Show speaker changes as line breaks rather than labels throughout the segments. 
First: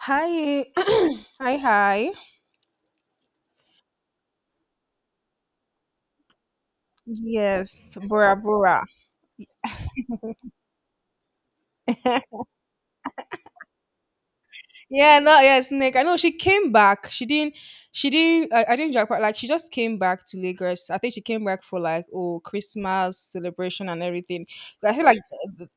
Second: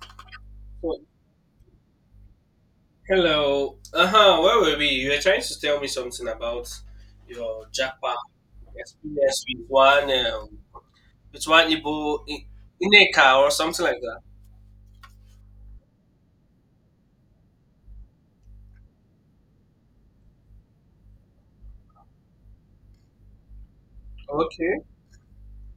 Hi, hi, hi.
Hello. Uh huh. Where were we? You were trying to tell me something about your
Yes,
Japa
Bora Bora.
experience with one Igbo Ineka or something like that.
Yeah, no, yeah, snake. I know she came back. She didn't. She didn't. I didn't drop her. Like she just came back to Lagos. I think she came back for like oh Christmas celebration and everything.
Okay.
But I feel like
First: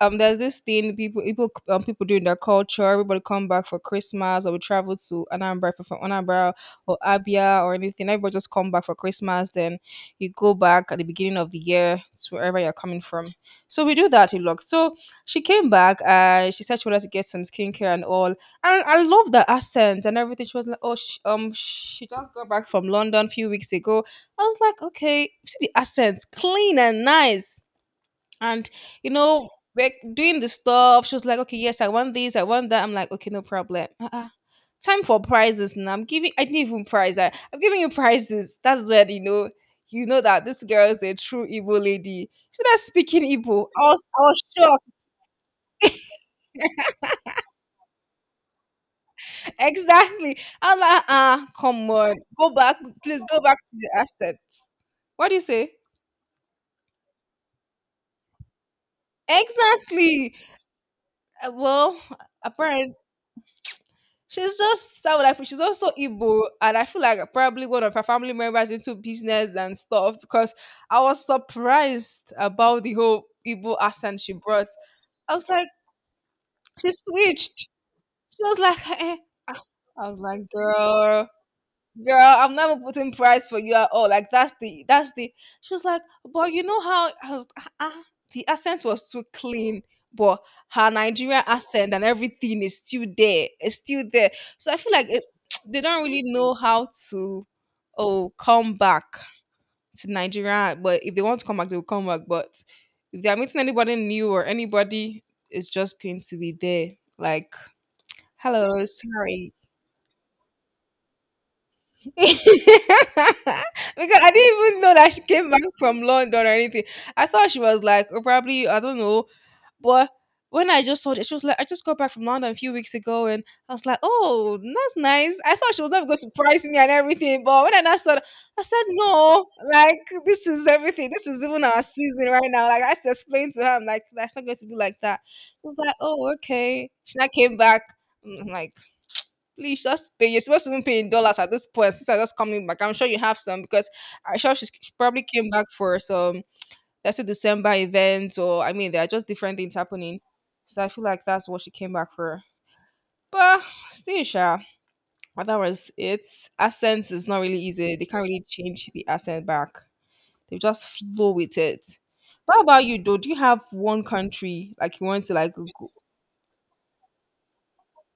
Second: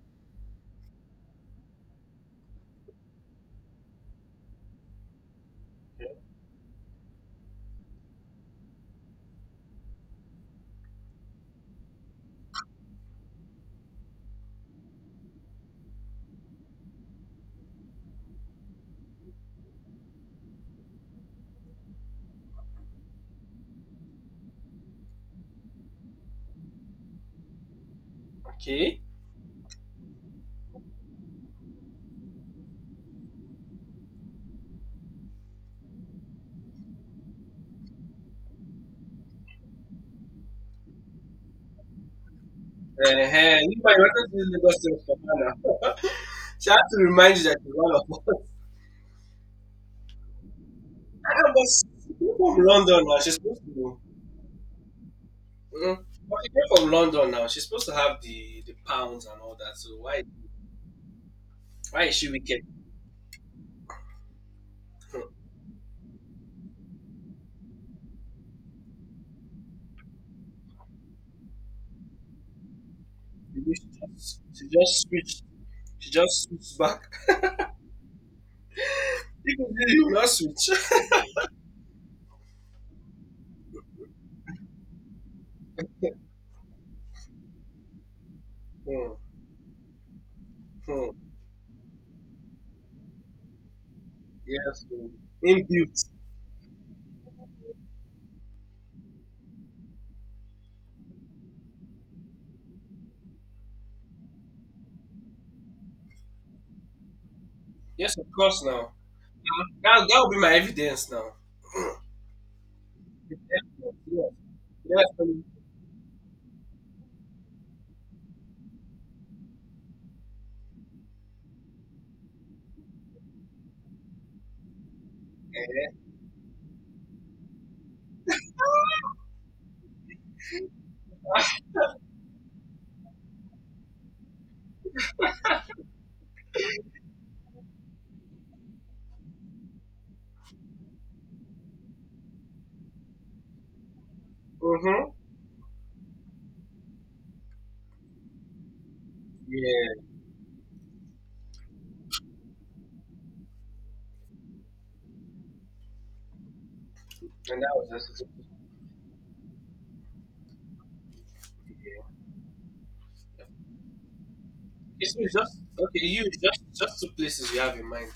there's this thing people doing their culture. Everybody come back for Christmas or we travel to Anambra for from Anambra or Abia or anything. Everybody just come back for Christmas. Then you go back at the beginning of the year to wherever you're coming from. So we do that a lot. So she came back and she said she wanted to get some skincare and all. And I love the accent and everything. She was like, "Oh, she just got back from London a few weeks ago." I was like, "Okay, see the accent, clean and nice." And
Okay.
you know, we're doing the stuff. She was like, "Okay, yes, I want this, I want that." I'm like, "Okay, no problem." Uh-uh. Time for prizes now. I'm giving. I didn't even prize. I'm giving you prizes. That's when you know that this girl is a true Igbo lady. She's not
Uh
speaking
huh.
Igbo.
You
I
might
was,
want
I
to
was
use Lagos
shocked.
State for now. She had to remind you that you're one of us.
Exactly. I'm like, ah,
Ah, but
come
she
on,
came
go
from
back,
London now.
please
She's
go back
supposed to.
to the
know.
asset. What do you say?
Mm, but she came from London now. She's supposed to have the pounds and all that. So why
Exactly. Well,
why is she wicked?
apparently she's just how would I put? She's also Igbo, and I feel like probably one of her family members into business and stuff because I was surprised about the whole Igbo
She
accent she
just, she
brought.
just
I
switched.
was like,
She just switches
she
back.
switched. She was like, eh. eh."
Even you
I
will
was
not
like,
switch.
girl. Girl, I'm never putting price for you at all. Like that's the that's the. She was like, but you know how I was, the accent
Hmm,
was too clean, but her
hmm.
Nigerian accent and everything is still there. It's still there. So I
Yes.
feel like
Hmm.
it, they don't
Inbuilt.
really know how to oh come back to Nigeria. But if they want to come back, they will come back. But if they are meeting anybody new or anybody, it's just going to be there. Like,
Yes, of course
hello,
now.
sorry.
Ah, that will be my evidence now.
because
Yes. Yes.
I didn't even know
Yes.
that she came back from London or anything. I thought she was like, oh, probably, I don't know. But when I just saw it, she was like, I just got back from London a few weeks ago. And I was like, oh, that's nice. I thought she was not going to price me and everything. But when I now saw it, I said, no, like, this is everything. This is even our season right now. Like, I had to explain to her, I'm like, that's not going to be like that. She was like, oh, okay. She now came back. I'm like, please just pay. You're supposed to even pay in dollars at this point. Since I just coming back, I'm sure you have some because I'm sure she
Mm-hmm.
probably came back for some, let's say, December events, or I mean, there are just different things
Yeah.
happening. So I feel like that's what she came back for. But still, sure. That was it. Accents is not really
And that was
easy. They
just,
can't really change the accent back. They just flow with it.
yeah.
What about you, though? Do you have one country like you
It's
want
it's
to like
just
go?
okay, you just two places you have in mind.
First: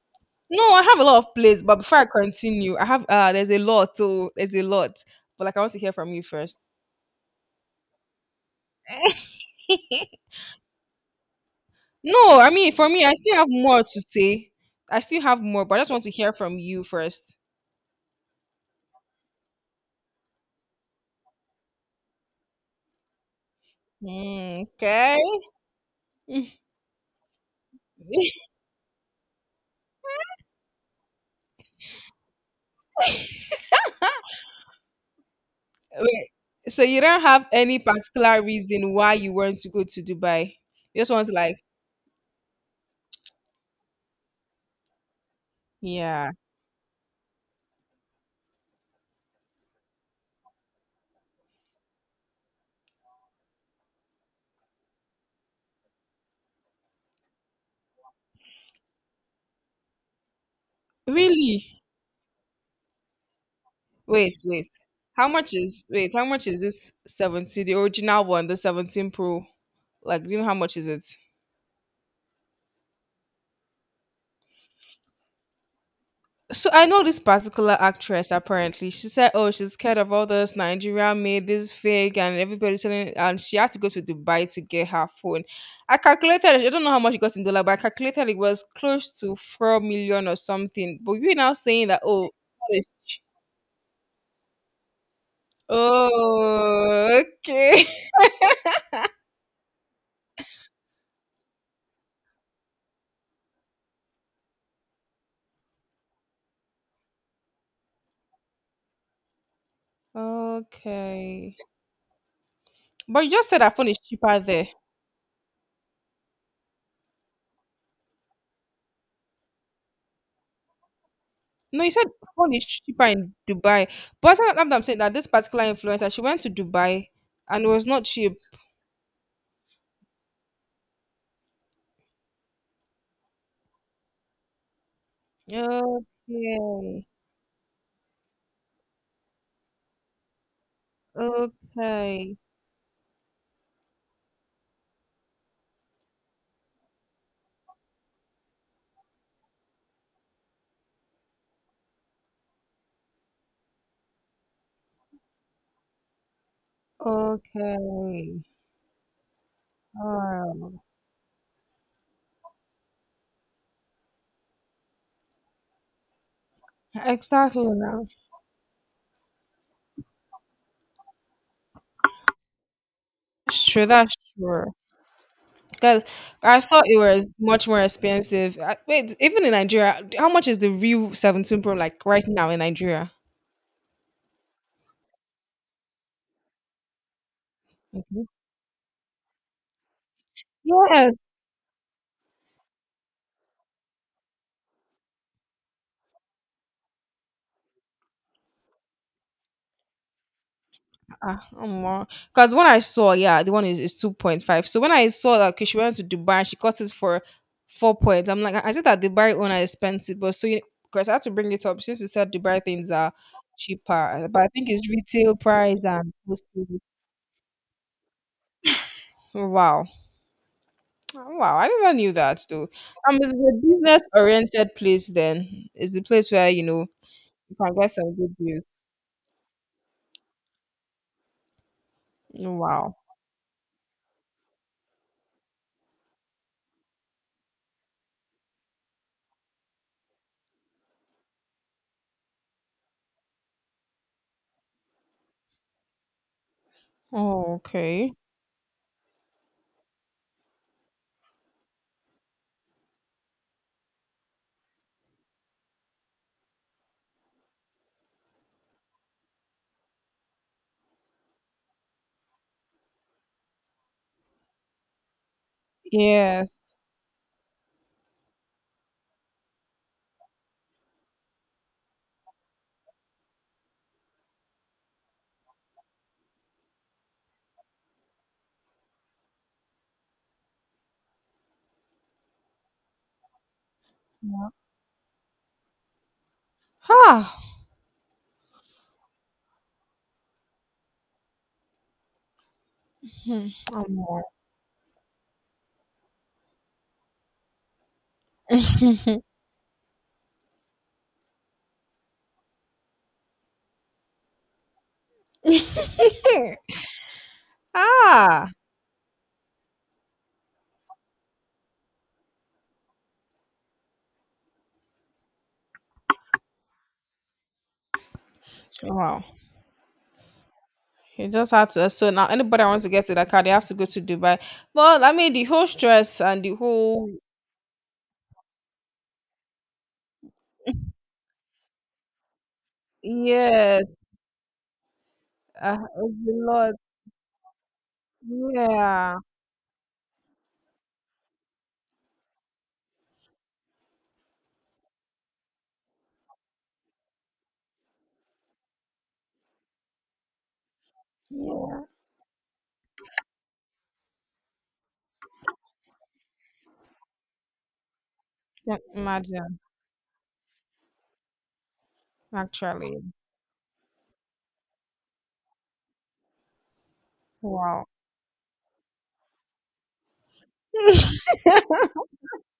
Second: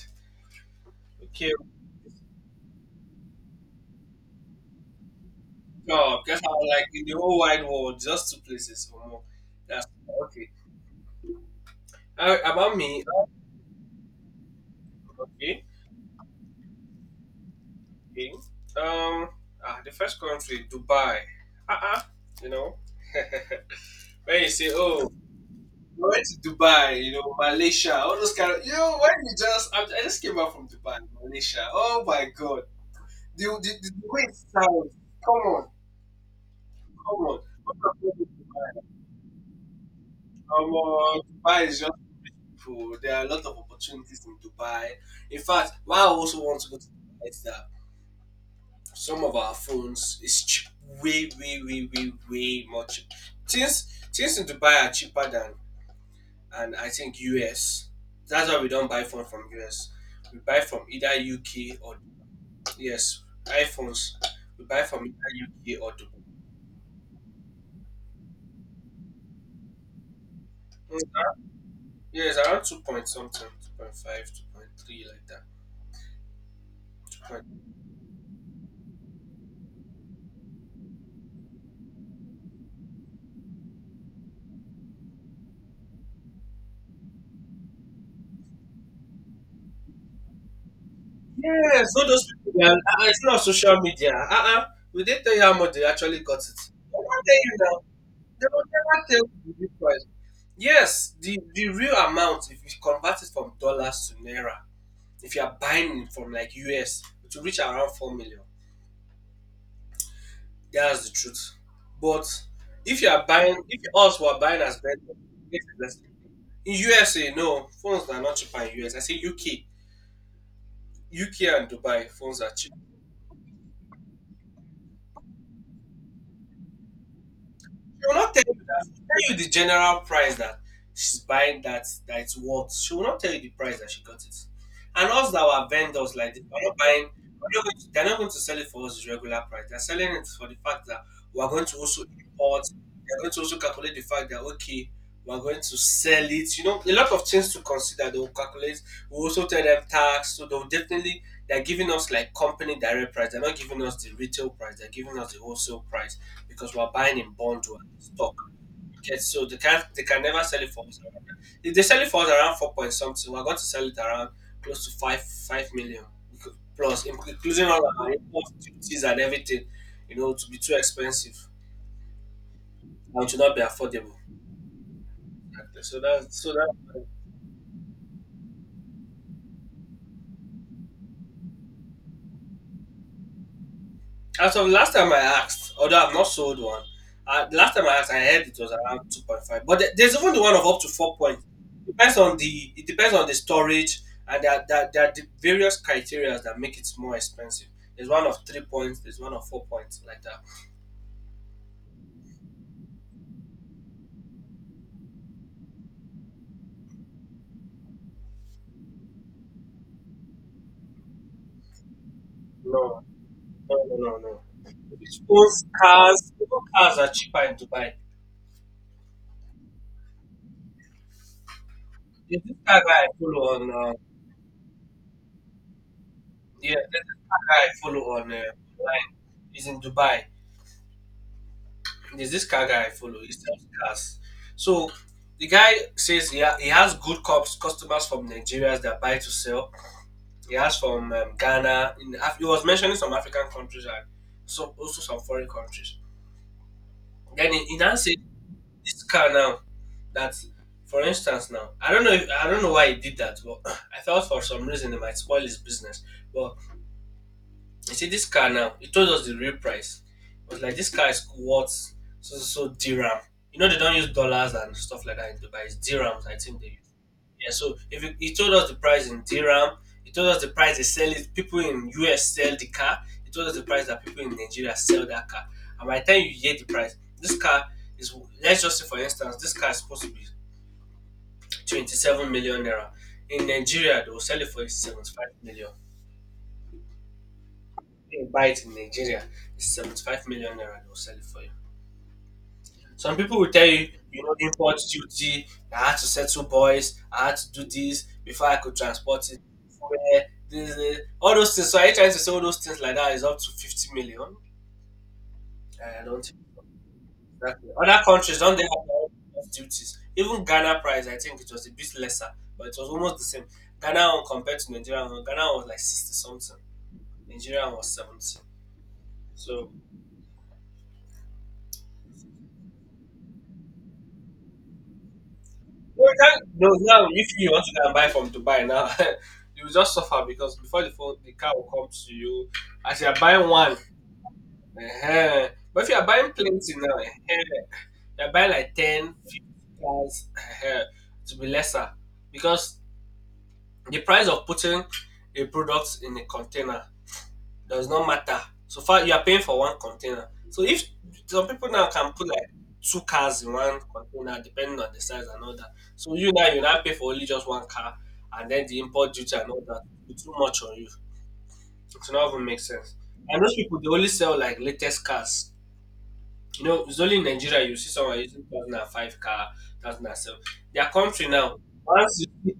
No, I have a lot of
Okay.
plays, but before I continue, I have there's a lot, so there's a lot. But like I want to hear from
No,
you
because I'm
first.
like in the whole wide world, just two places or more. That's okay.
No, I mean
About
for
me,
me, I still have more to say. I still have
okay.
more, but I just want to hear from you first.
Okay. Um, the first country, Dubai. Uh-uh, you know, when you
Mm,
say, oh,
okay.
I went to Dubai, Malaysia, all those
Wait,
kind of, when you just, I just came back from Dubai, Malaysia. Oh my God. The way it sounds, come on,
so you
come
don't
on.
have
What
any
are
particular reason why you want to go to Dubai? You just want to like,
Dubai is just people. There are a lot of opportunities in Dubai. In fact, why I
yeah,
also want to go to Dubai is that some of our phones is cheap, way, way, way, way, way more cheap. Things in Dubai are cheaper than and I think US. That's why we don't buy phone from US. We buy from either UK
really?
or, yes, iPhones.
Wait,
We
wait.
buy from
How
either
much
UK
is
or
wait?
Dubai.
How much is this 17? The original one, the 17 Pro. Like, do you know how much is it?
Mm, Yes, around 2 point something, 2.5, 2.3, like that.
So I know this
2.5.
particular actress. Apparently, she said, "Oh, she's scared of all this Nigeria made this fake, and everybody's selling." And she had to go to Dubai to get her phone. I calculated. I don't know how much it got in dollar, but I calculated it was close to 4 million or something. But you're now
Yes,
saying that,
all those
oh,
people. It's not social media. We didn't tell you how much they actually got it. They
oh,
won't tell you now.
okay,
They will never tell you the real price. Yes, the real amount if you convert it from dollars to naira, if you are buying it from like US, it will reach around 4,000,000. That's the truth.
okay.
But
But you just said that
if
phone is
us were
cheaper
buying
there.
as vendors, it is less. In USA, no, phones are not cheaper in US. I say UK. UK and
No, you said
Dubai phones are
phone is
cheap.
cheaper in Dubai. But that's what I'm saying that this particular influencer, she went to Dubai and it was not
They will not
cheap.
tell you the general price that she's buying that it's worth. She will not tell you the price that she got it. And us that were vendors like this,
Okay,
we're not buying. We're not going to, they're not going to sell it for us the regular price. They're selling it for the fact that we're going to also
okay,
import. They're going to also calculate the fact that okay, we're going to sell it. A lot of things to consider. They'll calculate. We also tell them tax, so they'll definitely. They're giving us like company direct price. They're not giving us the retail price. They're giving us the wholesale price because we're buying in bundle and stock.
okay.
Okay, so they can never sell it
Oh,
for us around that. If they sell it for us around 4 point something, we're going to sell it around close to five million plus,
exactly
including all
now.
our import duties and everything. To be too expensive and to not be
That's true.
affordable.
That's true.
Exactly. So
Because
that, so
I
that.
thought it was much more expensive. Wait, even in Nigeria, how much is the real 17 Pro like right now in Nigeria?
As of last time I asked, although I've not sold one, the last time I asked, I
Okay.
heard it was around 2.5. But there's even the one of up to four
Yes,
points. Depends on the it depends on the storage and that there are the various criteria that make it more expensive. There's one of 3 points. There's one of 4 points like that.
ah, because when I saw, yeah, the one is 2.5. So when I saw that okay, she went to Dubai and she got it for 4 points, I'm like, I said that Dubai owner is expensive, but so you because I had to bring it up since you said Dubai things
No,
are
no, no, no,
cheaper,
no.
but I think it's
It's
retail
Phones,
price and
cars, even
postage.
cars are cheaper in Dubai.
Wow, wow, I never knew that
There's this
though.
car guy I
It's
follow
a
on.
business oriented place, then it's a place where
Yeah, there's this car
you
guy I
can get
follow
some
on
good deals.
online. He's in Dubai. There's this car guy I
Wow,
follow. He sells cars. So the guy says he has good customers from Nigeria that buy to sell. He has from Ghana. He was mentioning some African countries and so also some foreign countries. Then
oh,
he now
okay,
said this car now that, for instance, now I don't know why he did that, but I thought for some reason it might spoil his business. But you see, this car now, it told us the real price. It was like, this car is worth so, so, so dirham. They don't use dollars and stuff like that in Dubai. It's dirhams, I
yes,
think they use. Yeah, so if it told us the price in dirham, it told us the price they sell it. People in US sell the car. It told us the price that people in Nigeria sell that car. And by the time you hear the price, this car is, let's just say for instance, this car is supposed to be 27 million naira. In Nigeria, they will sell it
yeah.
for 75 million.
Huh.
You buy it in Nigeria, it's 75 million naira, they'll sell it for you. Some people
Hmm.
will tell you,
Um,
import duty, I had to settle boys, I had to do this before I could transport it. Where all those things. So are you trying to say all those things like that is up to 50 million? I don't think. Exactly. Other countries
ah,
don't they have their own duties. Even Ghana price, I think it was a bit lesser, but it was almost the same. Ghana one compared to Nigeria one, Ghana was like 60 something, Nigeria was 70.
wow.
So
You just have to. So now, anybody wants to get to that car, they have to go to Dubai. Well, I mean, the whole
no,
stress and the
no, now
whole
if you want to go and buy from Dubai now, you will just suffer because the car will come to you. As you are buying one,
yes,
uh but if you are
it's
buying
a
plenty
lot.
now, you are buying like 10,
Yeah,
50 cars, uh to be lesser because the price of putting a product in a container does not matter. So far, you are paying for one container. So if some people
yeah.
now can put like two cars in one container, depending on the size and all that. So you now pay for only just one car, and then the
Can't
import duty and
imagine.
all that it's too much on you. It's not even make sense.
Actually,
And those people they only sell like latest cars. It's only in Nigeria you
wow.
see someone using 2005 car, 2007. Their country now, once you see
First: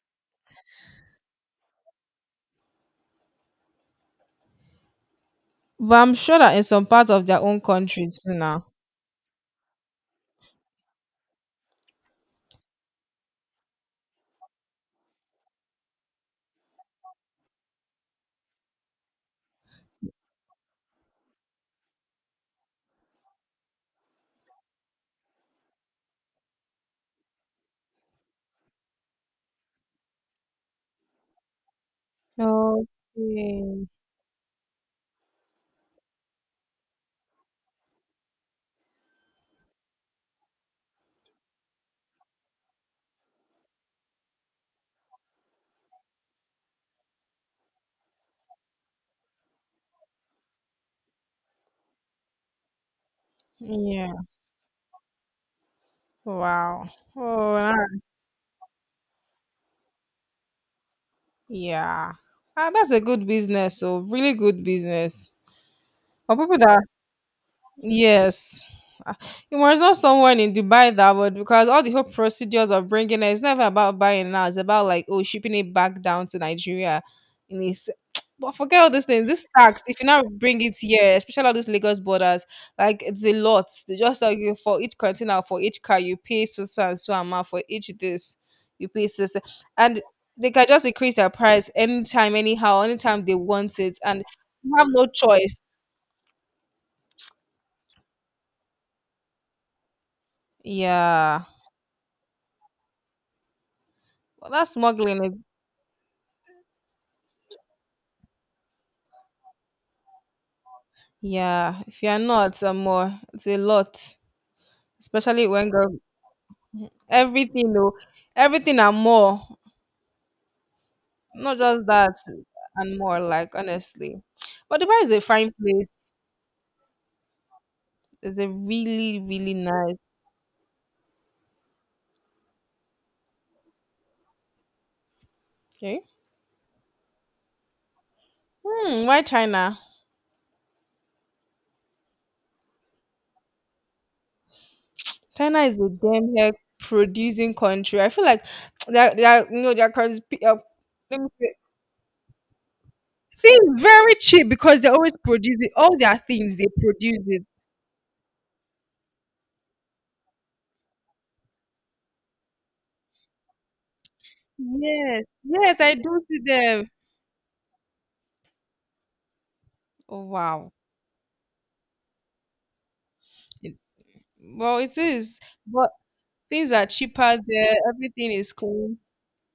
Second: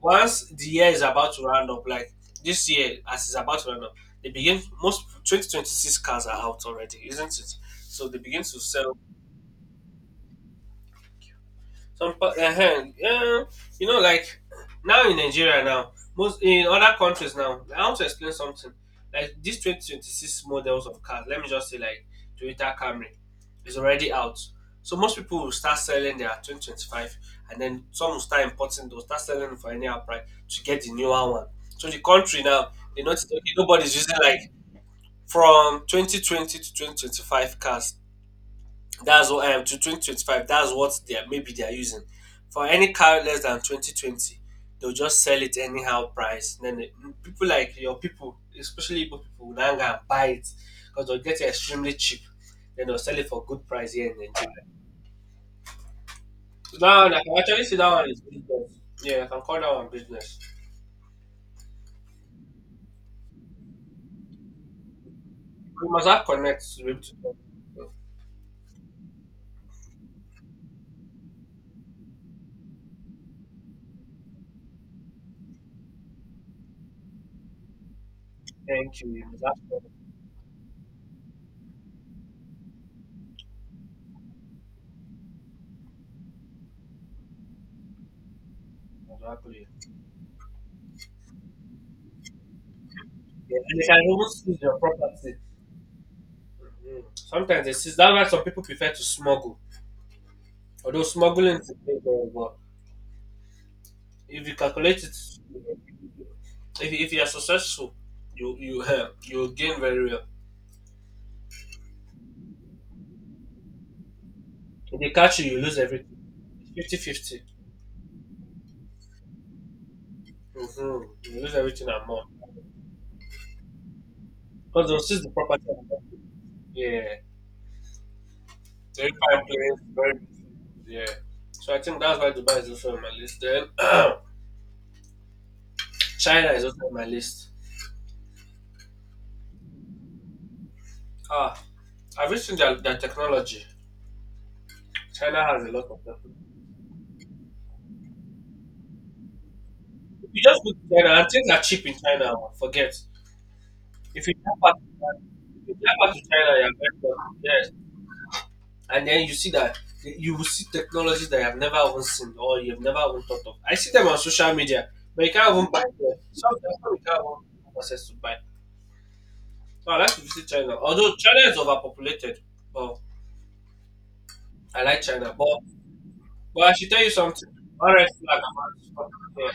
once the year is about to round up, like this year as it's about to round up, they begin most
But
2026
I'm
cars are
sure that in
out
some
already,
parts of
isn't
their
it?
own
So
country
they
too
begin to
now.
sell. Uh-huh. Yeah, like now in Nigeria now, most in other countries now. I want to explain something. Like these 2026 models of cars, let me just say like Toyota Camry is already out. So most people will start selling their 2025 and then some will start importing, they'll start selling for any price to get the newer one. So the country now, they notice okay,
Okay.
nobody's using like from 2020 to 2025 cars. That's what to 2025. That's what they are, maybe they are using. For any car less than 2020, they'll just sell it anyhow price. Then people like your people, especially Igbo people, will now go and buy it because they'll get it extremely cheap. Then they'll sell it for good price here
Yeah.
in Nigeria. So
Wow.
that one, I can
Oh,
actually
ah,
see that one is business. Yeah, I can call that one business.
yeah. Ah, that's a good business. So really good business.
We must have
Or people
connects
that
to be able to talk. So,
yes. Ah, it was not someone in Dubai that would because all the whole procedures of bringing it, it's never about buying now. It's about like oh shipping it back down to Nigeria. And it's but forget all
thank
these
you. You
things.
must
This
have
tax,
connects.
if you now bring it here, especially all these Lagos borders, like it's a lot. They just like for each container, for each car, you pay so so and so amount for each this, you pay so so,
Exactly.
and they can just increase their price anytime, anyhow, anytime they
Yeah,
want
and they
it,
can
and
even seize
you
your
have no
property.
choice.
Mhm. Sometimes they seize. That's why some people prefer to smuggle. Although
Yeah.
smuggling is illegal, but if
But
you
that
calculate it,
smuggling is
if you are successful, you you gain very well.
yeah. If you are not, some more. It's a lot,
If they catch
especially
you, you
when
lose
girl
everything. 50 50.
everything though, everything and more.
50. Mm-hmm. You lose
Not just
everything and
that
more.
and more. Like honestly, but
Because they'll
Dubai is
seize
a
the
fine
property. And more.
place.
Yeah.
It's a
Very
really
fine
really
place,
nice.
very, yeah. So I think that's why Dubai is also on my list. Then
Okay.
China is also on my list.
Hmm, why China?
Ah, I've you seen their technology? China
China
has a
is
lot
a
of them.
damn hair producing country. I feel like they're you know they're cons.
You just go to China
Let
and
me
things
say-
are cheap in China. Oh, forget.
things very cheap because they always produce
If
it.
you jump
All
out
their
to China,
things they
you're very
produce
lucky.
it.
Yes. And then you see that you will see technologies that you have never even seen or you have never even thought of. I see them on social media,
Yes,
but you can't even buy
yes, I
them.
do see
Sometimes
them.
you can't even have access to buy. So I like to
Oh
visit
wow.
China. Although China is overpopulated, but
It- well,
I
it
like China.
is,
But
but
but
things
I
are
should tell you
cheaper
something.
there.
One red
Everything
flag
is clean.
about yeah.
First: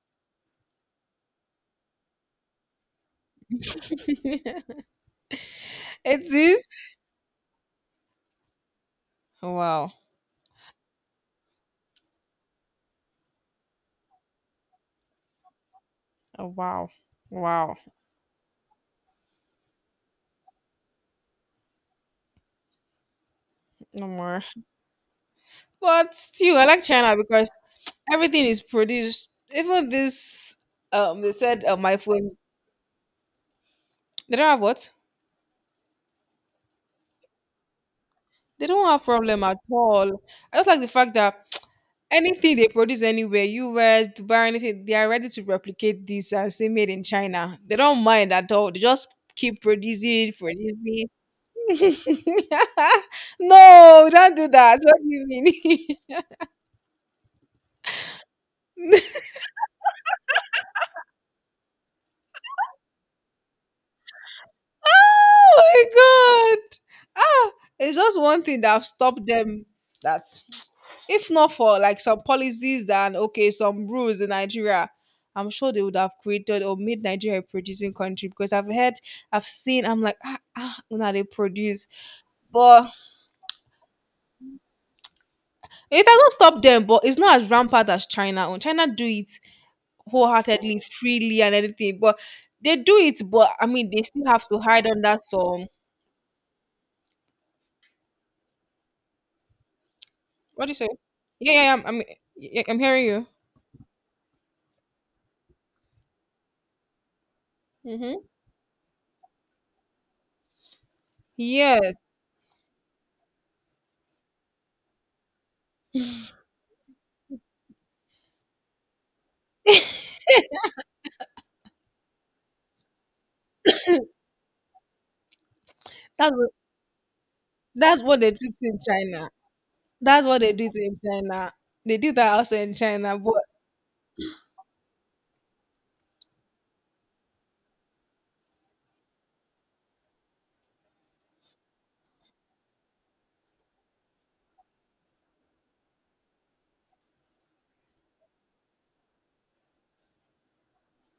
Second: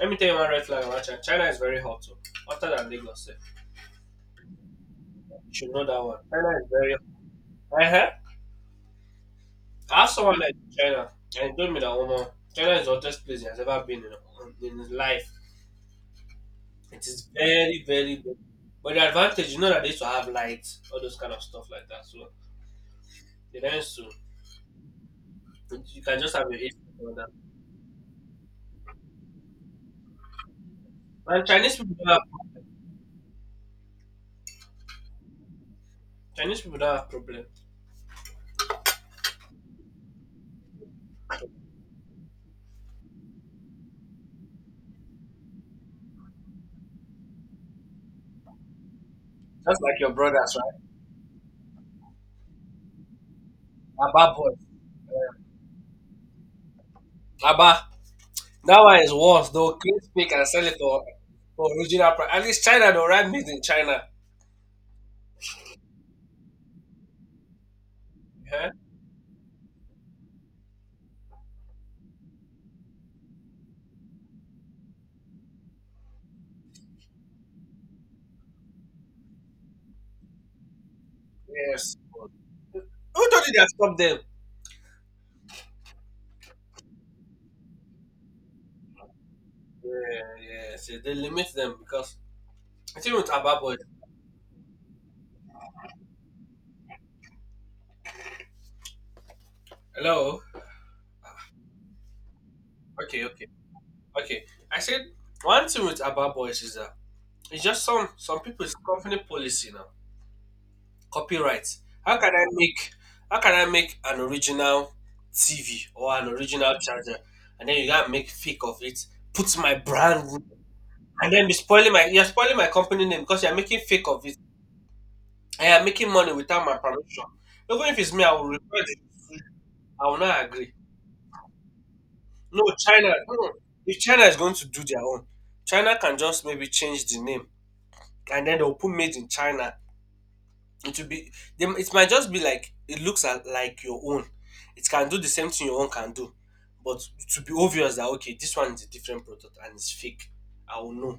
Let me tell you one red flag about China. China is very hot too. Hotter than Lagos. Eh. You should know that one.
It
China
is.
is very hot. Uh-huh.
Oh, wow.
I have someone like China, and he told me that woman, China is the hottest place he has ever been in his life.
Oh, wow.
It is
Wow.
very, very good. But the advantage, that they used to have lights, all those kind of stuff like that. So it ends
No
soon.
more.
You
But
can just have
still,
your
I
AC
like
on
China
that.
because everything is produced. Even this, they
And
said
Chinese people
my
don't have,
phone. They don't have what?
Chinese people don't have problem.
They don't have problem at all. I just like the fact that anything they produce anywhere, US, Dubai, anything, they are ready to replicate this and say made in China. They don't mind at all. They just keep
Just like your
producing,
brothers,
producing.
right?
No,
Abba
don't do
boys.
that. What do you
Yeah.
mean?
Abba. That one is worse though. Clean speak and sell it for original price. At least China, though, right? Made in China.
oh my god. Ah, it's just one thing
Yeah.
that have stopped them that if not for like some policies and okay, some rules in Nigeria, I'm sure they would have created or made Nigeria a producing country because I've heard, I've seen, I'm like, now they produce.
Yes. Who
But
told you they have stopped them?
it doesn't stop them, but it's not as rampant as China. Own. China do it
Yeah, yes, yeah.
wholeheartedly,
See, they
freely,
limit
and
them
anything.
because
But they do
I think
it,
with
but
Abba
I
Boys.
mean, they still have to hide under some.
Hello.
What do you say? Yeah, yeah, yeah, yeah, I'm hearing
Okay,
you.
okay, okay. I said one thing with Abba Boys is that it's just some
Hmm.
some people's company policy now. Copyright.
Yes,
How can I make how can I make an original TV or an original charger and then you gotta make fake of it, put my brand and then be spoiling my you're spoiling my company name because you're making fake of it I am making money
that's what,
without my permission. Even if
that's
it's
what
me,
they
I will
did in
report it.
China.
I will
That's what
not
they did
agree.
in China. They did that also
No,
in
China.
China, but
No. If China is going to do their own, China can just maybe change the name, and then they'll put "Made in China." It will be. They, it might just be like it looks at, like your own. It can do the same thing your own can do, but to be obvious that okay, this one is a different product and it's fake. I will know.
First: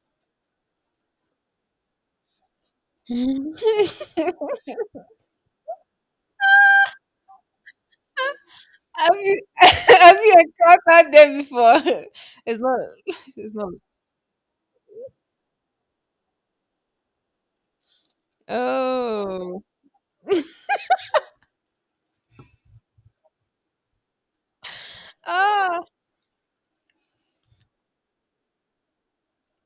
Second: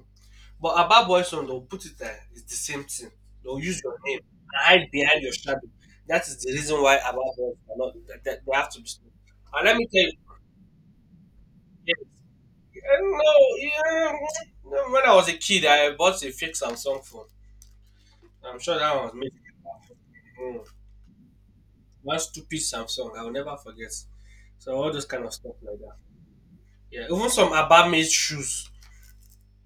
But about Boyzone, they'll put it there. It's the same thing. They'll use
have
your name and hide behind your shadow. That is the reason why about Boyzone are not. That, that they have to be. Stopped.
you
And let me tell you,
have you encountered them before? It's not
And no,
it's not
yeah, no, when I was a kid, I bought a fake Samsung phone. I'm sure that one was made.
oh.
Mm, one stupid Samsung, I will never forget. So all those kind of stuff like
Ah,
that. Yeah, even some Abba made shoes.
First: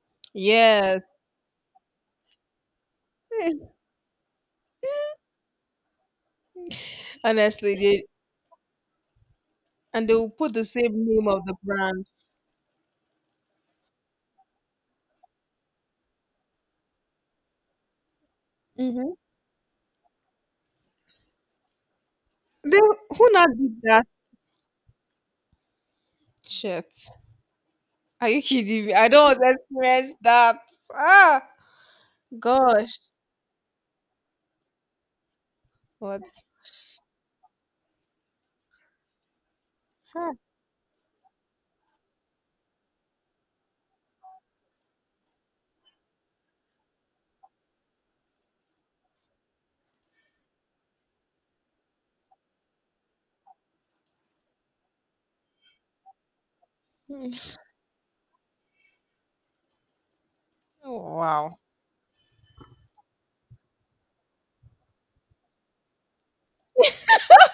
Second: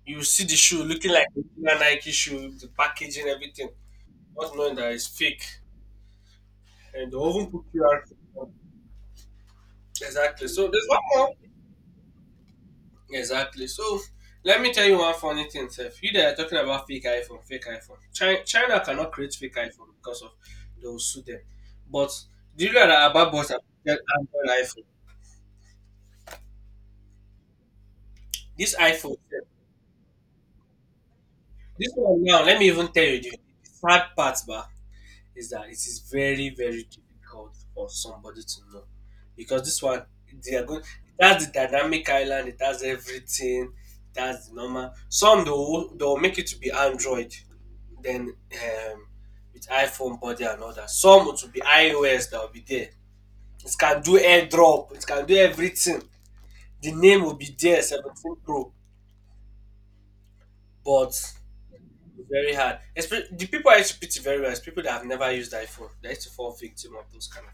You see the shoe
yes.
looking like a regular Nike shoe, the packaging, everything, not knowing that it's fake. And the oven put
Honestly,
QR
they
code
and they will
exactly.
put
So
the
there's
same
one
name
more
of the brand.
Exactly. So let me tell you one funny thing, Seth. You that are talking about fake iPhone, fake iPhone. China
Hmm.
cannot create fake iPhone because of they will sue them. But do you
They
know that
who
about
not
bought an
did
Android
that
iPhone?
shit? Are you
This
kidding me? I
iPhone,
don't want
Seth,
to experience that. Ah,
this one now. Let me even
gosh.
tell you the sad part, bah. Is that it is
What?
very very difficult for somebody to know because this one
Ah,
they are going it has the dynamic island it has everything it has the normal some they'll make it to be android then with iphone body and all that some it will be ios that will be there it can do airdrop it can do everything the name will be there 17 pro but
wow.
very the people I used to pity very well is people that have never used iphone they used to fall victim of those kind of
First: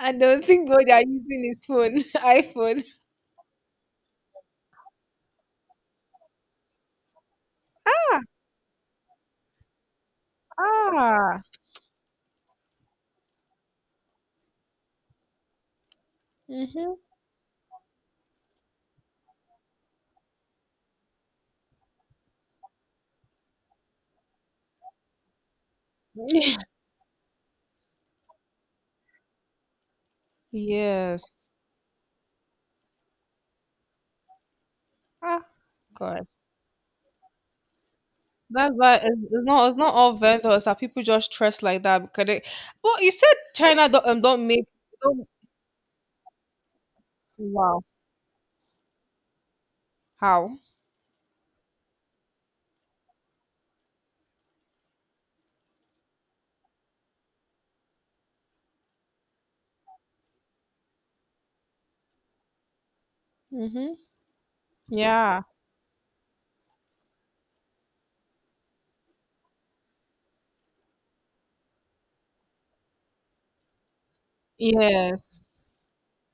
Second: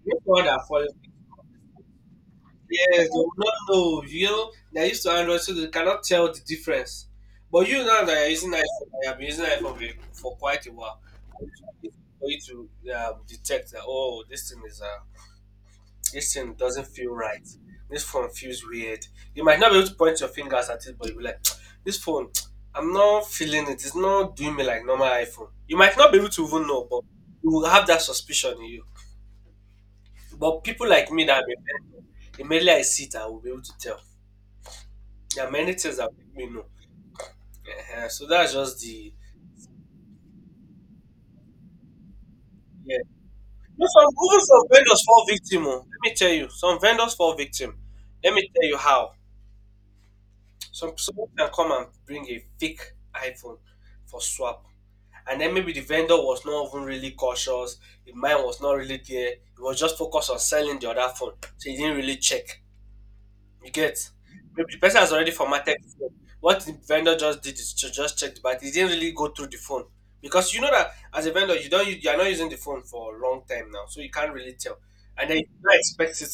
I
most
don't
one that
think they
follows
are using his phone, iPhone.
yes, they will not know. You know, they used to Android, so they cannot tell the difference. But you now that
Ah,
you're using iPhone, I have been using iPhone for quite a while.
ah.
It's for you to detect that oh, this thing is this thing doesn't
Hmm.
feel right. This phone feels weird. You might not be able to point your fingers at it, but you'll be like, this phone, I'm not feeling it. It's not doing me like normal iPhone. You might not be able to even know, but you will have that suspicion in you. But people like me that have
yes.
been there, immediately I see it, I will be able to tell. There
Ah,
are many things that
God.
make me know. Ehen, so that's
That's
just
why it's,
the
it's not it's not all vendors that people just trust like that because they.
yeah.
Well, you said
No,
China
some
don't um,
even
don't
some
make
vendors fall
don't
victim. Oh. Let me tell you, some vendors fall victim.
wow
Let me tell you how.
how
Some someone can come and bring a fake iPhone for swap, and then maybe the vendor was not even really cautious. The mind was not really there. He was just focused on selling the other phone, so he didn't really check. You
hmm
get maybe the person has already
yeah
formatted the phone. What the vendor just did is to just check the battery. He didn't really go through the phone because you know that as a vendor you don't you are not using the phone for a long time now, so you can't really tell. And then
yes
you don't expect it.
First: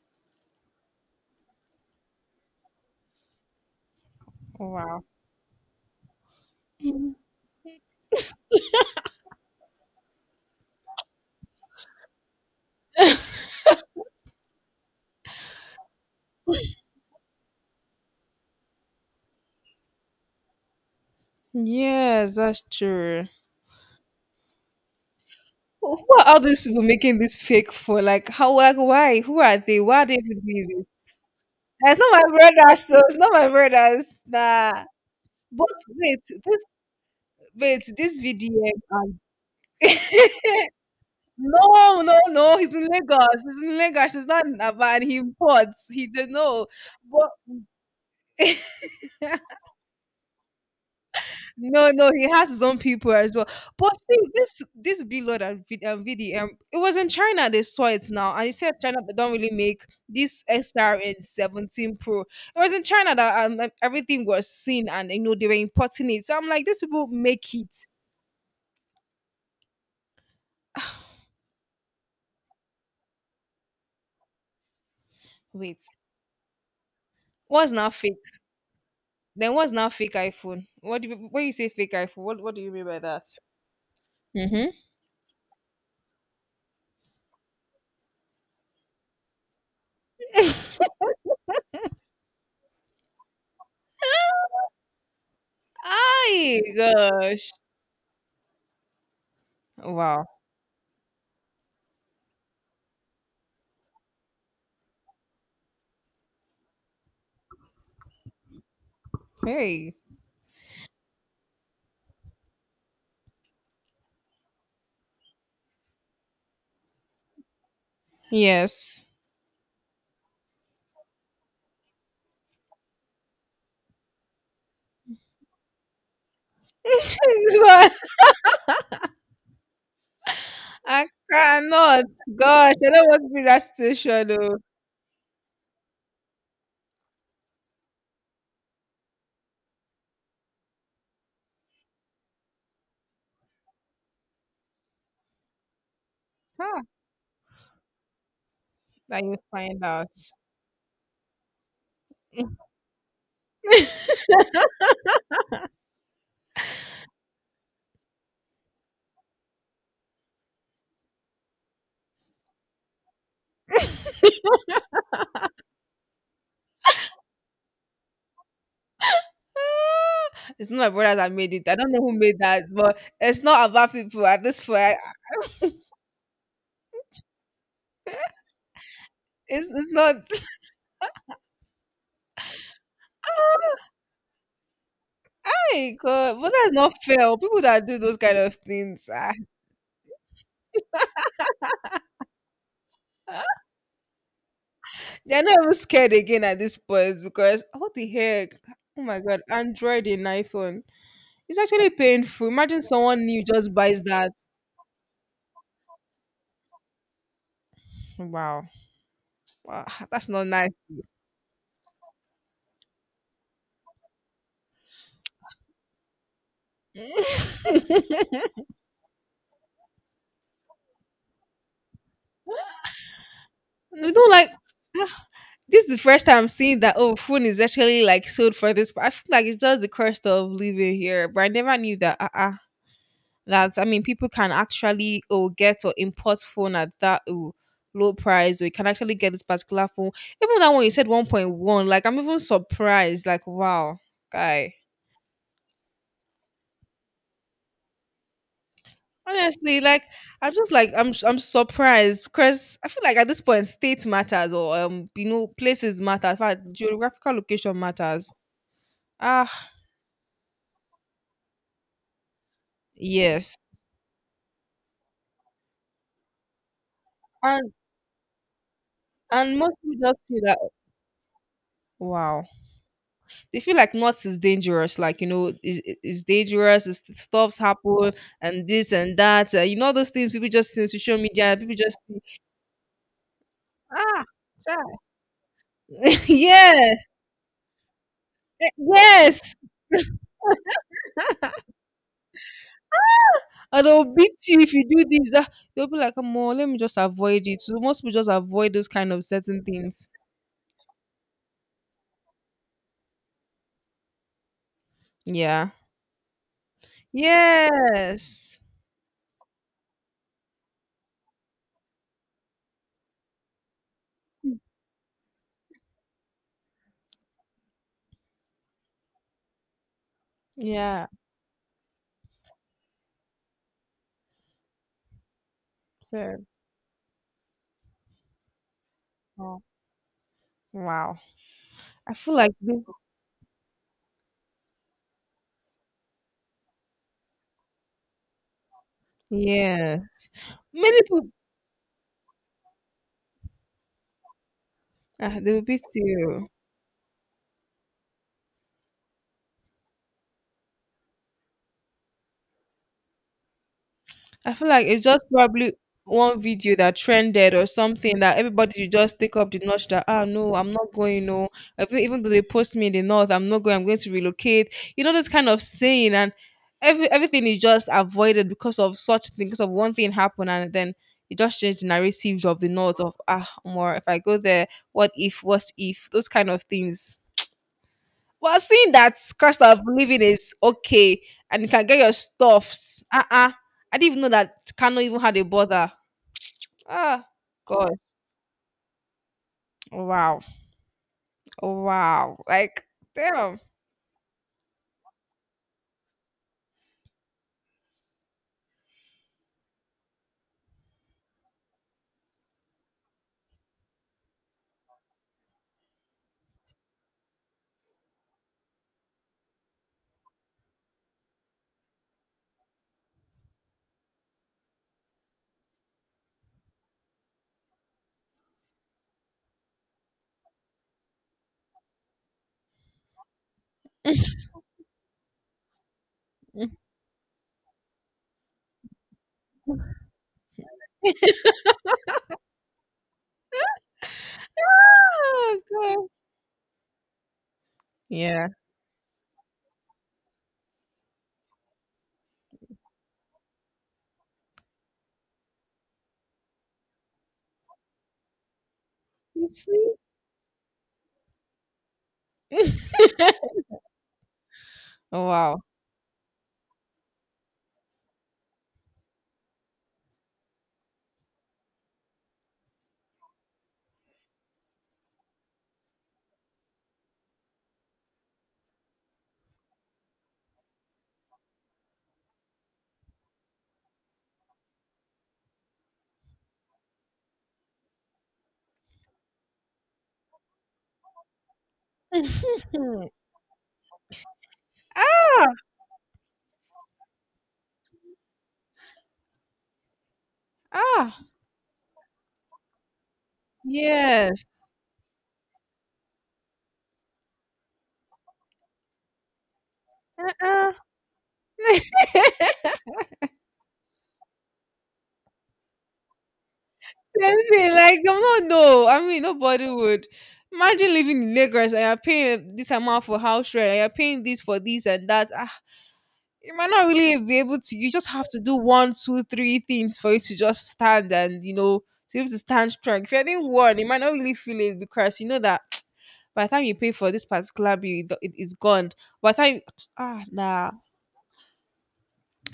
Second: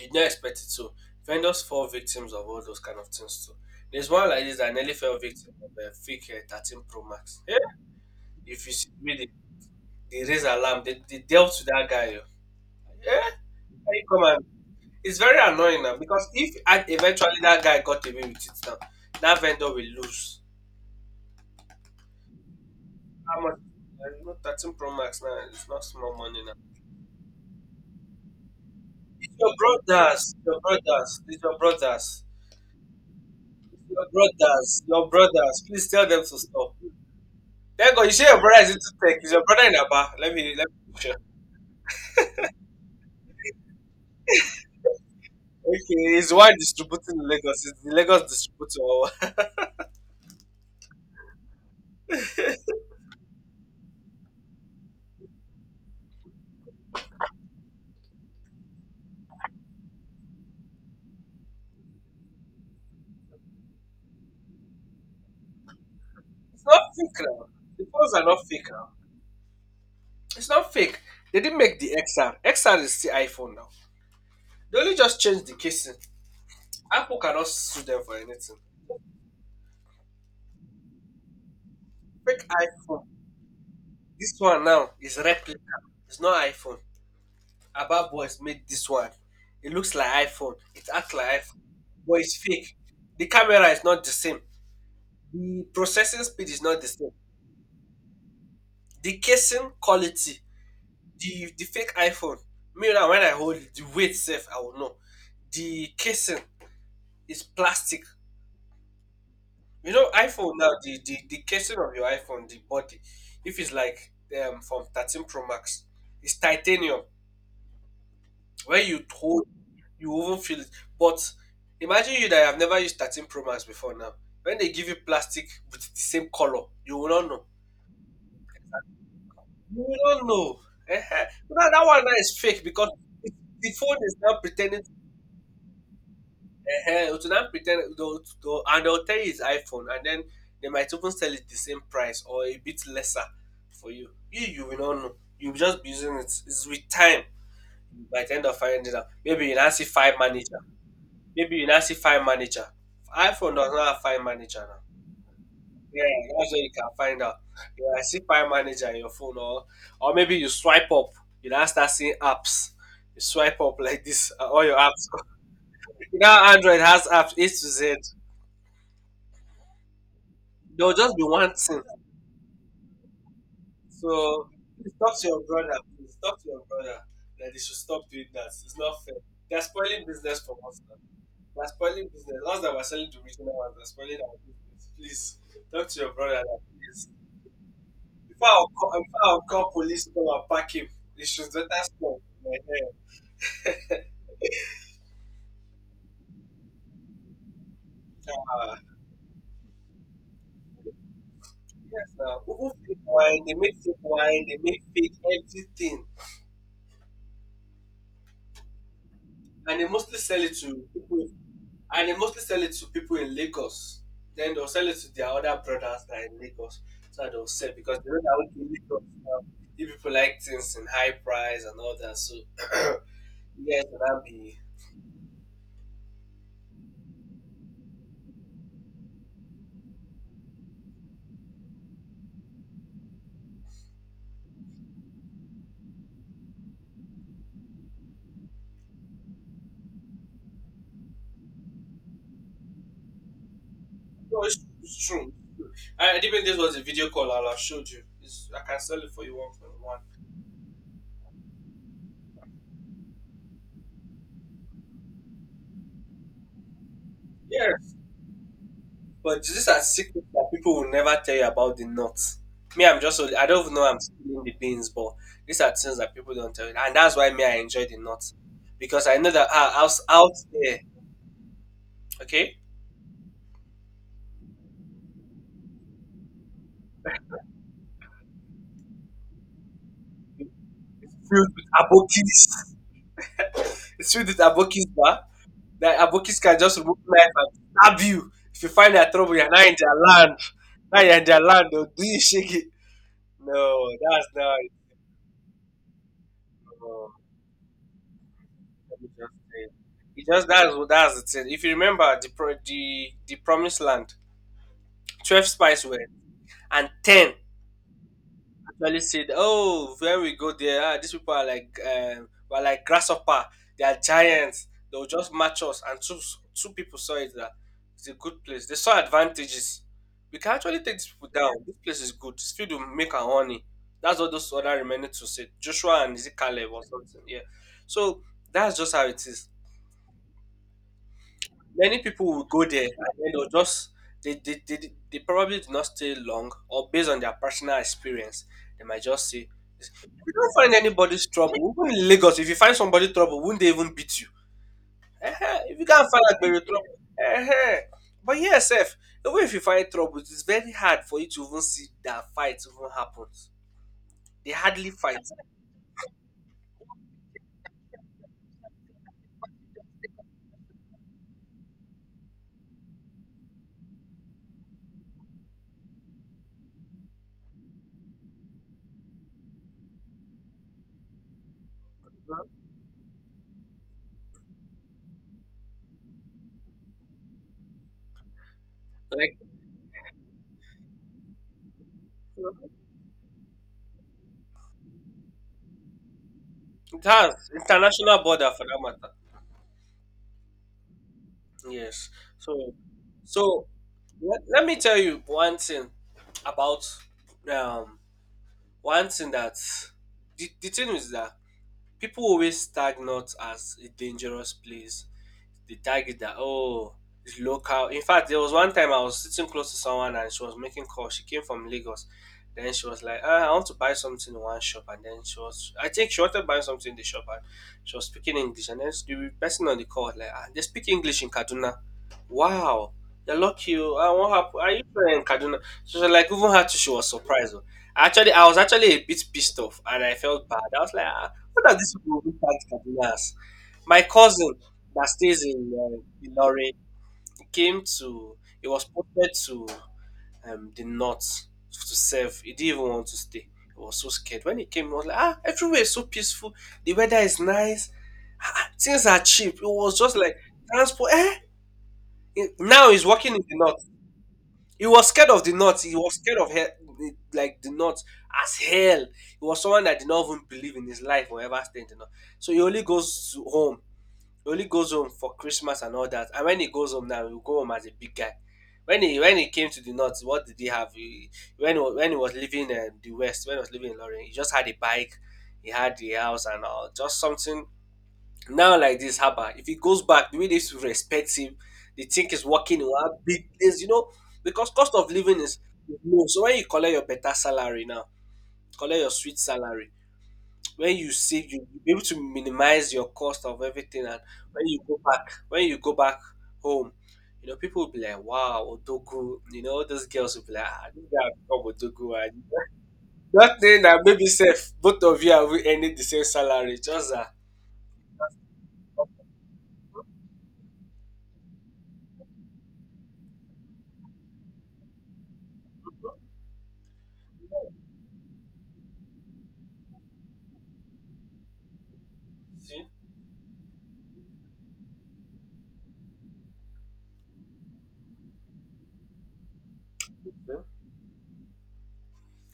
You don't expect it. So vendors fall victims of all those kind of things too. There's one like this that nearly
wow.
fell victim of a fake 13 Pro
Mhm.
Max. Yeah. If you see me, they raise alarm. They dealt to that guy. Yo. Yeah. How you come and it's very annoying now because if I, eventually that guy got away with it now, that vendor will lose.
Yes, that's true.
How much? You know, 13 Pro Max now, it's not
Who
small
who are all
money now.
these people making this fake for? Like, how? Like, why? Who are they? Why are they doing this?
It's your
It's not
brothers,
my brothers, so it's not my brothers. Nah. But
Please tell them
wait,
to
this
stop.
wait,
Thank God, you
This
say your brother is
VDM
into
and
tech. Is your brother in Aba? Let me picture.
No, he's in Lagos. He's in Lagos. He's not in Aba and he imports. He
Okay, he's
don't
the one
know.
distributing in
But
Lagos. It's the Lagos distributor.
No, no, he has his own people as well. But see, this B Lord and VDM, it was in China they saw it now, and he said China they don't really make this XRN 17 Pro. It was in China that everything was seen, and you know they were importing it. So I'm
It's
like, these
not
people
fake now.
make
The
it.
phones are not fake now. It's not fake. They didn't make the XR. XR is still iPhone now. They only just changed the
Wait,
casing. Apple cannot
what's
sue
now
them
fake?
for anything.
Then what's now fake iPhone? When you say fake iPhone? What
Fake
what do you mean by
iPhone.
that?
This one
Mm-hmm.
now is replica. It's not iPhone. Abba Boys made this one. It looks like iPhone. It acts like iPhone. But it's fake. The camera is not the same. The processing speed is
Ay
not the same.
gosh!
The casing
Wow.
quality. The fake iPhone. Me now when I hold it, the weight safe, I will know. The casing is plastic. You
Hey.
know, iPhone now, the casing of your iPhone, the body, if it's like from 13 Pro Max, it's titanium. When you
Yes.
hold, you won't feel it. But imagine you that have never used 13 Pro Max before now. When they give you plastic with the same color, you will not know. You will not know. Eh,
I
eh. Now, that one
cannot.
now is fake
Gosh,
because
I don't want to
the
be that
phone is
situation
now
though.
pretending ehen, to now pretend and they'll tell you it's iPhone, and then they might even sell it the same price or a bit lesser for you. You will not know. You'll just be using it. It's
Huh,
with time. By the end of finding it out,
that you
maybe you now
find
see
out.
five manager. Maybe you now see five manager. iPhone does not have five manager now. Yeah, that's where you can find out. Yeah, I see five manager in your phone, or maybe you swipe up. You now start seeing apps. You swipe up like this. All your apps. Now Android has apps A to Z.
Ah, it's not
There
my
will just
brothers
be
that made
one
it. I
thing.
don't know who made that, but it's not about people at
So
this point.
please
I-
talk to your brother. Please talk to your brother that they should stop doing that. It's not fair. They're
It's
spoiling
not
business for us now. They're spoiling business. Us that we're selling to regional ones, they're spoiling our business. Please talk
My
to your
God,
brother
but
that
that's not
please.
fair. Oh. People that do those kind of
If
things, ah,
I'll call police to come and pack him, they should better stop.
they're not even scared again at this point because what the heck?
Uh,
Oh my God, Android and iPhone. It's actually
yes, now
painful.
people
Imagine
fake
someone
wine,
new
they
just
make fake
buys that.
wine, they make fake everything,
Wow,
and
wow,
they mostly
that's
sell
not
it
nice.
to people and they mostly sell it to people in Lagos. Then they'll sell it to their other brothers that are in Lagos. So they'll sell because they know that okay, Lagos now, you people like things in high price and all that. So you guys
We
will
don't like.
be.
Ah, this is the first time I'm seeing that oh food is actually like sold for this, but I feel like it's just the cost of living here. But I never knew that that I mean people can actually oh get or import phone at that oh low price, or you can actually get this particular phone. Even that one you said 1.1, like I'm even surprised, like wow,
No,
guy.
it's true. I even this was a video call I'll have showed you. It's, I can sell it for you one for
Honestly,
one.
like I'm surprised because I feel like at this point state matters, or you know places matter. In fact, geographical
Yeah,
location matters.
but these
Ah,
are secrets that people will never tell you about the nuts. Me, I'm just, I
yes.
don't even know I'm stealing the beans, but these are things that people don't tell you. And that's why me, I
And
enjoy the nuts. Because I know that
and most
out,
people just
out
feel that
there,
wow.
okay,
They feel like nuts is dangerous, like you know, is dangerous, is stuff's happen and this and that. You know those things people just see on social
filled
media,
with
people just see,
abokis, it's
ah
filled with abokis,
child."
bah, that abokis can just remove
Yes,
knife and stab you. If you find that trouble, you're
yes.
not in their land. Now you're in their land, they'll do you shake it.
And
No,
they'll
that's
beat
not
you
it.
if you do this, that they'll be like, come on, let me just
No.
avoid it. So most people just avoid those kind
It's
of
just
certain
uh,
things.
it's just that's what that's the thing. If you remember the promised land, 12
Yeah.
spies were, and 10
Yes.
actually said, "Oh, when we go there, these people are like were like grasshopper. They are giants. They will just match us." And two people saw it that it's a good place. They saw advantages. We can actually take
Yeah.
these people down. This place is good. Still to make our honey. That's what those other remaining two said. Joshua and is it
So
Caleb or something? Yeah. So that's just how it is,
oh, wow.
many
I
people
feel
will
like
go
this,
there and then they'll just they probably do not stay long, or based on their personal experience they might just say,
yeah.
if you don't find
Many
anybody's
people,
trouble even in Lagos, if you find somebody trouble, would not they even beat you?
ah, they
Ehen,
will
if
beat
you can't find
you.
agbero trouble, ehen. But yes sef, even if you find trouble, it's very hard for you to even see that fight even happens. They
I feel like
hardly
it's
fight,
just probably one video that trended or something that everybody will just take up the notch that ah no, I'm not going, no. Even though they post me in the north, I'm not going, I'm going to relocate. You know, this kind of saying, and everything is just avoided because of such things, because of one thing happened and then it just changed the narratives of the north of ah more, if I go there, what if, those kind of things. Well, seeing that
like,
cost of living is okay and you can get your stuffs. Uh-uh. I didn't even know that Kano even had a brother.
it
Ah,
has
God.
international border for that matter.
Wow.
Yes.
Wow.
So,
Like, damn.
so, let me tell you one thing about um one thing that the thing is that people always tag North as a dangerous place, the target that, oh, it's local. In fact, there was one time I was sitting close to someone and she was making calls. She came from Lagos. Then she was like, I want to buy something in one shop. And then she was, I think she wanted to buy something in the shop, and she was speaking English. And then the person on the call was like, they speak English in Kaduna? Wow, you're lucky. Oh. Ah, what happened? Are you there in Kaduna? She was like, even her too, she was surprised. Oh. Actually, I was actually a bit pissed off and I felt bad. I was like, ah, what are these people who can't Kaduna as? My cousin, that stays
Oh,
in
God.
Ilori, came to
Yeah.
he was posted to the north to serve. He didn't even want to stay. He was so scared. When he came, he was like, everywhere is so peaceful. The weather is nice. Ah, ah, things are
You
cheap. It
see?
was just like transport. Eh? Now he's working in the north. He was scared of the
wow.
north. He was scared of like the north as hell. He was someone that did not even believe in his life or ever stay in the north. So he only goes to home. He only goes home for Christmas and all that. And when he goes home now, he will go home as a big guy. When he came to the north, what did he have? He, when he, wa- when he was living in the west, when he was living in Lorraine, he just had a bike, he had the house and all, just something. Now like this, Haba, if he goes back, the way they used to respect him, they think he's working in one big place, you know, because cost of living is
ah,
is low. So when you collect your better salary now, collect your sweet salary, when you
ah.
save you will be able to minimize your cost of everything, and
Yes.
when you go back, home you know, people will be like, wow, odogu, you know those girls will be like,
Uh-uh.
this guy become odogu and that thing that maybe safe, both of you are we earning the same salary, just that.
Same thing. Like I'm not, no. I mean, nobody would. Imagine living in Lagos and you're paying this amount for house rent. And you're paying this for this and that. Ah, you might not really be able to. You just have to do one, two, three things for you to just stand, and you know to be able to stand
See?
strong. If you're doing one, you might not really feel it because you know that by the time you pay for this particular bill, it is gone. By the time ah
So
nah,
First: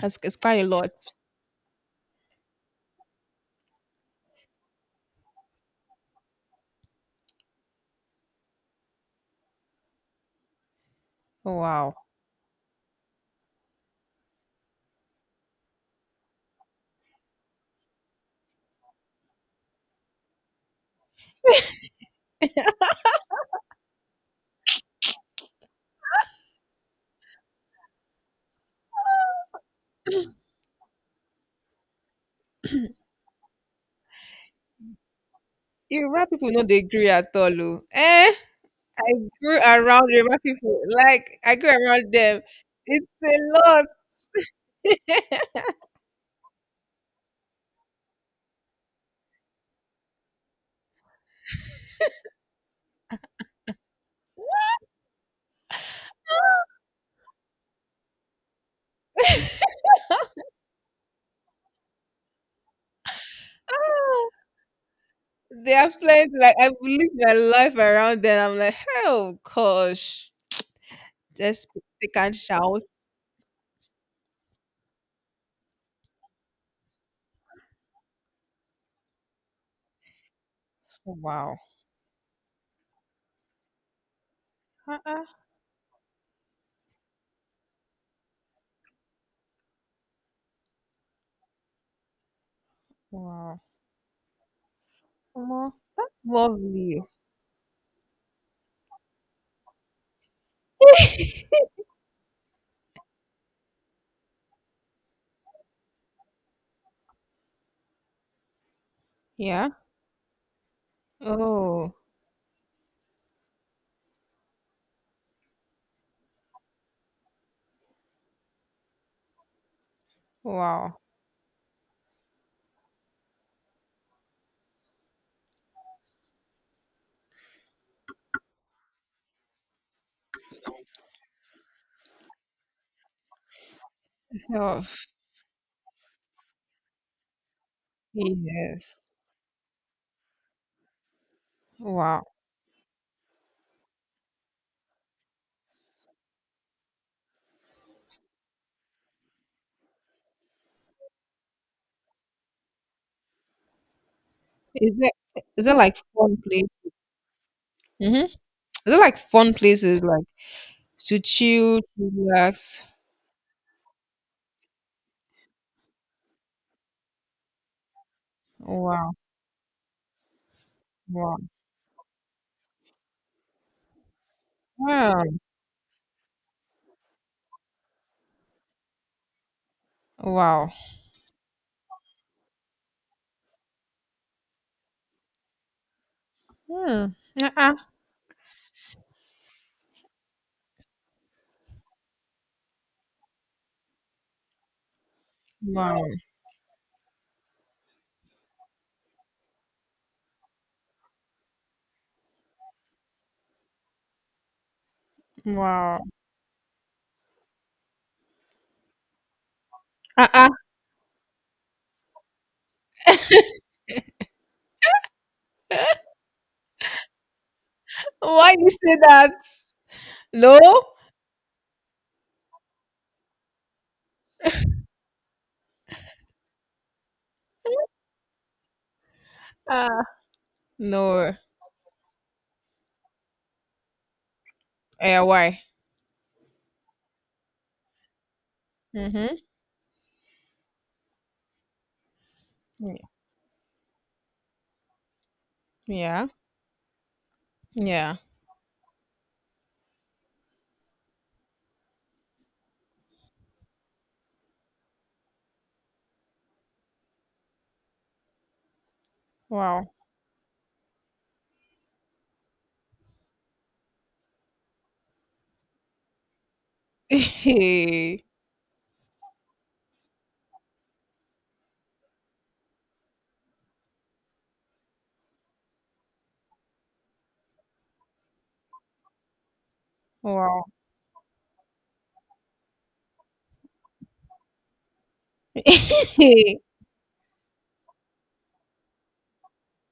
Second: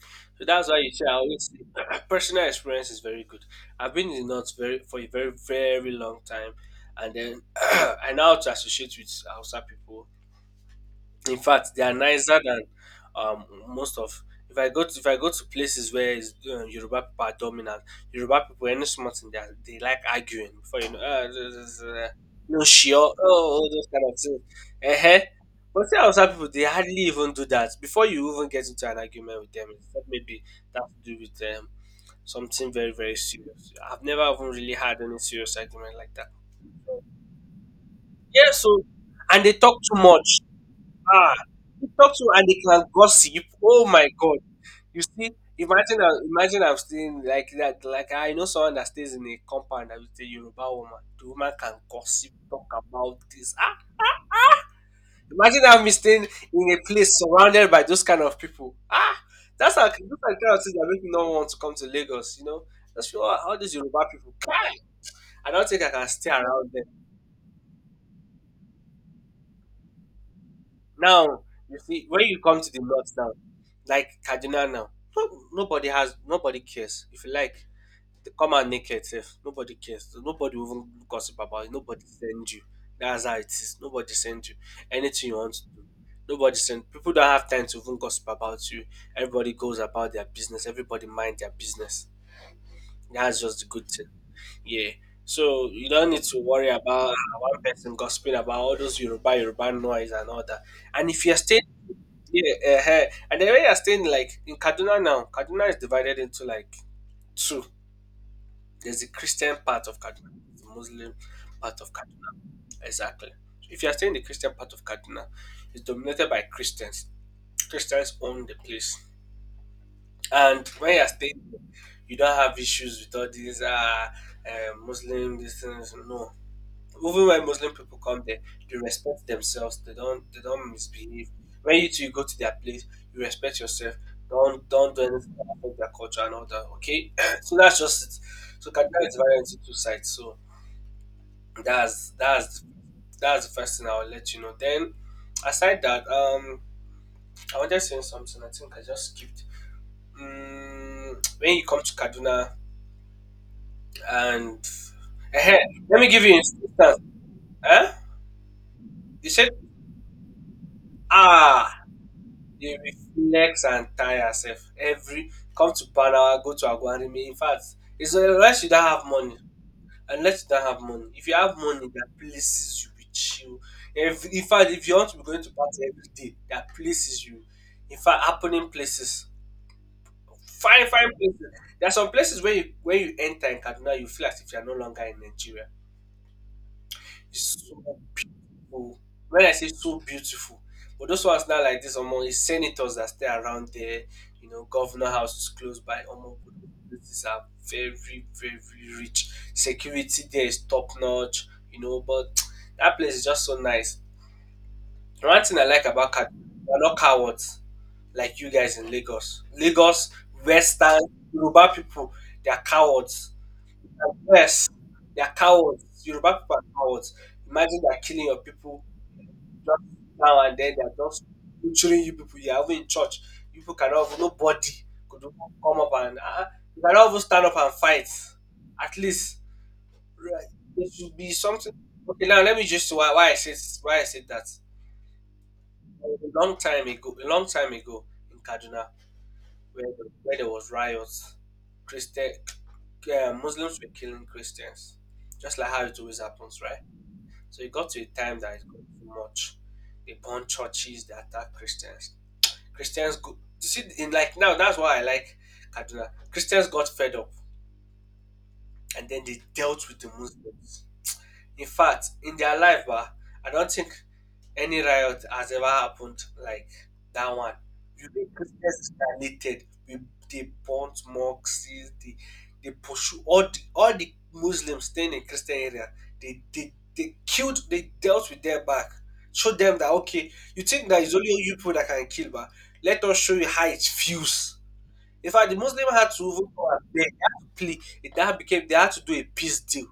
it's quite a
that's why you
lot.
say, I always say, personal experience is very good. I've been in the north very for a very, very long time, and then I now have to associate with Hausa people. In
Oh,
fact, they are
wow.
nicer than most of. If I go to places where is, Yoruba people are dominant, Yoruba people, any small thing, they like arguing before you know. No sure, oh, all those kind of things. Uh-huh. But see outside people, they hardly even do that before you even get into an argument with them. Except maybe that to do with something very, very serious. I've never even really had any serious argument
You
like that.
right people know they agree at all. Oh. Eh?
Yeah, so,
I
and they
grew
talk too
around Yoruba
much.
people. Like
Ah,
I grew
you
around
talk to
them.
and they can
It's a
gossip.
lot.
Oh my god! You see, imagine I'm staying like that. Like, I know someone that stays in a compound that with a Yoruba woman. The woman can gossip, talk about this. Ah, imagine I'm staying in a place surrounded by those kind of people. Ah, that's how, those are the kind of things that make me not want to come to Lagos. You know, that's how, all these Yoruba people. I don't
They
think I
are
can stay
plenty. Like
around
I've
them.
lived my life around them. I'm like, oh gosh,
Now,
just
you see,
they
when
can
you come to the
shout.
north now, like Kaduna now, no, nobody cares. If you like, they come out naked, sef. Nobody cares. So nobody will even gossip
Wow.
about you. Nobody send you. That's how it is. Nobody send you
Uh-uh.
anything you want to do. Nobody send. People don't have time to even gossip about you. Everybody goes about their business. Everybody mind their business. That's just
Wow.
the good thing. Yeah. So
Omo,
you don't need
that's
to worry
lovely.
about one person gossiping about all those Yoruba, Yoruba noise and all that. And if you're staying, yeah, and the when you're staying like in Kaduna now, Kaduna is divided into like two. There's the Christian
Yeah.
part of Kaduna, the Muslim part of
Oh.
Kaduna. Exactly. So if you're staying in the Christian part of Kaduna, it's dominated by Christians. Christians own the place, and when
Wow.
you're staying, you don't have issues with all these Muslim these things. No, even when Muslim people come there, they respect themselves. They don't misbehave. When you two go to their place, you respect yourself. Don't
So,
don't do anything that affect their culture and all that. Okay, so that's just it. So Kaduna
yes.
is divided into two sides. So that's
Wow.
that's that's the first thing I'll let you know. Then aside that, I wanted to say something. I think I just skipped. When you come to Kaduna and
Is it? Is it like
let me give you an
fun place?
instance. Eh?
Mm-hmm. Is it like
You said
fun places like to chill,
ah
to
you
relax?
reflex and tire herself every, come to Panawa, go to Agwarimi. In fact, it's unless you don't have
Wow.
money. Unless you don't have money. If you
Wow.
have money, there are places you will chill. If, In fact, if you want to be
Wow.
going to party every day, there are places you, in fact, happening places.
Wow.
Fine, fine places. There are some places where you when you enter in Kaduna, you feel as if you are no longer in Nigeria.
Hmm.
It's
Uh-uh.
so Oh, when I say, so beautiful, but those ones now like this, omo, is senators that stay around there, you know, governor houses close by.
Wow.
Omo, places are very, very rich. Security there is top notch, you know, but that place is just so nice. One thing I like
Wow.
about Kaduna, we're not cowards like you guys in Lagos. Lagos,
Uh-uh.
Western, Yoruba people, they are cowards. Yes, they are cowards. Yoruba people are cowards. Imagine they are killing your
Why you
people
say that?
just now and
No?
then they are just butchering you people. You are even in church. You people cannot even, nobody could even come up and, you cannot even stand up and fight. At least,
Uh,
right, there should be
no.
something. Okay, now let me just, why I said, why I said that,
Eh, why?
a long time ago, a long time ago, in Kaduna,
Mm-hmm.
where there was riots, Christian Muslims were killing Christians, just like how it always
Yeah.
happens, right? So it got to a
Yeah.
time that it got too much. They burned churches, they attacked Christians, Christians go. You see, in, like, now, that's why I like Kaduna. Christians got fed up, and then they dealt
Wow.
with the Muslims. In fact, in their life, bah, I don't think any riot has ever happened like that one. You think Christians are needed. We they burnt mosques, they they pursue all the Muslims staying in Christian area. They killed, they dealt with their back. Show them that, okay, you
wow.
think that it's only you people that can kill, but let us show you how it feels. In fact, the Muslim had to even go and beg, they had to plea. It that became they had to do a peace deal.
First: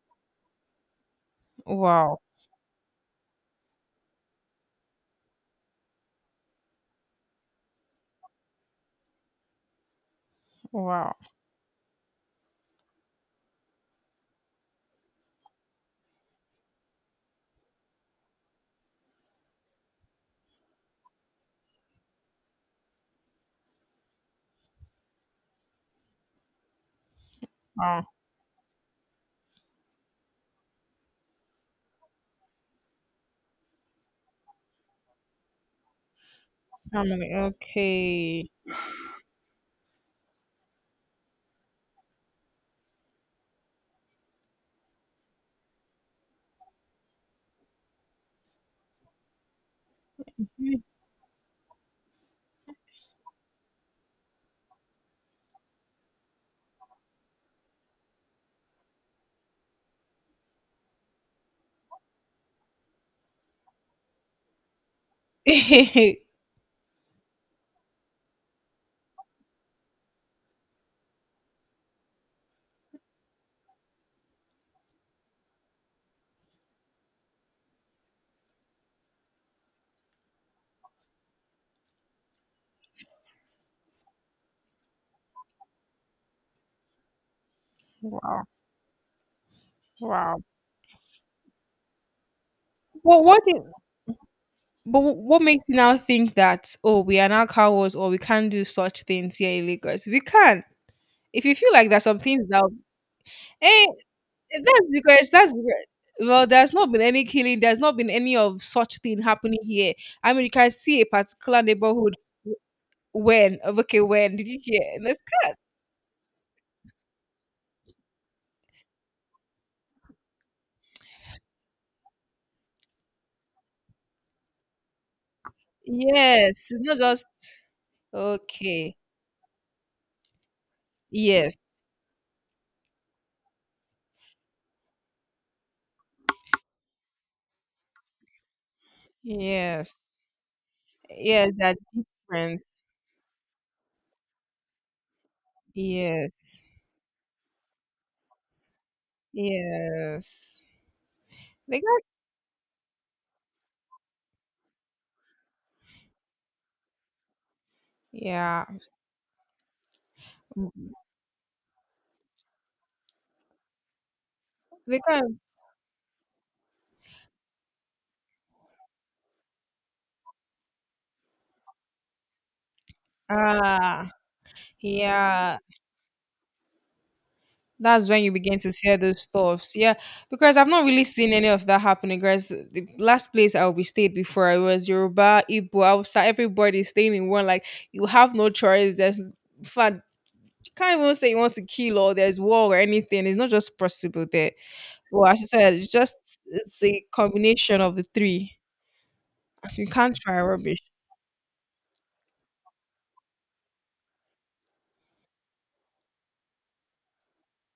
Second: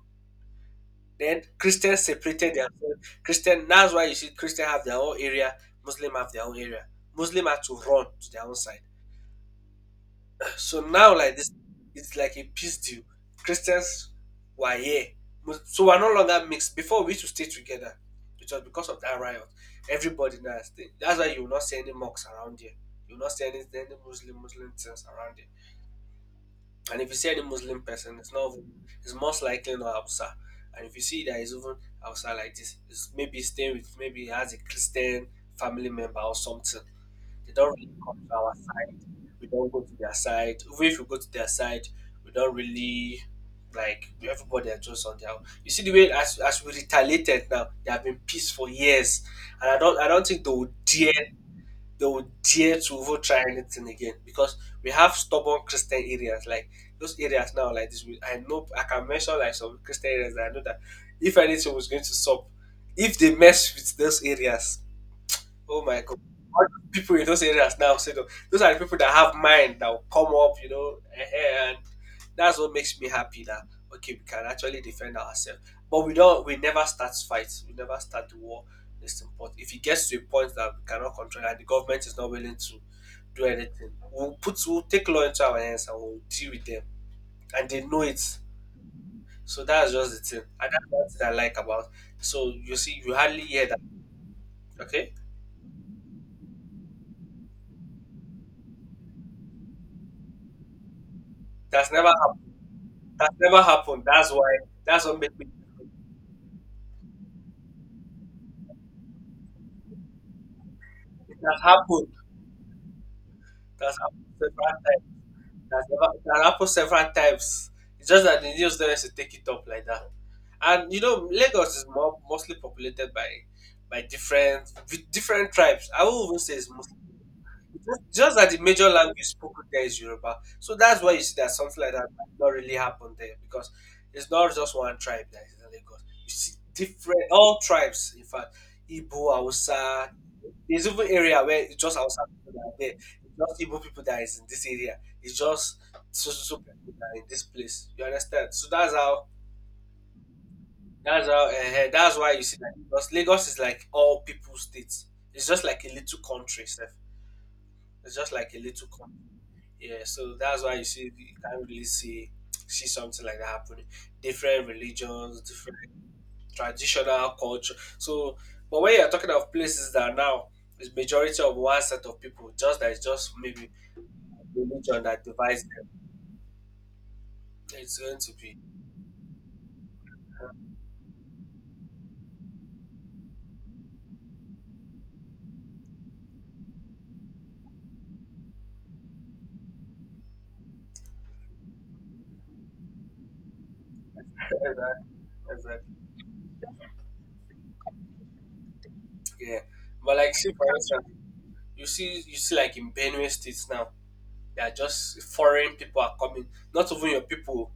Then Christians
wow.
separated themselves. Christian, that's why you see Christian have their own area, Muslim have their own area. Muslim had to run to their own side. So
Wow.
now like this, it's like a peace deal. Christians were here, so we're no longer mixed. Before we used to stay together, it was because of that riot. Everybody now stay. That's why you will not see any mocks around here. You will not see any Muslim Muslim things around here. And if you see any Muslim
Wow.
person, it's most likely not Hausa. And if you see that is even Hausa like this, it's maybe staying with maybe he has a Christian family member or something.
Family.
They don't really come to
Okay.
our side. We don't go to their side. Even if we go to their side, we don't really like everybody are just on their own. You see the way as we retaliated now, they have been peace for years. And I don't think they would dare to even try anything again because we have stubborn Christian areas. Like those areas now, like this, we- I know I can mention like some Christian areas that I know that if anything was going to stop, if they mess with those areas, oh my god. All those people in those areas now, so those are the people that have mind that will come up, and that's what makes me happy that okay, we can actually defend ourselves. But we never start fights, we never start the war. It's important. If it gets to a point that we cannot control and the government is not willing to do anything, we'll take law into our hands and we'll deal with them. And they know it.
wow.
So that's just the
Wow.
thing. And that's what I like about so you see you
Well,
hardly
what
hear
do
that.
but
Okay?
wh- what makes you now think that oh we are now cowards or we can't do such things here in Lagos? We can. If you feel like
That's
there's
never
some things
happened.
that,
That never
hey,
happened. That's why.
that's
That's what
because
made me.
that's because- well, there's not been any killing. There's not been any of such thing happening here. I mean, you can see a
It
particular
has happened.
neighborhood. When
That's
okay,
happened
when did you
several
hear?
times.
And it's cut.
That's never, it happened several times. It's just that the news don't to take it up like that. And you know, Lagos is more mostly populated by by different different tribes. I won't even say
Yes,
it's
it's not
Muslim.
just
Just that the major
okay.
language spoken there is Yoruba. So that's why you see that
Yes,
something like that might not really happen there because it's not just one tribe that is in Lagos. You see different, all tribes, in fact, Igbo,
yes,
Hausa, there's even area
yes.
where it's
That
just Hausa people that are
difference.
there. It's just Igbo people that is in this area. It's just so
Yes,
people that are in this place. You understand? So
yes.
that's how
They got
that's why you see that Lagos, Lagos is like all people states. It's just like a little country, sef. It's just like a
yeah.
little country. Yeah, so that's why you see you can't really see something like that happening. Different
They can.
religions, different traditional culture. So, but when you're talking of places that now is majority of one set of people, just that it's just maybe
Ah,
religion that
yeah.
divides them. It's
That's
going
when you
to be
begin to see those stuffs. Yeah, because I've not really seen any of that happening. Guys, the last place I will be stayed before I was Yoruba, Igbo, outside everybody staying in one. Like you have no choice. There's in fact you can't even say you want to kill, or there's war or anything. It's not just possible there.
exactly,
Well, as I said, it's
exactly.
just it's a combination of the three.
Yeah.
You can't
But like
try
see for
rubbish.
instance, you see like in Benue States now, they are just foreign people are coming, not even your people.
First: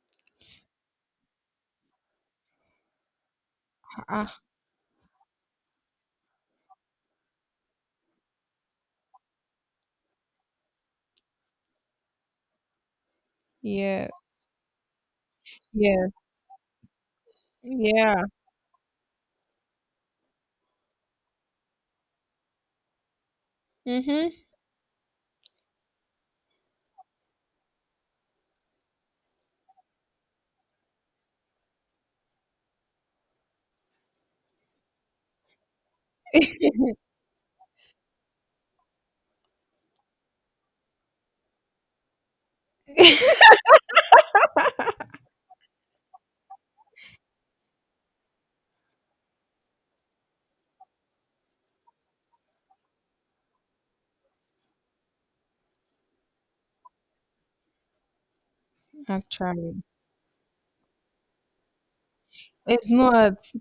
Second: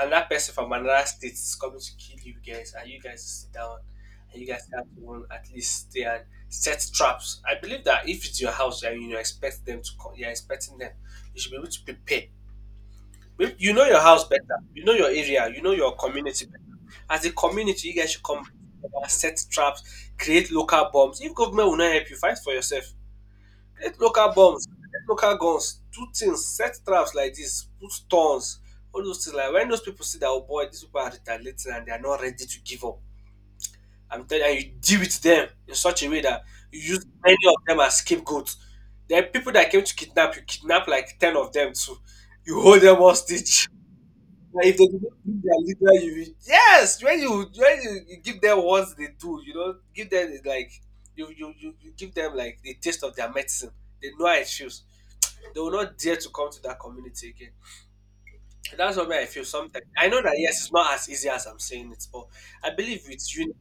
And that person from another state is coming to kill you guys, and you guys sit down, and
Ah,
you guys have to run at least stay and set traps. I believe that if it's your house and you expect them to come, you're expecting them, you should be able to prepare. Maybe you know your
yeah,
house better, you know your area, you know your
yes,
community better. As a community, you guys should
yeah.
come together, set traps, create local bombs. If government will not help you, fight for yourself. Get local
Hmm.
bombs, get local guns, do things, set traps like this, put stones, all those things. Like when those people see that, oh boy, these people are retaliating and they are not ready to give up. I'm telling you, and you deal with them in such a way that you use many of them as scapegoats. There are people that came to kidnap you, kidnap like 10 of them too. You hold them hostage. Like if they do not give their leader, yes, when you give them what they do, you know, give them like you give them like the taste of their medicine. They know how it feels they will not dare to come to that community again. And that's what I feel
Actually,
sometimes. I know that yes, it's not as easy as I'm saying it, but I
it's
believe with
not.
you,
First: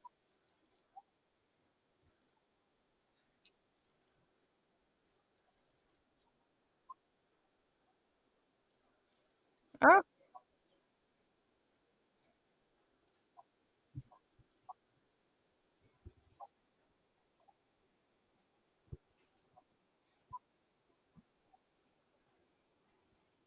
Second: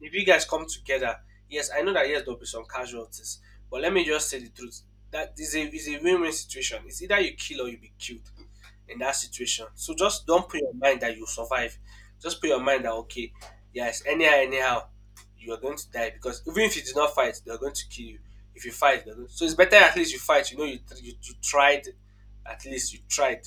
if you guys come together, yes, I know that yes, there'll be some casualties. But let me just say the truth. That is a win-win situation. It's either you kill or you be killed in that situation. So
Ah,
just don't put your mind that you survive. Just put your mind that okay, yes, anyhow, you are going to die because even if you did not fight, they are going to kill you. If you fight, they're going to. So it's better at least you fight. You know you tried, at least you tried.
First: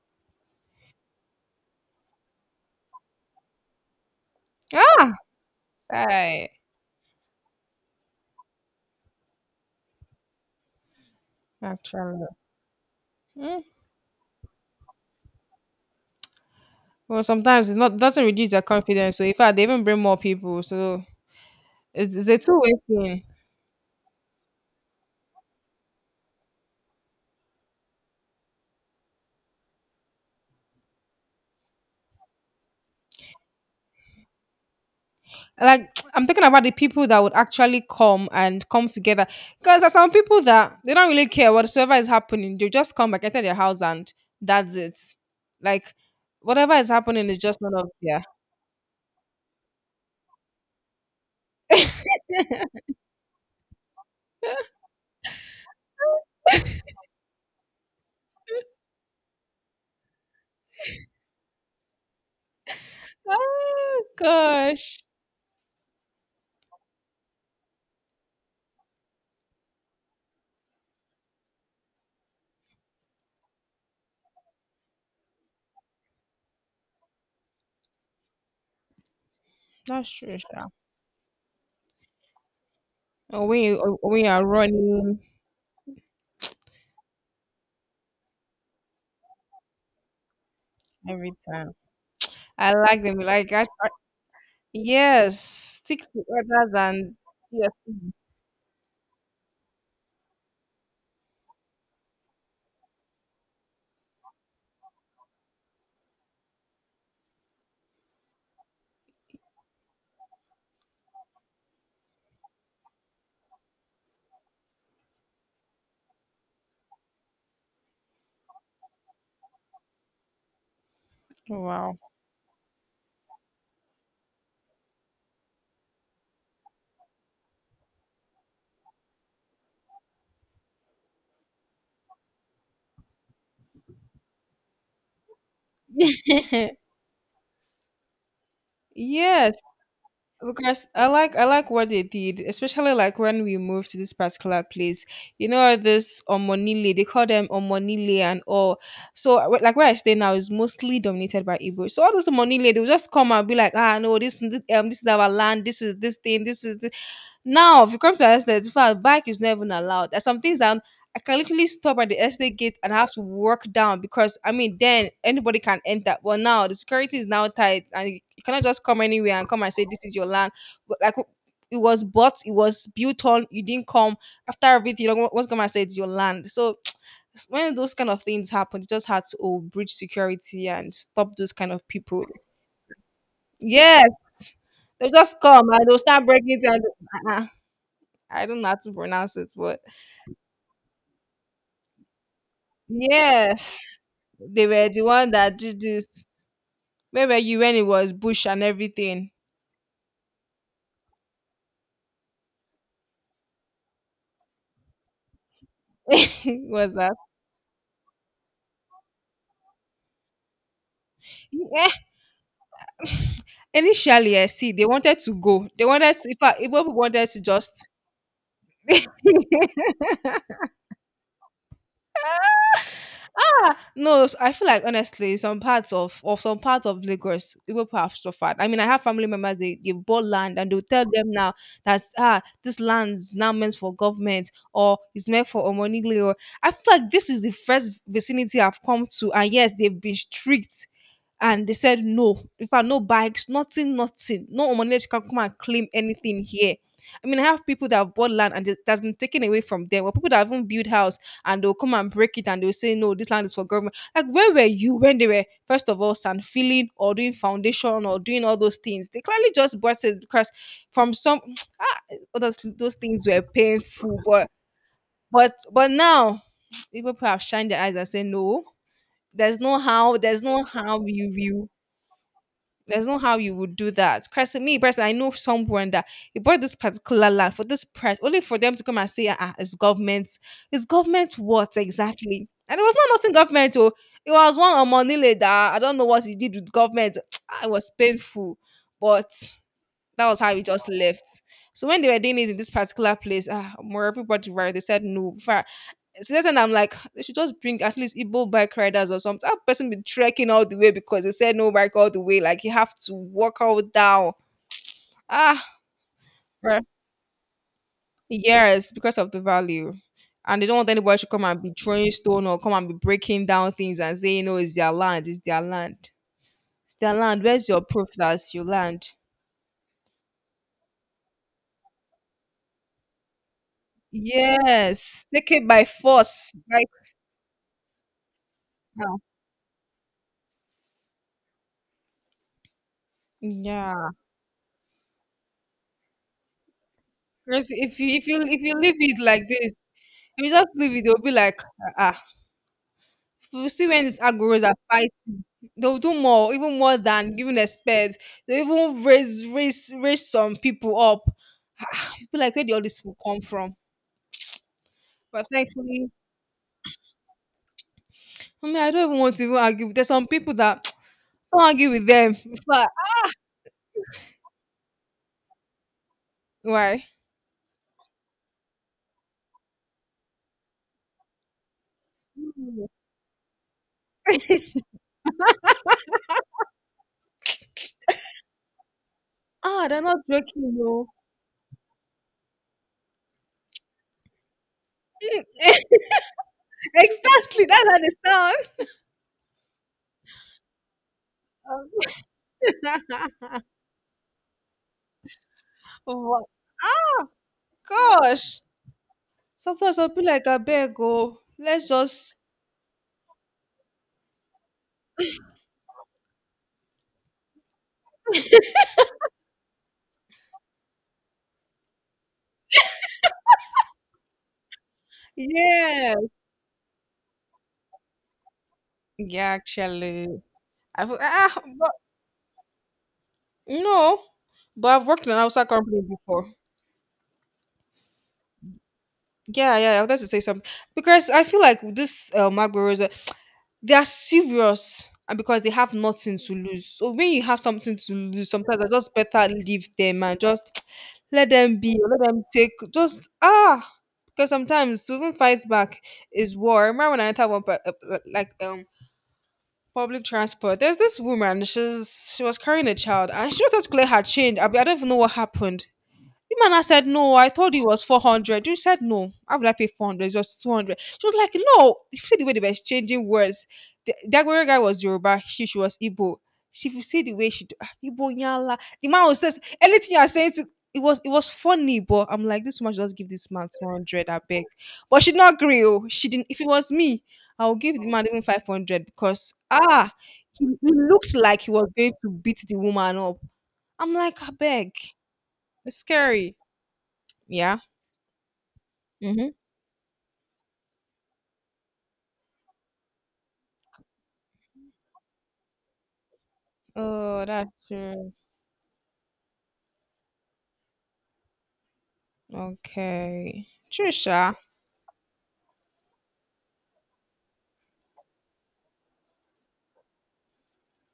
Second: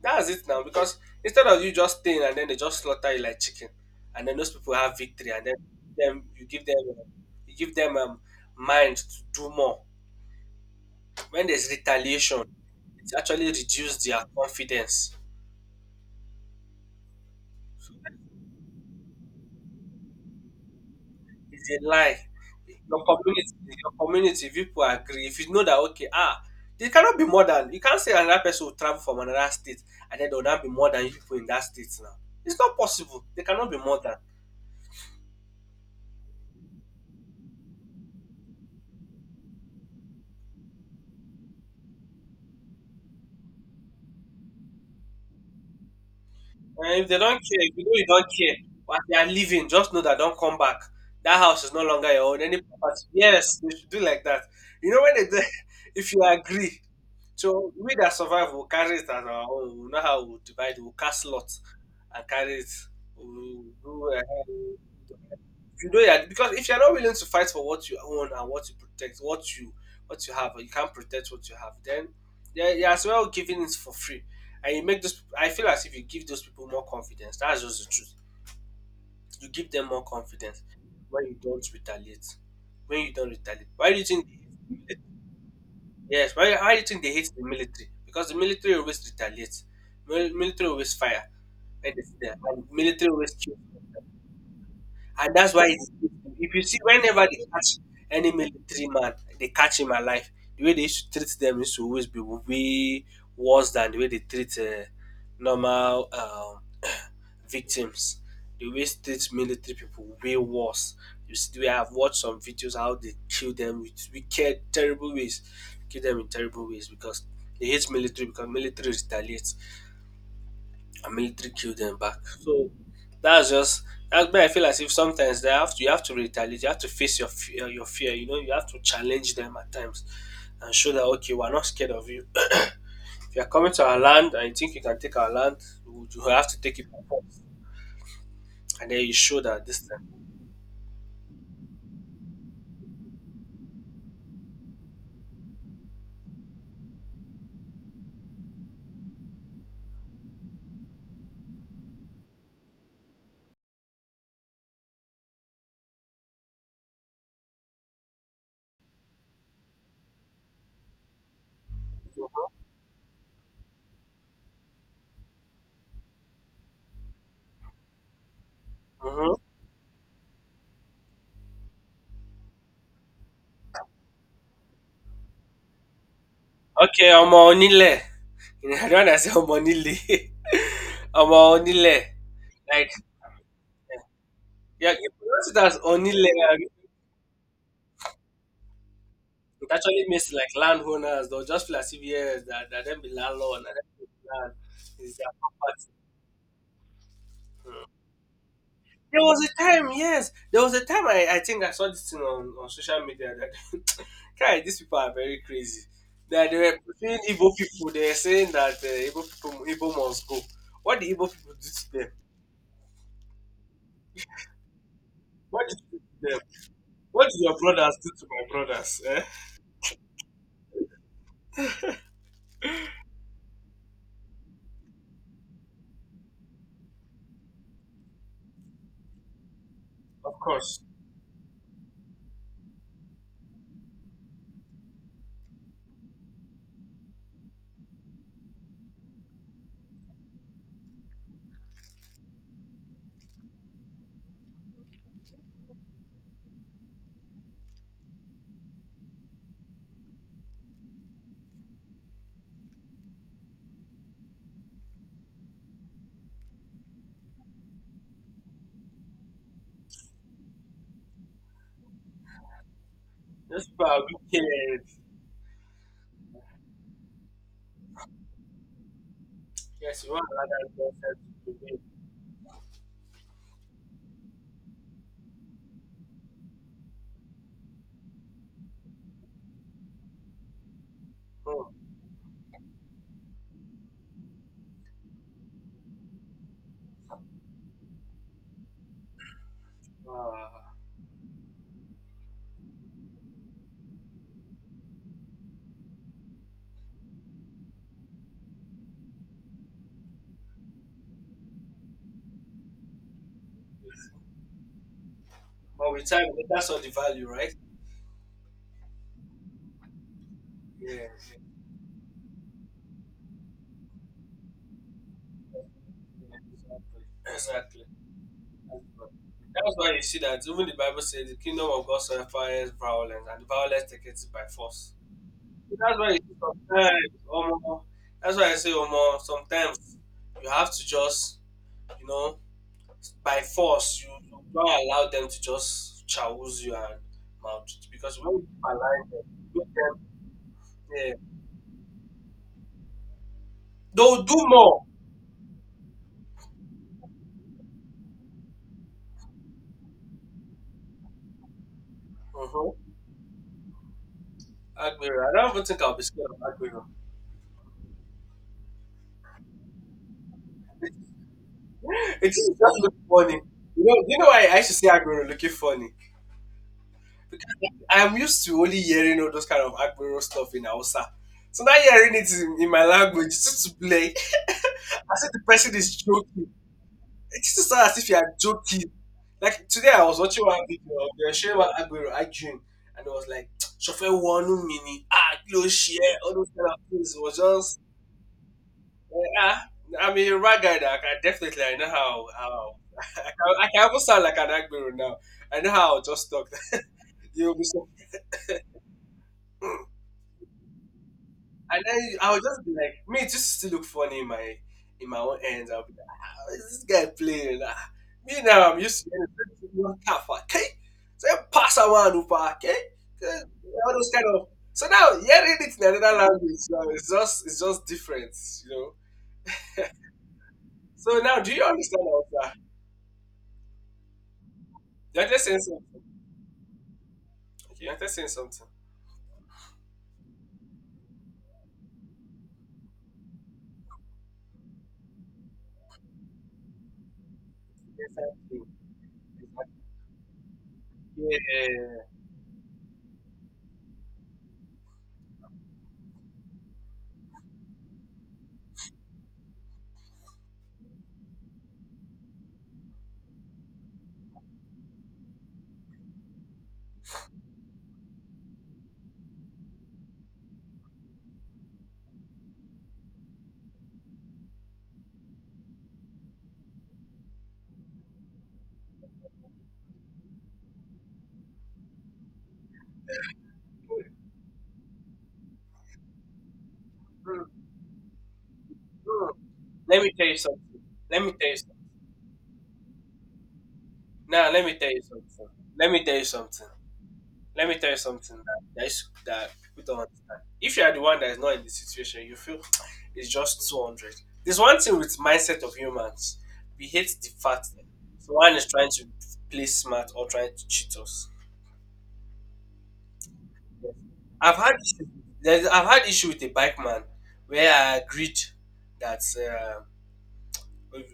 That's it now because instead of you just staying and then they just slaughter you like chicken, and then those people have
ah.
victory and then them you
Aye.
give them you give them mind to do more. When there's
Actually,
retaliation, it actually
mm,
reduces their confidence.
well, sometimes it's not doesn't reduce their confidence. So in fact, they even bring more people. So
It's a
it's,
lie.
it's a two-way
Your
thing.
community your community people agree. If you know that okay, ah, they cannot be more than you can't say another person will travel from another state and then there will not be more than you people in that state now. It's not possible. They cannot be more than.
Like I'm thinking about the people that would actually come and come together because there's some people that they don't really care whatsoever is happening. They just come back enter their house and that's it. Like whatever is
And if they
happening
don't
is
care,
just none
if you
of
know you
their.
don't care, but they are leaving, just know that don't come back. That house is no longer your own. Any property. Yes, they should do like that. You know when they do- if you agree, so we that survive will carry it as our own. We know how we divide. We will cast lots and carry it. We will
Oh
do.
gosh,
You know, yeah, because if you're not willing to fight for what you own and what you protect, what you have, or you can't protect what you have, then yeah, as well giving it for free, and you make those. I feel as if you give those people more confidence. That's just the truth. You give them more
that's true.
confidence
Sha.
when you don't retaliate. When you don't
Or when
retaliate,
you
why do you
or when
think
you are running
yes, why do you think they hate the military? Because the military always retaliates. Military always fire
every time.
when they see them, and
I like
military
them.
always
Like
kill.
I,
And
yes,
that's why it's,
stick to
if you
others
see
and
whenever they
yes.
catch any military man, they catch him alive. The way they used to treat them used to always be way worse than the way they treat normal. Victims, the way state military people way worse. You see, we have watched some videos how they kill them with wicked, terrible ways. Kill them in terrible ways because they hate military because military retaliates and military kill them
Wow.
back. So that's just that's why I feel as if sometimes they have to you have to retaliate, you have to face your fear, You know, you have to challenge them at times and show that okay, we're not scared of you. If you're coming to our land and you think you can take our land, you have to take it by force. And then you show
Yes,
that this time.
because I like what they did, especially like when we moved to this particular place. You know this Omonile, they call them Omonile and all. So like where I stay now is mostly dominated by Igbo. So all those Omonile, they will just come and be like, ah no, this is our land, this is this. Now if you come to us, that in fact, bike is never even allowed. There's some things that I can literally stop at the estate gate and I have to walk down because I mean then anybody can enter. But now the security is now tight, and you cannot just come
Mhm.
anywhere and come and say this is your land. But like it was bought, it was built on, you didn't come after everything, you know, what's gonna say it's your land. So
Okay, ọmọ
when those
onílẹ̀.
kind of things happen,
I
you
don't
just
wanna
had
say
to
ọmọ
oh, breach
onílẹ̀.
security and
Ọmọ
stop those kind of
onílẹ̀.
people.
Like,
Yes,
yeah, you
they'll just
pronounce it
come
as
and they'll start
onílẹ̀.
breaking it
And
down. Uh-uh. I don't know how to pronounce it,
it
but
actually means like landowners. They'll just feel as if, yes, that them be landlord and that them
yes,
be land.
they were the
Is their
one that did
property.
this. Where were you when it was bush and
There
everything?
was a time, yes. There was a time I think I saw this thing on social media that, guy, these people are very crazy. That they were
Was that?
putting Igbo people, they were saying that Igbo people, Igbo must go. What did Igbo people do
Yeah.
to them?
Initially, I see they wanted to
What
go.
did
They
you
wanted
do
to.
to
In
them?
fact, Igbo people
What
wanted
did
to
your
just
brothers do to my brothers? Eh?
Yeah, no, s- I feel like honestly, some parts of some parts of Lagos, people have suffered. I mean, I have family members they bought
Of
land and
course.
they'll tell them now that ah, this land is now meant for government, or it's meant for Omonigli. Or I feel like this is the first vicinity I've come to, and yes, they've been strict. And they said no. If I no bikes, nothing, nothing. No Omonigli can come and claim anything here. I mean, I have people that have bought land and it- that's been taken away from them, or people that haven't built house and they'll come and break it, and they'll say no, this land is for government. Like where were you when they were first of all sand filling or doing foundation or doing all those things? They clearly just bought it because from some ah, all those things were
Those people are
painful, but
wicked.
but but now people have shined their eyes and say no, there's no
Yes, you
how
want
there's no
another
how
nonsense
you
to
will
do.
there's no how you would do that. Christ, me personally, I know someone that he bought this particular land for this price, only for them to come and say, ah, it's government. It's government
Oh,
what exactly? And it was not nothing government. Oh, it was one on money later. I don't know what he did with government. It was painful, but that was how he
ah.
just left. So when they were doing it in this particular place, more everybody right, they said no. So then I'm like, they should just bring at least Igbo bike riders or something. That person be trekking all the way because they said no bike all the way. Like you have to walk all down. Ah,
But with time, that's saw
bruh.
the value, right?
Yes, because of the value. And they don't
Yeah,
want
yeah,
anybody to come and be throwing stone or come and be breaking down things and saying, no, it's their land, it's their land.
yeah,
It's
exactly.
their land. Where's your
Exactly.
proof that's your land?
That's why you see that even the Bible says the kingdom of God suffers violence, and the violence takes it by force.
Yes, take it
So
by
That's why you see
force right
sometimes, Omo, that's why I say,
now.
Omo, sometimes you have to just, you know, by force,
Yeah,
you don't allow them to just chouse you and
because
maltreat
if you
because
if
when
you
you
if you leave
align
it
them,
like
you
this,
make them
if you just leave it,
yeah,
they'll be like, ah, ah, you see when these
they'll do
agoros are
more.
fighting, they'll do more, even more than even expect. They even raise some people up. Ah, people like where did all
Mm-hmm.
this people come from?
Aguero, I
But
don't even think I'll be
thankfully,
scared of Aguero.
I mean I don't even want to even argue. There's some people that don't argue with
It
them.
just it
But
look funny. You know why I should say Aguero looking funny
why?
because I'm used to only hearing all those kind of Aguero stuff in Hausa. So now hearing it in my
Mm.
language, it's just to play. I said the person is joking. It's just as if you are joking. Like
Ah,
today,
they're
I was
not
watching one
joking
video of
no.
the Shewa Aguero arguing, and it was like, "Chauffeur one mini, ah, close yeah, all those kind of things." It was
Exactly,
just,
that's how they sound.
eh, ah, I'm a rag guy. That I can definitely, I know how I
Um,
can, I can almost sound like an Aguero now. I know how I'll just talk.
Wow,
You'll be so,
gosh.
and
Sometimes I'll be like, I beg, oh, let's
then I
just
would just be like, me, it just to look funny in my own ends. Is this guy playing? Ah, me now, I'm used to getting half, okay? So you pass around, Upa, okay? Eh, all those kind of. So now, hearing it in
yeah.
another language, now it's just different, you know?
Yeah, actually, I've
So now, do you
but
understand all that?
no, but I've worked
You're
in an
just saying
outside
something.
company before.
Okay, you're just saying something.
Yeah, yeah, I wanted to say something because I feel like this Magbaros, they are serious and because they have nothing to lose. So when you have something
Yes,
to
I
lose,
do.
sometimes I just better leave them and just let them be,
Yeah.
or let them take just ah. Because sometimes to even fight back is war. I remember when I entered one public transport. There's this woman. She was carrying a child, and she was just clear her change. I don't even know what happened. The man now said, no, I told you it was 400. You said, no, how would I pay 400? It's just 200. She was like, no. You see the way they were exchanging words. The Dagwere guy was Yoruba, she was Igbo. She, if you see the way she Igbo nyala. The man was says, anything you are saying to, it was funny, but I'm like, this woman should just give this man 200, I beg. But she did not agree. Oh. She didn't, if it was me,
Mm,
I would give the man even 500
mm.
because,
Let me
ah,
tell you
he,
something.
he
Let me
looked
tell you
like he
something.
was going to beat the woman up. I'm like,
Now,
I
let me tell
beg.
you something. Let
It's
me tell you
scary.
something. Let me
Yeah.
tell you something that
Mhm.
people don't understand. If you are the one that is not in the situation, you feel it's just 200. There's one thing with mindset of humans. We hate the
Oh,
fact
that's
that
true.
someone is trying to play smart or trying to cheat us.
Okay.
I've
Trisha.
had issue- I've had issue with a bike man where I agreed that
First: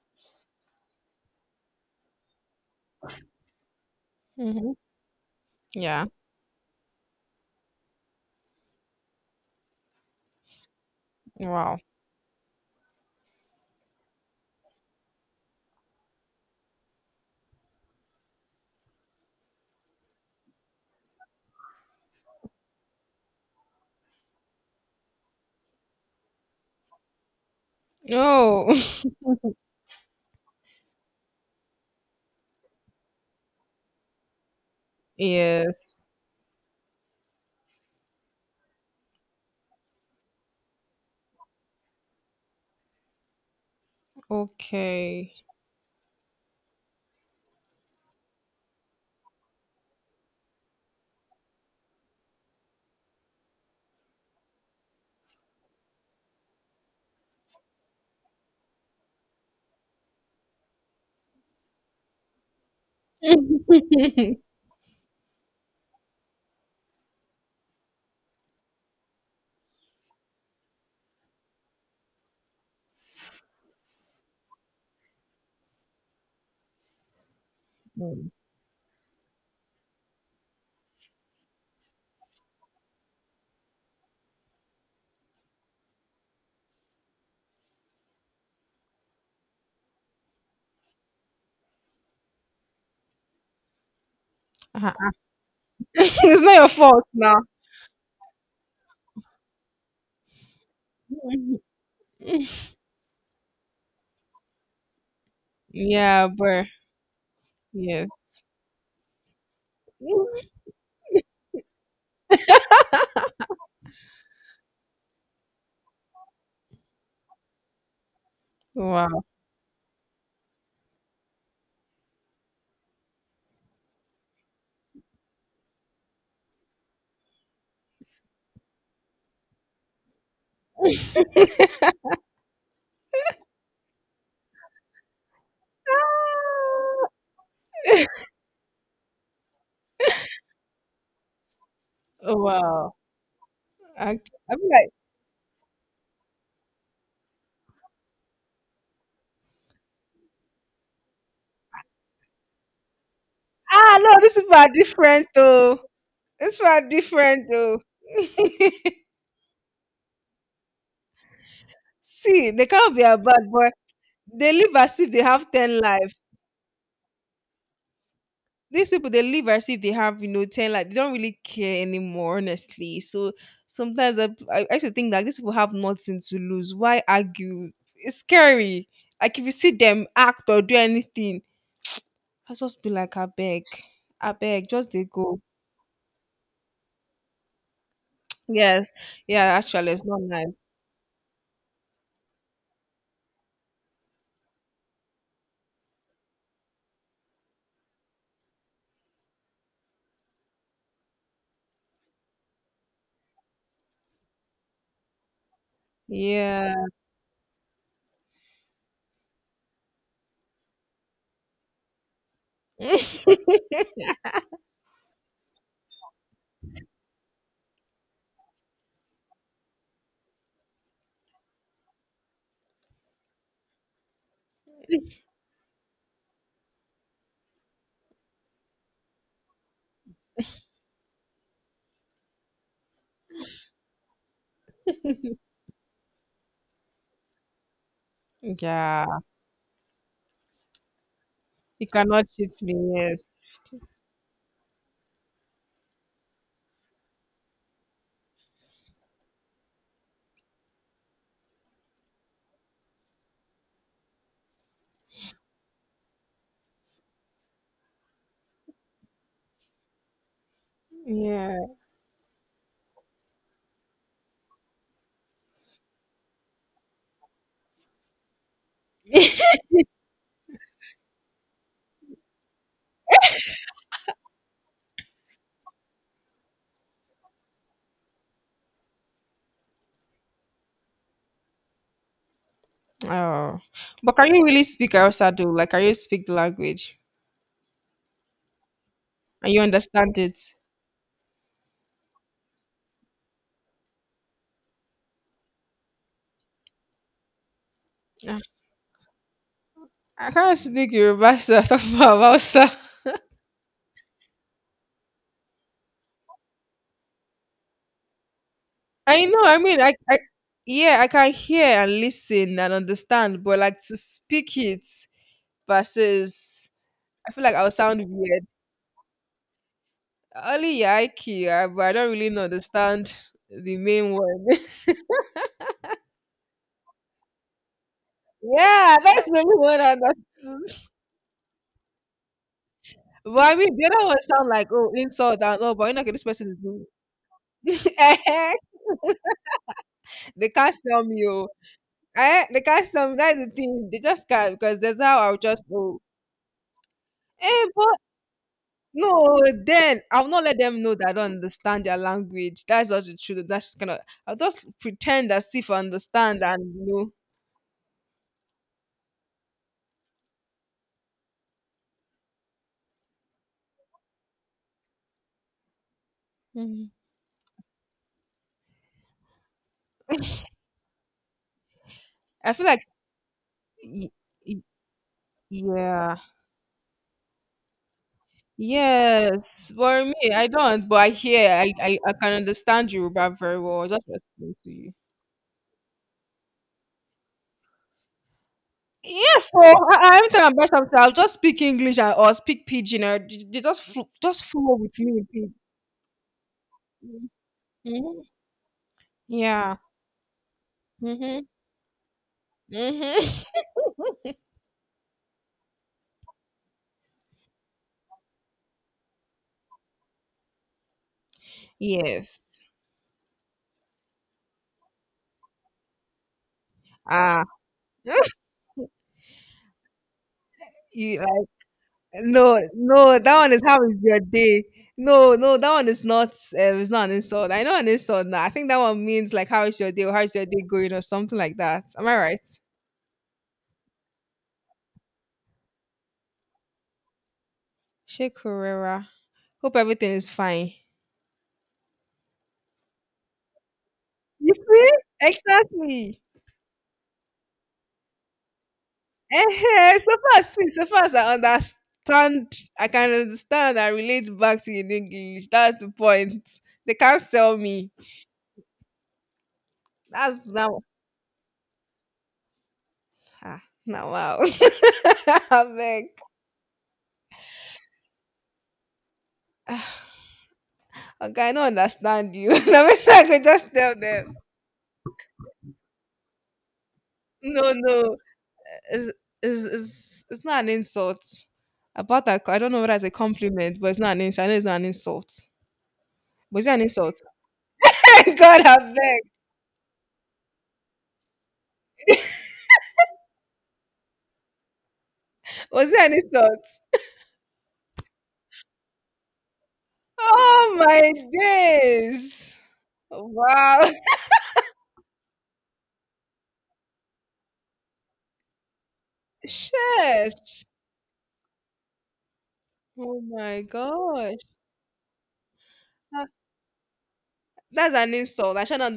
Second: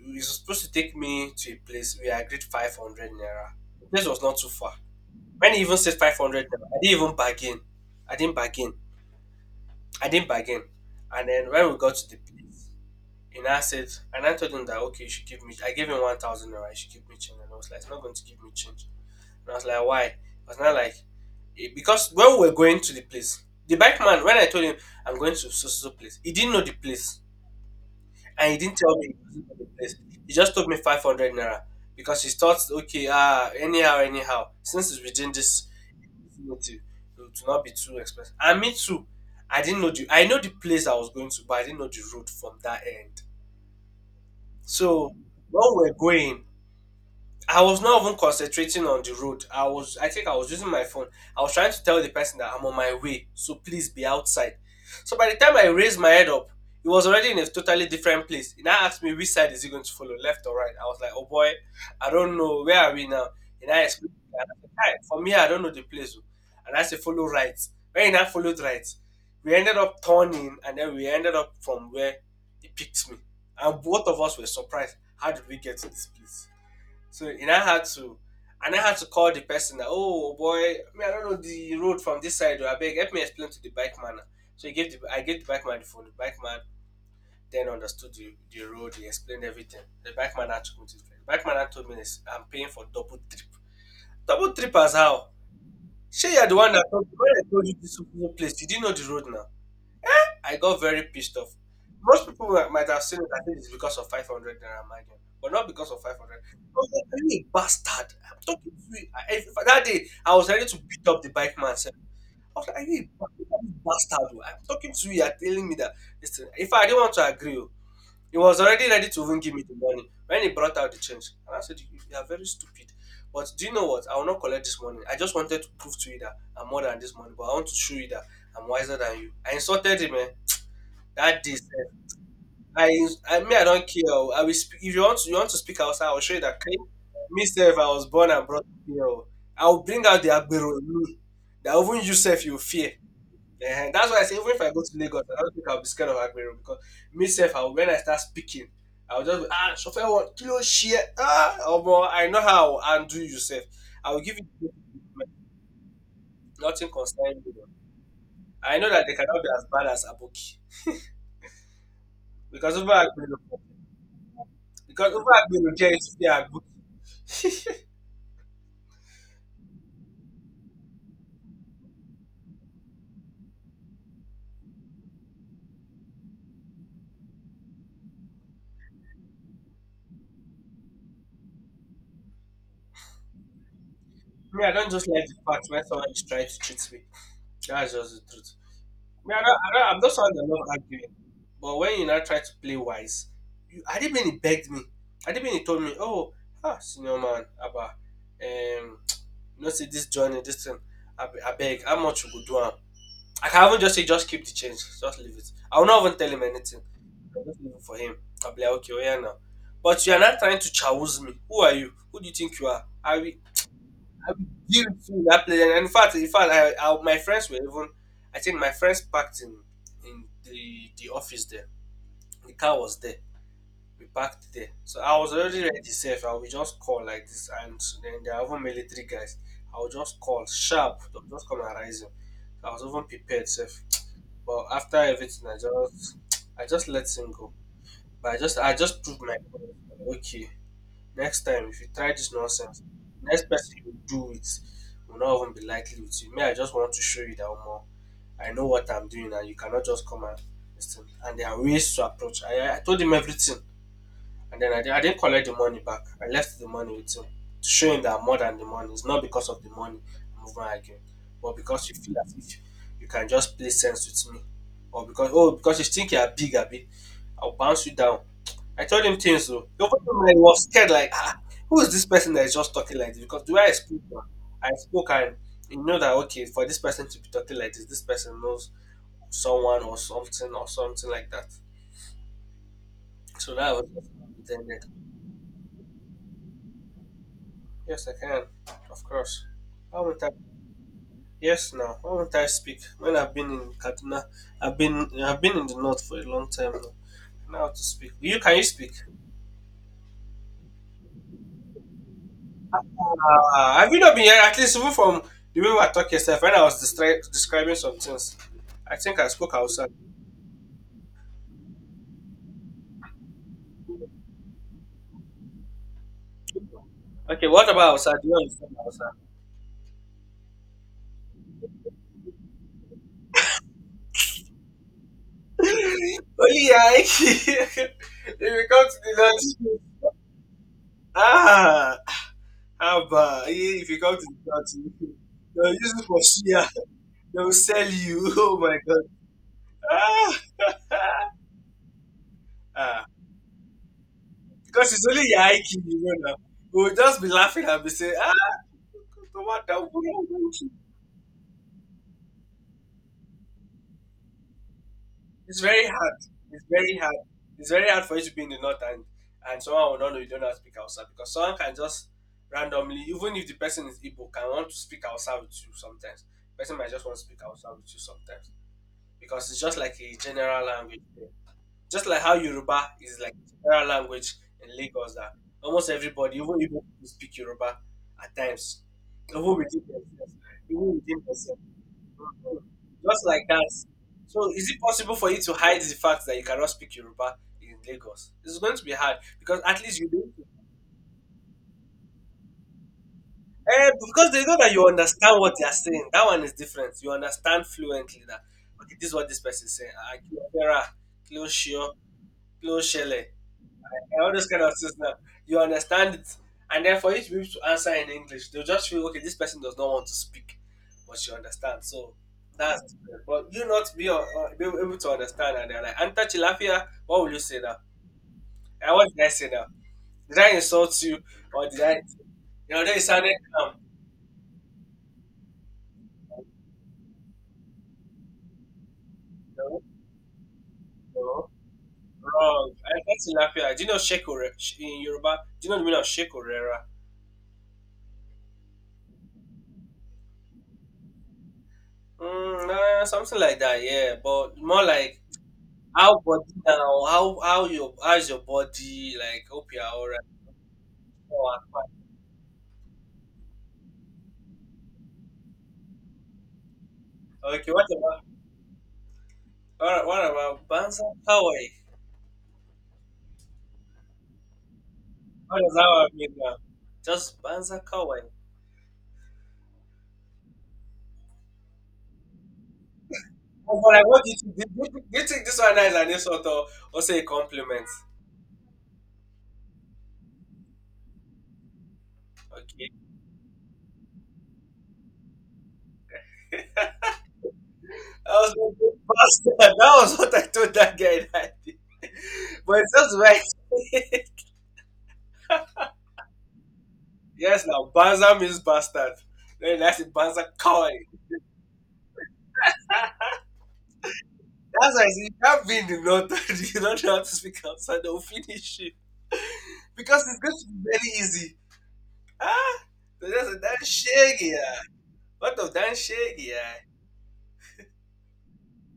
he was supposed to take me to a place. We agreed 500 naira. The place was not too far.
Mm-hmm.
When he even said
Yeah.
500 naira, I didn't even bargain. I didn't bargain. I didn't bargain. And then when we
Wow.
got to the place, and I said, and I told him that, okay, you should give me, I gave him 1,000 naira, you should give me change. And I was like, it's not going to give me change. And I was like, why? It was not like, eh, because when we were going to the place, the bike man, when I told him I'm going to so so so place, he didn't know the place. And he
Oh,
didn't tell me he didn't know the place. He just told me 500 naira because he thought, okay, ah, anyhow, anyhow, since it's within this
yes.
know to would not be too expensive. And me too, I didn't know the I know the place I was going to, but I didn't know the road from that end. So,
Okay.
when we're going I was not even concentrating on the road. I was, I think I was using my phone. I was trying to tell the person that I'm on my way, so please be outside. So by the time I raised my head up, he was already in a totally different place. He now asked me which side is he going to follow, left or right. I was like, oh boy, I don't know. Where are we now? And I explained, and I said, "Hi, for me, I don't know the place. Oh." And I said, follow right. When he now followed right, we ended up turning, and then we ended up from where he picked me. And both of us were surprised. How did we get to this place? So and I had to
Mm.
and I had to call the person that oh boy, me I don't know the road from this side. Oh, I beg help me explain to the bike man. So he gave the I gave the bike man the phone. The bike man then understood the road. He explained everything. The bike man had took me to the place. The bike man had told me this, I'm paying for double trip. Double trip as
Uh-uh.
how? Sure,
It's
you're
not
the
your
one that
fault
told, when
now.
I told you this place. You didn't know the road now. I got very pissed off. Might have seen it and think it's because of 500 naira margin, but not because of
Yeah,
500. I
but
was like, "Are you a
yes.
bastard. I'm talking to you. I, if, that day, I was ready to beat up the bike man. Sef. I was like, are you you a bastard? Oh. I'm talking to you. You're telling me that. Listen, if I didn't want to agree, oh. He was already ready
Wow.
to even give me the money when he brought out the change. And I said, you are very stupid. But do you know what? I will not collect this money. I just wanted to prove to you that I'm more than this money, but I want to show you that I'm wiser than you. I insulted him, eh? That is, i i me I don't care oo I will speak if you want to you want to speak outside? I will show you that clean me sef I was born and brought here oo I will bring out the agbero in me that even you
Ah,
sef you fear
wow.
that's
I,
why
I'm
I say even if I go
like,
to lagos I don't think I will be scared of agbero because me sef I will when I start speaking I will just be ah chauffeur what kilo share ṣe ẹ́ ah omo I know how I will undo yourself.
ah, no,
I will
this
give
is
you the
far different though. It's far
nothing concern
different
me
though.
I know that they cannot be as bad as aboki
See, they
because over
can't be a
agbero
bad boy. They live as if
Because
they
over
have
agbero
10 life.
they are good.
These people they live as if they have you know 10 like they don't really care anymore honestly so sometimes I used to think that these people have nothing to lose why argue it's scary, like if you see them act or do anything I just be like I beg, I
Me,
beg
I
just
don't
they
just like
go.
the fact when someone is trying to treat me. That's just the truth.
Yes.
Me,
Yeah, actually
I'm
it's
not
not
someone that
nice.
love arguing. But when you now try to play wise, you, Adibini begged me. Adibini told me, oh, ah, senior man, Abba, you know, see this journey, this thing, I beg, how much you go do am? I can even just say, just keep the change, just leave it. I will not even tell him
Yeah.
anything. I'll just leave it for him. I'll be like, okay, oh yeah, now. But you are not trying to chouse me. Who are you? Who do you think you are? Are we, guilt too in that place. And in fact, I, my friends were even. I think my friends parked in the office there. The car was there. We parked there. So I was already ready safe. I will just call like this, and then there are even military guys. I will just call sharp. They'll just come and rise him. I was even prepared safe. But after everything, I just let him go. But I just
Yeah,
proved my point. Okay, next time, if you
you
try
cannot
this
cheat me
nonsense,
yes.
next person you do it will not even be likely with you. Me, I just want to show you that more. I know what I'm doing, and you cannot just come and listen. And there are ways to approach. I told him everything. And then I didn't collect the money back. I left the money with him to show him that I'm more than the money. It's not because of the money I'm over arguing, but
Yeah.
because you feel as if you can just play sense with me, or because oh because you think you're big, Abby, I'll bounce you down. I told him things though. The whole time I was scared, like ah, who is this person that is just talking like this? Because the way I spoke, now, I spoke and you know that okay for this person to be talking like this person knows someone or something like that. So
Oh,
that was
but can you really
intended.
speak Hausa though, like can you speak the language
Yes, I can. Of course.
and you
Why
understand
won't I?
it?
Yes, now. Why won't I speak? When I've been in Kaduna, I've been in the north for a long time now. Now to speak. You can you speak?
I can't speak Yoruba, sir. Talk about Hausa.
Have you not been here? At least even from the way we were talking yourself when I was describing some things. I think
I
I
know.
spoke
I mean,
outside.
I yeah, I can hear and listen and understand, but like to speak it versus, I feel
Okay,
like
what
I'll
about
sound
outside? Do you
weird.
understand outside?
Only yaiki, but I don't really know understand the main one.
Only I. if you come
Yeah,
to
that's the
the
only
north,
one I understood.
ah, how
But
about
I mean,
if
the
you
other
come
one
to the
sound like
north,
oh insult and
you
oh, but
use
you know,
it
okay,
for
this person is
shea.
good.
They'll sell you.
Eh,
Oh my god. Ah.
they can't sell me. Oh, eh? They can't
ah.
sell me. That's the thing. They just can't because
Because
that's
it's
how
only
I'll
your
just
IQ,
oh.
you know now. We'll just be laughing
Eh,
and be
but
saying, ah,
no,
customer down.
then
We
I'll
don't
not
want—
let them know that I don't understand their language. That's not the truth. That's kind of, I'll just pretend as
It's
if I
very hard.
understand and
It's
you
very
know.
hard. It's very hard for you to be in the north, and someone will not know you don't know how to speak outside, because someone can just randomly, even if the person is Igbo, can want to speak outside with you sometimes. Person might
Mhm.
just want to speak outside with you sometimes, because it's just like a general language. Just like how
I feel
Yoruba
like
is like general
y-
language
y-
in Lagos, that almost
yeah.
everybody, even who speak Yoruba at times, even within
Yes. For me,
themselves,
I don't,
even
but I
within
hear
themselves,
I can understand
just
Yoruba
like
very
that.
well. I just
So
explain
is
to
it
you.
possible for you to hide the fact that you cannot speak Yoruba in Lagos? It's going to be hard,
Yes,
because
so
at least you
I, every
do.
time I buy something, I'll just speak English and, or speak Pidgin or just
Eh, because they
just
know that
flow
you
with me in
understand what
Pidgin.
they are saying. That one is different. You understand
Mhm.
fluently that okay, this is what this person is
Yeah.
saying. Ah, Kilo Fera,
Mm-hmm.
Kilo Shio, Kilo Shele,
Mm-hmm.
and all those kind of things now. You understand it. And then for you to be able to answer in English, they'll just feel, okay, this person does not want to speak, but you understand. So
Yes.
that's— but you not be, be able to understand. And they're like, Anta Chilafia, what will you
Ah,
say now? And what did I say now? Did I insult
you
you?
like
Or did I—
no,
you know, they
no,
sounded
that one is
calm.
how is your day? No, no, that one is not. It's not an insult. I know an insult now. I think that one means like how is
No,
your day? Or how is your day going? Or something
no,
like that. Am I right?
wrong. Anta Chilafia, do you know Shekore in Yoruba? Do you know the meaning of Shekorera?
Sheikh Herrera. Hope everything is fine.
Mm, something like that, yeah.
You
But more
see?
like, how
Exactly.
body now? How your how's your body? Like hope you're
Eh, so
alright.
far, see, so far as I
Oh, I'm
understand, I can understand. I relate back to in English. That's the point. They can't sell
fine. Okay, what
me.
about— what
That's
about
now.
Banza Kawai?
Ah, now wow.
What
I
does that
beg.
one mean now? Just Banza Kawai.
Okay, I don't understand you. I mean, I could just
Oh, but
tell
like, what do you
them,
think? Do you think this one is an insult, or say a
no,
compliment?
no, it's, it's it's not an insult. About that, I don't know
Okay.
whether it's a compliment, but it's not an insult. I know it's not an insult. Was it an insult?
I
God,
was
I
like,
beg.
bastard. That was what I told that guy that day. But it's just right.
Was it an insult?
Yes, now Banza means bastard. Then that's it, Banza
Oh,
Kawai.
my days. Wow.
That's why I see that being the— not you don't know how to speak outside, they'll finish you. Because it's going
Shit.
to be very easy. Ah,
Oh,
so that's a
my
damn
gosh.
shaggy. Ah. What of damn
That-
shaggy? Ah.
That's an insult. I should not,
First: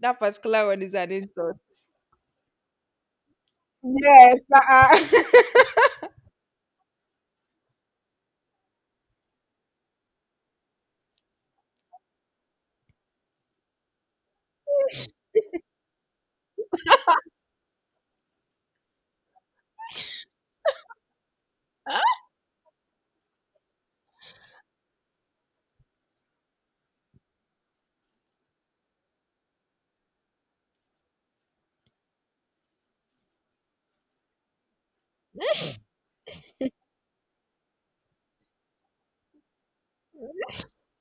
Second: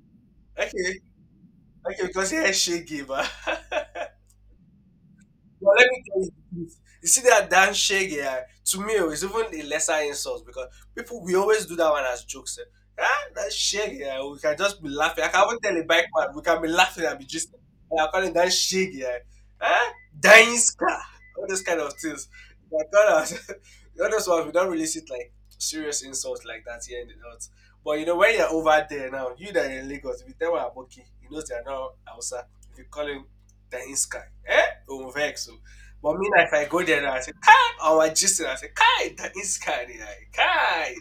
That particular one is
Okay,
an insult.
okay, because you're shaggy, but.
Yes, uh-uh.
But let me tell you the truth. You see that Dan Shay guy, to me, oh, it's even a lesser insult, because people, we always do that one as jokes. Eh. Ah, that Shay guy, we can just be laughing. I can even tell a bike man, we can be laughing and be just, and I call it Dan Shay guy. Ah, dying scar, all those kind of things. But God, all those ones, we don't really see it like serious insults like that here in the North. But you know, when you're over there now, you that are in Lagos, if you tell them I'm okay, he knows they're not outside. If you call him the in sky. Eh? Oh, vex. So. But me, like, if I go there now, I say, Kai, or I say, Kai, the in sky. They like, Kai.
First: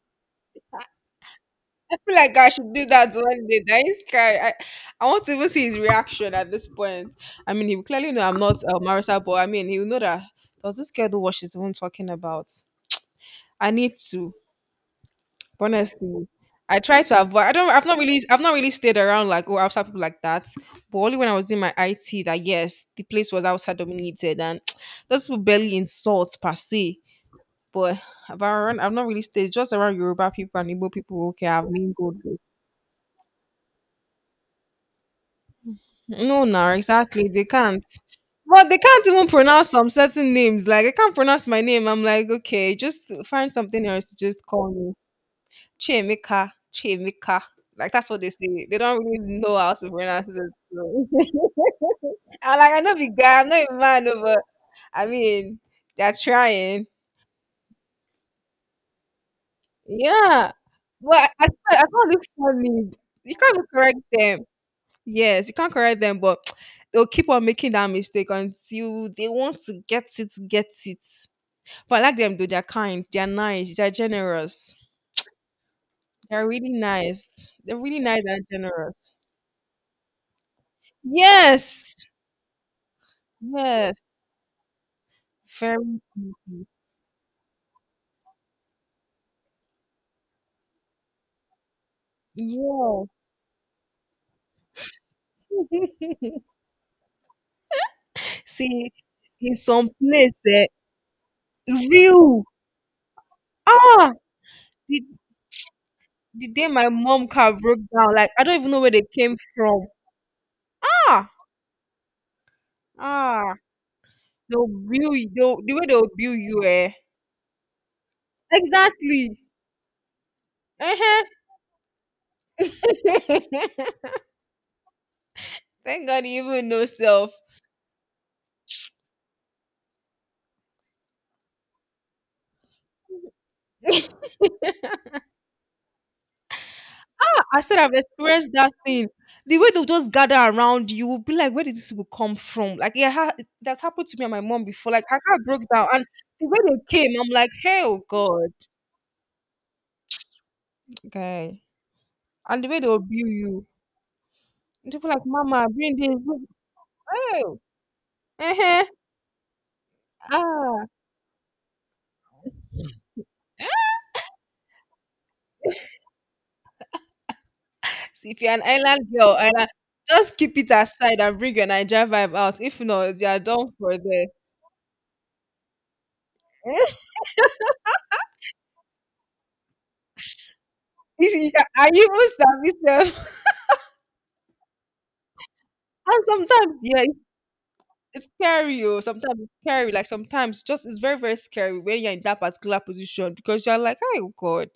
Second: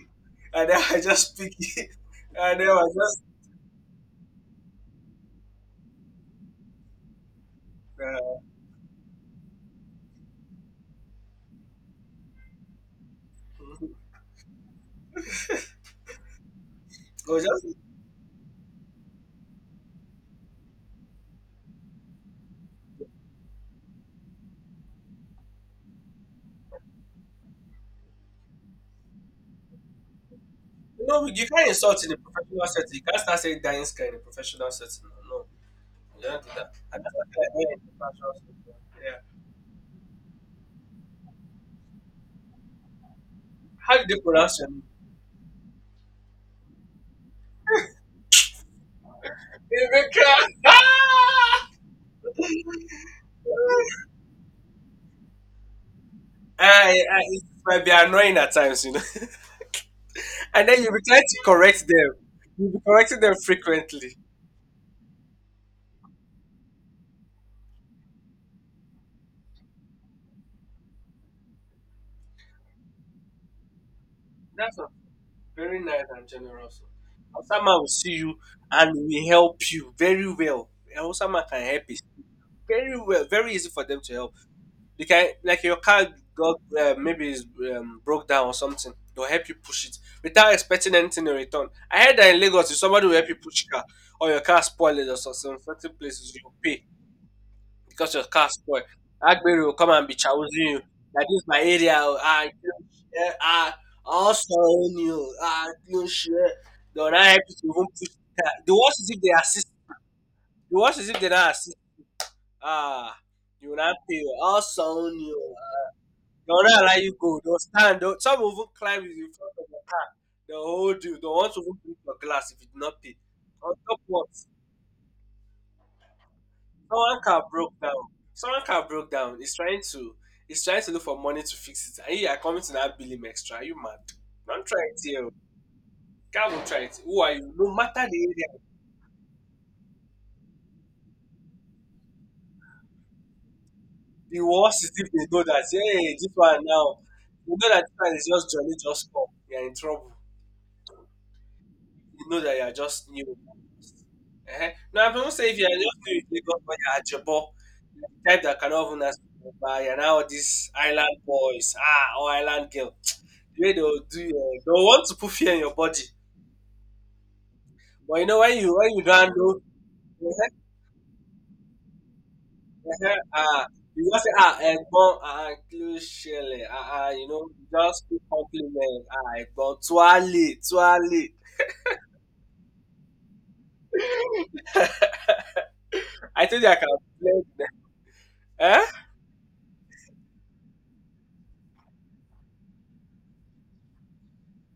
And then I just pick it.
I feel like I
And then
should
I
do that
just,
one day. That is guy, I want to even see his reaction at this point. I mean, he will clearly know I'm
uh,
not Marissa, but I mean, he'll know that does this girl do what she's even talking about? I need to, honestly. I try to
I
avoid.
was
I
just,
don't.
you
I've not really stayed around like oh outside people like that. But only when I was in my IT that yes, the place was outside dominated and those people barely insult per se. But I've around, I've not really stayed just around Yoruba people and Igbo
know,
people.
you
Okay,
can't
I've
insult in a
mingled with.
professional setting. You can't start saying dying sky in a professional setting. No, no. You don't
No,
do
now
that. And that's
exactly
what
they
I did in
can't.
a professional
But
setting.
they can't
Yeah.
even pronounce some certain names. Like I can't pronounce my name. I'm like, okay, just find something
How did
else to
they
just
pronounce your
call
name?
me. Chemika, Chemika. Like that's what they say. They don't really know how to pronounce it.
Rebecca.
So. I'm like, I know big guy. I'm not a man, no, but I mean, they're trying.
I, I, it might be annoying at times, you know.
Yeah,
And then you'll be
but
trying to
I
correct
can't
them.
look
You'll be
funny.
correcting them
You can't even correct
frequently.
them. Yes, you can't correct them, but they'll keep on making that mistake until they want to get it, get it. But I like them though, they're kind, they're nice, they're generous.
That's a very nice and
They're really
generous.
nice.
Osama
They're
will
really
see
nice
you
and
and
generous.
will help you very well. And Osama can help you
Yes.
very well. Very easy for
Yes.
them to help. They can, like your
Very
car got
easy.
maybe is broke down or something. They'll help you push it without expecting anything in return. I heard that in Lagos, if
Yeah.
somebody will help you push your car or your car spoiled or something, certain places you pay, because your car spoil.
See, in
Agbero will come
some
and be
place
chousing
that
you. That is my area. Oh,
real.
I, you don't share. Ah,
Ah,
also
the,
own you. I you don't
the
share.
day my
They will not
mom
help
car
you to
broke
even push
down, like
the
I
car.
don't even
The
know where
worst
they
is if they
came
assist.
from.
The worst is if they
Ah.
don't assist. Ah,
Ah.
you will not pay. I
They'll
also
bill
own
you.
you.
They'll, the way they'll bill
They will
you,
not
eh?
allow you go. They will stand. They will— some will even climb in
Exactly.
front of the car. They will hold you.
Uh-huh.
They will want to even break your glass if you do not pay. On top what?
Thank God you even know
Someone
self.
car broke down. Someone car broke down. He's trying to— he's trying to look for money to fix it. And you are coming to that bill him extra. Are you mad? Don't try it here. Can't even try it. Who are you?
I
No
said I've
matter the
experienced
area,
that thing. The way they'll just gather around you, will be like, where did this will come from? Like, yeah, that's happened to me and my
the
mom
worst is
before. Like,
if
her
they
car
know that,
broke down, and
hey, this
the way
one
they
now.
came, I'm like,
You know
hey,
that this
oh
one is
God,
just jolly, just come. You're in trouble.
okay.
You know that you
And the
are
way they'll
just new
bill
in
you,
Lagos. Eh-heh.
and
Now,
people
I do
like,
not say if you
Mama,
are just
bring this,
new in Lagos, but you are Ajabo,
oh,
you are the type
uh
that
huh,
cannot even ask by— you're now these
ah.
island boys, ah, or island girl. The way they'll do, they'll want to put fear in your body. But you
See,
know,
if you're
when
an
you when you
island
don't
girl,
know,
island, just
eh-heh,
keep it aside and bring your Niger vibe out. If
eh-heh,
not, you are
ah,
done for
you just
there.
say, ah, Egbon, ah, Klushele, ah,
Eh?
ah, you know, you just give compliment, ah, Egbon, Tuale,
You
Tuale.
see, are you even service And
I think I
sometimes,
can
yeah,
blend.
it's scary.
Eh?
Oh, sometimes it's scary. Like sometimes, just it's very very scary when you're in that particular position because you're like, oh God,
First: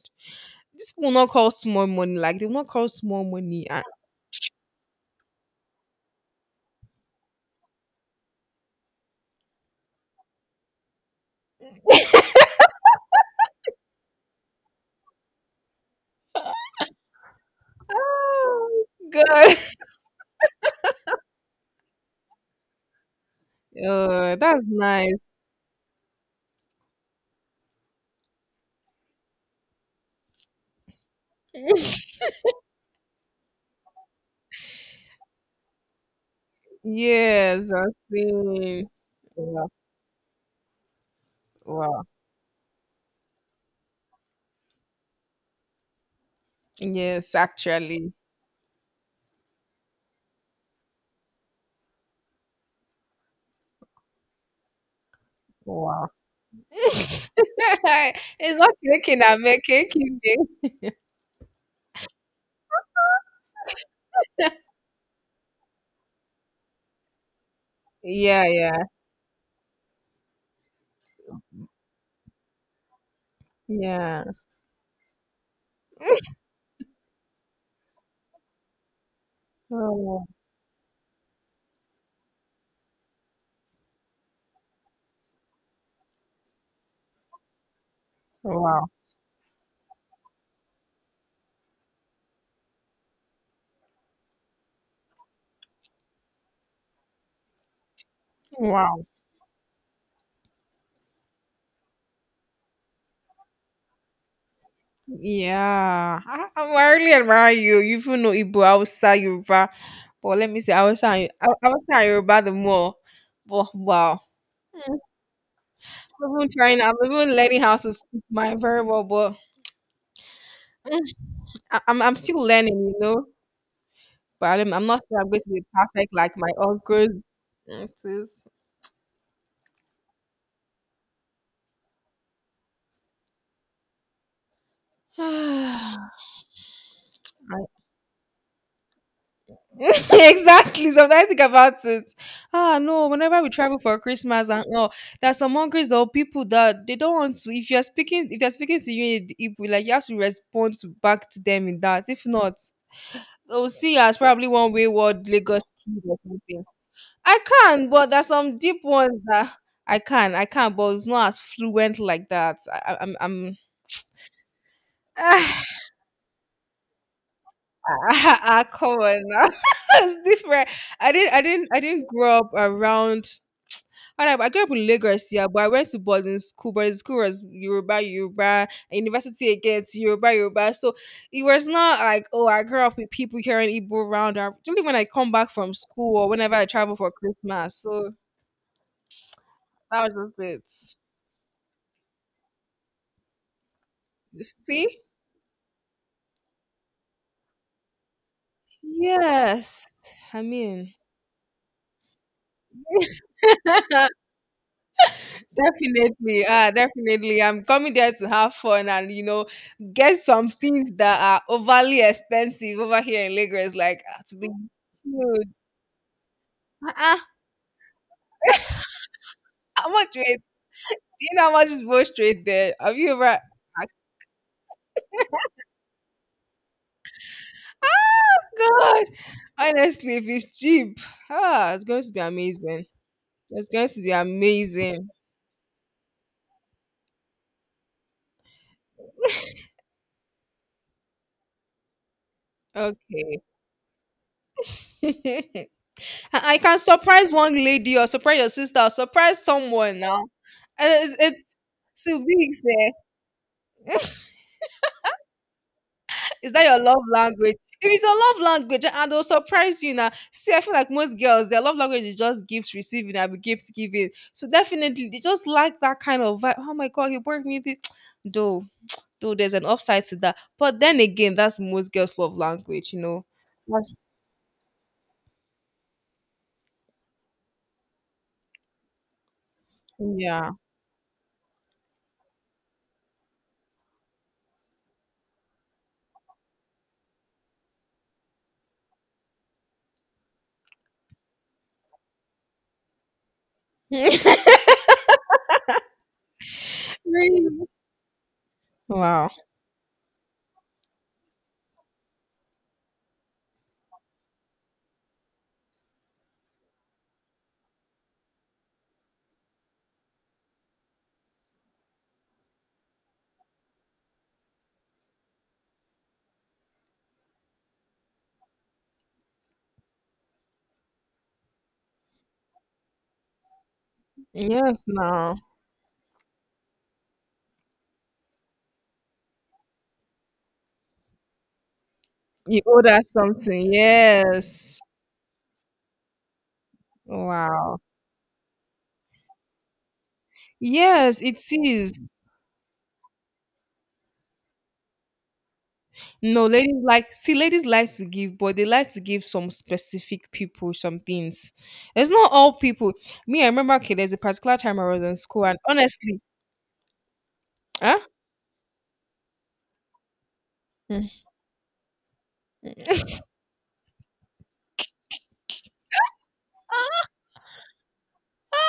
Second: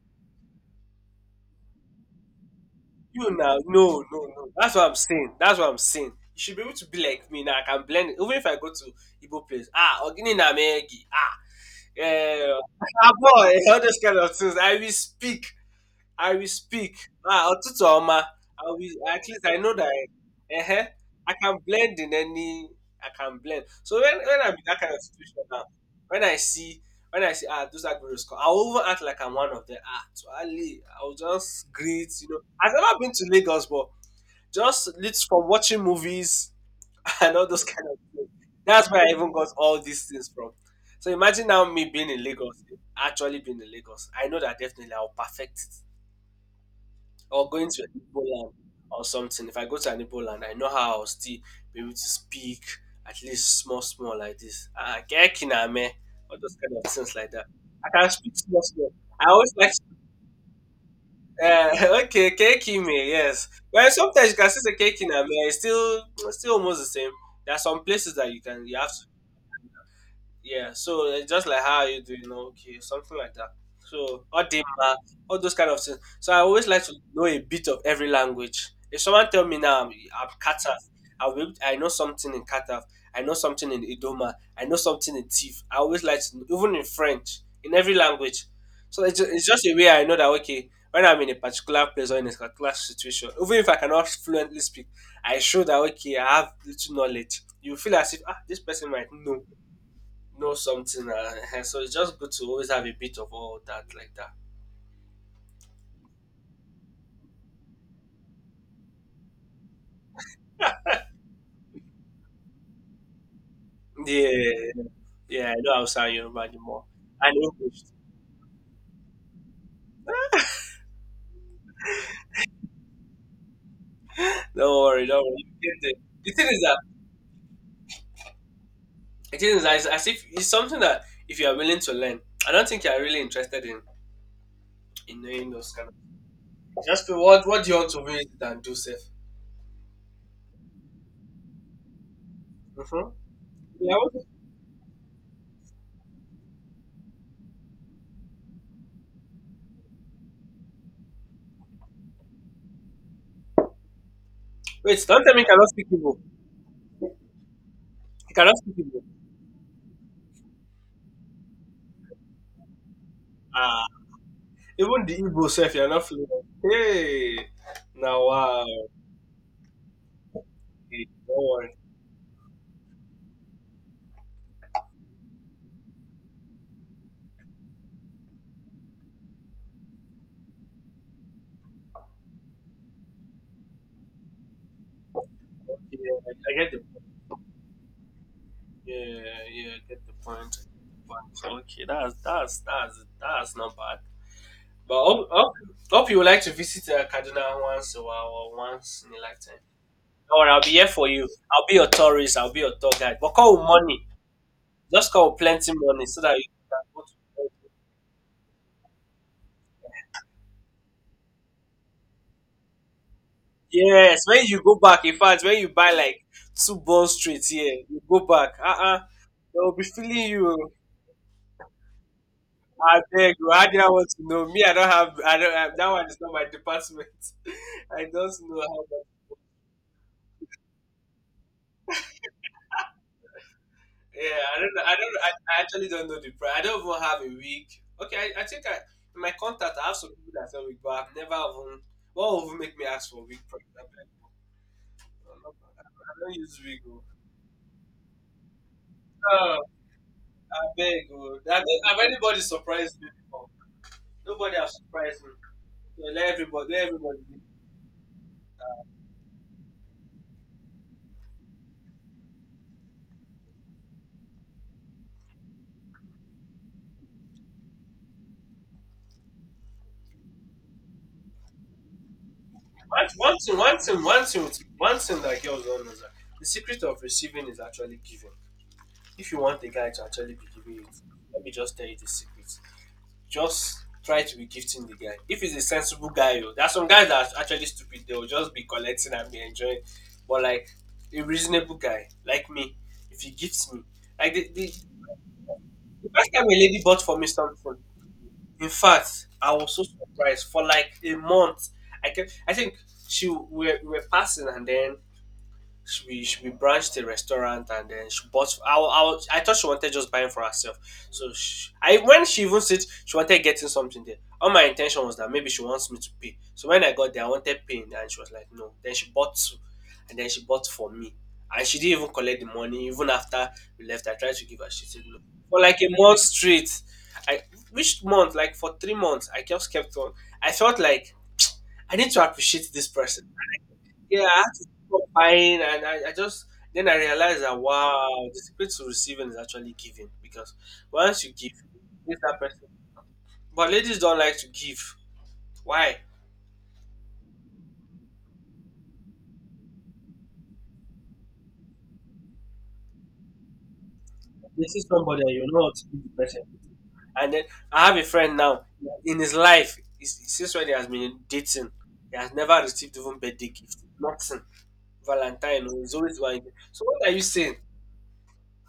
this will not call small money. Like they will not call small
You now,
money. And,
no, no, no. That's what I'm saying. That's what I'm saying. You should be able to be like me now. I can blend it. Even if I go to Igbo place, ah, Ogini Namegi, ah, yeah, ah, boy, all those kind of things. I will speak. I will speak. Ah, ọtụtụ ọma. I
oh
will— at least I
God,
know that I I can blend in any— I can blend. So when
oh,
when I'm
that's
in that kind of
nice.
situation now, when I see when I see ah those Aguero score, I will even act like I'm one of them. Ah, to Ali, I'll just greet, you know. I've never been to Lagos, but just lit from watching movies and all those
Yes, I
kind of things.
see.
That's where I even got
Wow.
all these things from. So imagine now me
Wow.
being in Lagos, actually being in Lagos. I know that definitely I'll perfect it,
Yes,
or going to an
actually.
Igbo land or something. If I go to an Igbo land, I know how I'll still be able to speak at least small, small like this. Ah, kekina me,
Wow.
all those kind of things like that. I can speak
It's
small,
not
small.
cake in
I always
America,
like,
cake.
okay, kekime, yes. Well, sometimes you can still say kekina me. It's still— it's still almost the same. There are some places that you
Yeah,
can, you
yeah,
have to— yeah, so it's just like how are you doing? No, okay, something like that. So
yeah.
Odima, all those kind of things. So I always like to know a bit of every language. If someone tell me now I'm—
Oh,
I'm Kataf, I'll be able— I know something in Kataf, I know something in Idoma, I know something in Tif. I always like to know, even in French, in every language.
wow.
So it's just a way I know that okay, when I'm in a particular place or in a particular situation, even if I cannot fluently speak, I show that okay, I have little knowledge. You feel as if ah, this person
Wow.
might know— know something. So it's just good to always have a bit of all that like that.
Yeah. I really admire you. You even know Igbo, Hausa, Yoruba. But let me say, Hausa and Hausa and Yoruba the more. But wow.
Yeah,
Mm,
yeah. I know I'll sound
I am
Yoruba
even trying,
anymore.
I am
I
even
know.
learning how
English.
to speak my very well, but mm, I'm still learning, you know. But
Don't
I'm not
worry,
sure
don't
I'm going
worry.
to be
You get it.
perfect
The
like
thing
my
is that
uncles. It is.
the thing is that it's as if it's something that if you are willing to learn, I don't think you are really interested in— in knowing those kind of things. Just feel, what
I
do you want to read and do, safe?
exactly. Sometimes I think about it. Ah, no.
Mm-hmm.
Whenever we travel
Yeah,
for
what—
Christmas and all, there are some monkeys or people that they don't want to. If you are speaking, if they're speaking to you in Igbo, like you have to respond to, back to them in that. If not, they'll see you as probably one
wait, don't
wayward
tell me you
Lagos
cannot speak
kid
Igbo.
or something. I can, but there's
You cannot
some
speak
deep
Igbo.
ones that I can. I can, but it's not as fluent like that. I'm.
Ah, even the Igbo self, you're not fluent. Hey,
Ah,
now
ah, ah,
wow.
come on now. It's different.
Okay,
I didn't
don't
I didn't
worry.
I didn't grow up around. And I grew up in Lagos, yeah, but I went to boarding school. Boarding school was Yoruba, and university again to Yoruba. So it was not like, oh, I grew up with people hearing Igbo around. Or only when I come back from
Yeah,
school or whenever
I
I
get the—
travel for Christmas. So
yeah, yeah, I get the
that was
point.
just
But okay, that's not bad.
it. See?
But hope you would like to visit Kaduna once a while or once in a lifetime.
Yes. I
Or I'll be here
mean,
for you. I'll be your tourist. I'll be your tour guide. But call with money. Just call with plenty money so that you
definitely. Ah,
can go
definitely. I'm
to.
coming there to have fun and, you know, get some things that are overly expensive over here in Lagos, like
Yes,
ah, to
when
be
you go back, in fact,
huge.
when you buy like two bone
Uh-uh.
street here, you go back. Uh-uh, they will be
How much
feeling
weight?
you.
Do you know how much is both straight there? Have
I
you ever?
beg
Ah,
you. How do I want to know? Me, I don't have. I don't. That one is not my department. I don't know how.
God,
Much,
honestly, if it's cheap, ah, it's going to be amazing. It's going to be
yeah, I don't know. I
amazing.
don't. I actually don't know the price. I don't even have a week. Okay, I think I in my contact I have some people that sell week, but I've never even. What would even make me ask for
Okay,
week price? I beg you.
I
I don't
I
use
can
week. Oh.
surprise one lady or surprise your sister or
No,
surprise someone now.
I beg
And It's,
you. I
it's
don't, have
too
anybody
big,
surprised me before?
there.
Nobody has surprised me. So let
Is that
everybody.
your
Let
love
everybody.
language? If it is your love language, and they'll surprise you now. See, I feel like most girls, their love language is just gifts receiving and gift giving. So definitely, they just like that kind of vibe. Oh my god, he bought me this. Though, though, there's an upside to that. But then again, that's most girls' love language, you
One,
know.
one thing, one
That's—
thing, one thing, one thing that girls don't know is that the secret of receiving is actually giving. If you want a guy to actually be
yeah.
giving it, let me just tell you the secret. Just try to be gifting the guy. If he's a sensible guy, oh, there are some guys that are actually stupid. They will just be collecting and be enjoying. But like a reasonable guy like me, if he gifts me, like the first time a lady bought for me
Really?
something, in fact,
Wow.
I was so surprised for like a month. I think she we were passing and then She we branched a restaurant and then she bought I thought she wanted just buying for herself so she, I when she even said she wanted getting something there all my intention was that maybe she wants me to pay so when I got there I wanted paying and she was like no then she bought two and then she bought for me and she didn't even collect the money even after we left I tried to give her
Yes.
she said no
Now
for like a month straight I which month like for 3 months I just kept on I felt like I need to
you
appreciate
owe
this
that
person.
something.
Yeah, I had to
Yes.
stop buying, and I just then I realized that
Wow.
wow, the secret to receiving is actually giving because
Yes,
once you
it
give,
is.
it's that person. But ladies don't like to give. Why?
No, ladies like see, ladies like to give, but they like to give some specific people some things. It's not all people. Me, I remember okay, there's a particular
They
time
see
I was in
somebody and you
school, and
know what to give the
honestly,
person. And then I have
huh?
a friend now in his life, since when he has
Mm.
been dating, he has never received even birthday gift, nothing. Valentine, oh, he's always buying. So what are you saying?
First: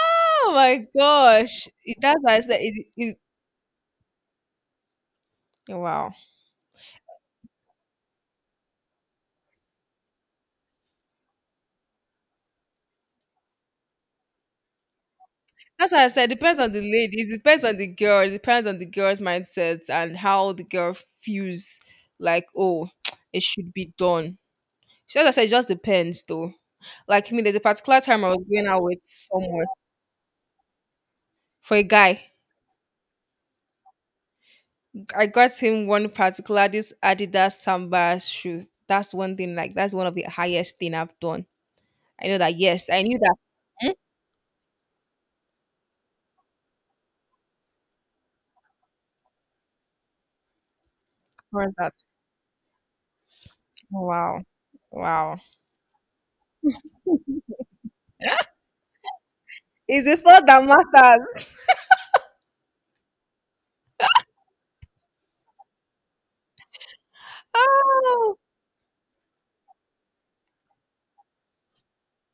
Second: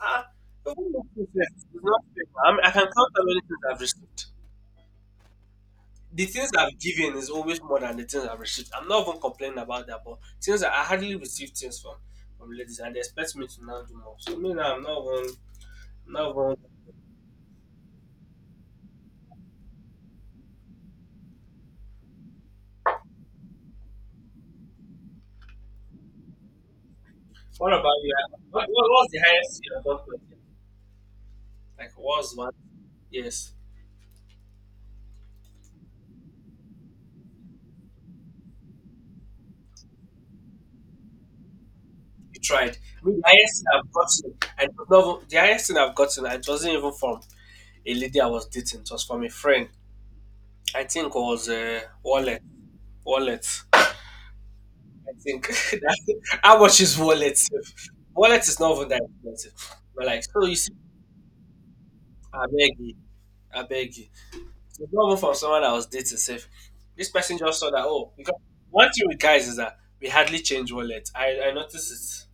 Ah,
Oh my
even if it's
gosh,
not
that's
fair.
why I
I
said
mean, I can
it,
count
it,
how many things I've received.
wow.
The things I've given is always more than the things I've received. I'm not even complaining about that, but things that I hardly receive things from ladies and they expect me to now do more. So me now
That's why I
I'm
said
not
it
even
depends on the ladies, it depends on the girl, it depends on the girl's mindset and how the girl feels like, oh, it should be done. So as I said, it just depends though. Like me, there's a
what about
particular
you?
time I was going out with
What's the highest
someone
you have gotten?
for a
Like what
guy.
was one yes.
I got him one particular this Adidas Samba shoe. That's one thing. Like that's one of the highest thing I've done. I know
You
that.
tried.
Yes, I
I
knew
mean, the
that.
highest thing
Hmm?
I've gotten and no, the highest thing I've gotten it wasn't even from a lady I was dating, it was from a friend. I think it was
What is
a
that?
wallet. Wallet.
Wow,
I
wow.
think that, how much is wallet sef? Wallet is not even that expensive.
It's
But
the
like, so
thought
you
that
see,
matters.
I beg you, I beg you. So it's not even from someone I was dating. Safe. This person just saw that. Oh, because
Oh,
one thing with guys is that we hardly change wallet. I noticed it.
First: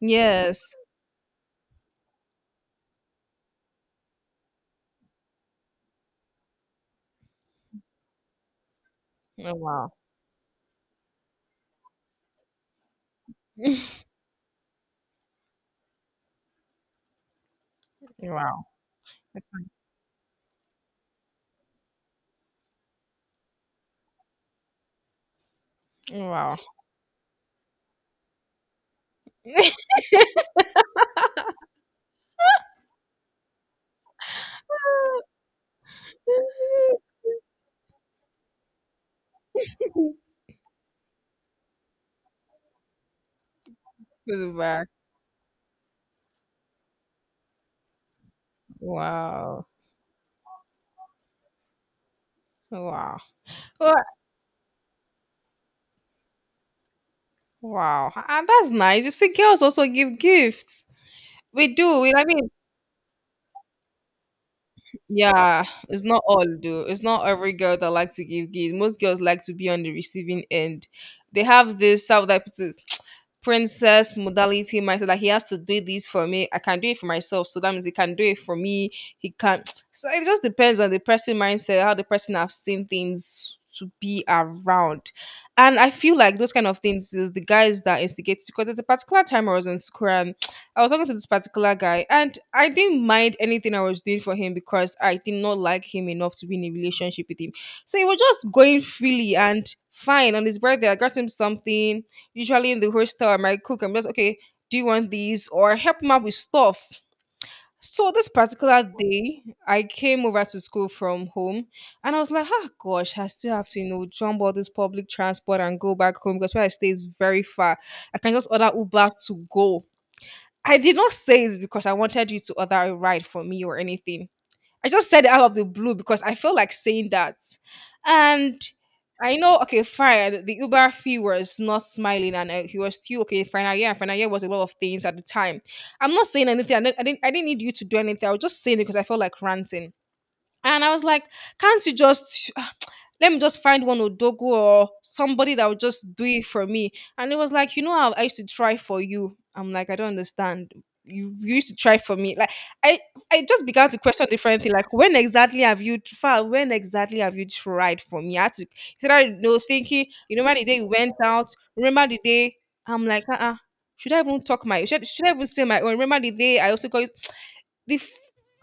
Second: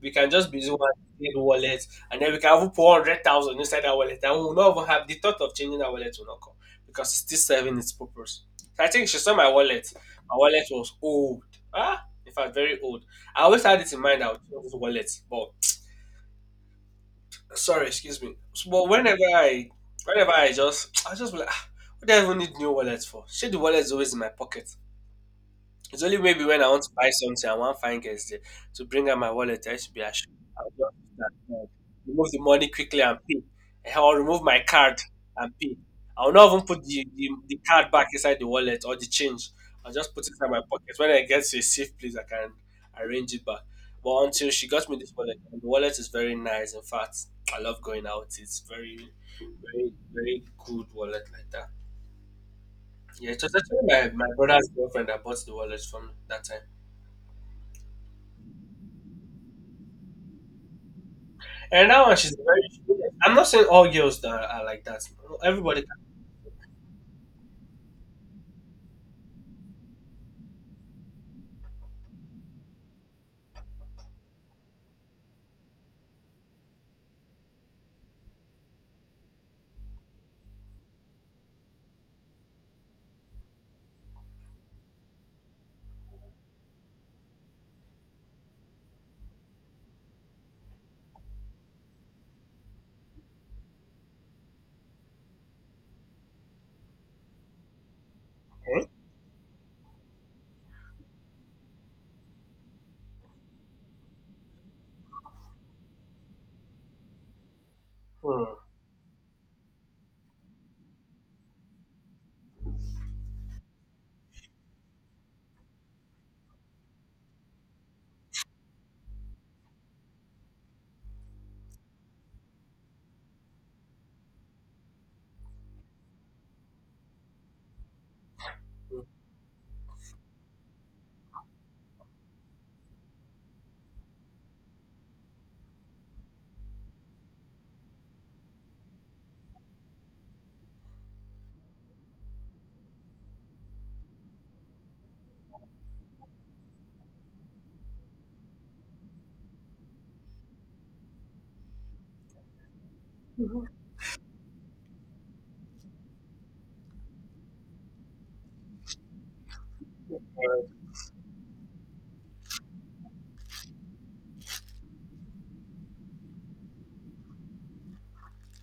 We can just be using
yes.
one little wallet and then we can even put 100,000 inside our wallet and we'll not even have the thought of changing our wallet will not come because it's still serving its purpose. So I think she saw my
Oh, wow.
wallet. My wallet was old. Ah, in fact, very old. I always had it in mind that I would change this wallet, but sorry, excuse me.
Wow.
But
That's fine.
whenever I just, I just be like, "Ah, what do I even need new wallets for? Shit, the wallet is always in my pocket. It's only maybe
Wow.
when I want to buy something, I want find girls there to bring out my wallet. I should be ashamed. I'll just uh, remove the money quickly and pay. Eh, will remove my card and pay. I'll not even put the card back inside the wallet or the change. I'll just
To
put it inside my pocket. When I get to a safe place, I can arrange it back. But until
the
she got
back.
me this wallet, and the wallet is very nice. In fact, I love going out. It's very,
Wow.
very, very good wallet like that.
Wow.
Yeah, it was actually
Wa-
my brother's girlfriend that bought the wallet from that time.
Wow. And that's nice. You see, girls also give gifts. We
And
do. We,
now
I
she's
mean,
very. I'm not saying all girls that are like that.
yeah,
Everybody
it's not all though. It's not every girl that like to give gifts. Most girls like to be on the receiving end. They have this self that puts it, princess modality mindset. Like he has to do this for me. I can do it for myself. So that means he can do it for me. He can't. So it just depends on the person mindset, how the person have seen things to be around. And I feel like those kind of things is the guys that instigate because there's a particular time I was in school. I was talking to this particular guy, and I didn't mind anything I was doing for him because I did not like him enough to be in a relationship with him. So he was just going
can.
freely and fine. On his birthday, I got him something. Usually in the hostel, I might cook. I'm just okay. Do you want these or help him out with stuff? So this
Hmm. Hmm.
particular day, I came over to school from home, and I was like, "Oh gosh, I still have to, you know, jump all this public transport and go back home because where I stay is very far. I can just order Uber to go." I did not say it because I wanted you to order a ride for me or anything. I just said it out of the blue because I felt like saying that. And I know, okay, fine. The Uber fee was not smiling, and he was still okay. Final year, and final year was a lot of things at the time. I'm not saying anything. I didn't need you to do anything. I was just saying it because I felt like ranting. And I was like, can't you just let me just find one Odogo or somebody that would just do it for me? And it was like, you know how I used to try for you. I'm like, I don't understand. You used to try for me. Like I I just began to question different things. Like when exactly have you far when exactly have you tried for me? I had to he started you know, thinking, you remember the day
Uh,
we went out, remember the day I'm like, should I even talk my should I even say my own? Remember the day I also got the f-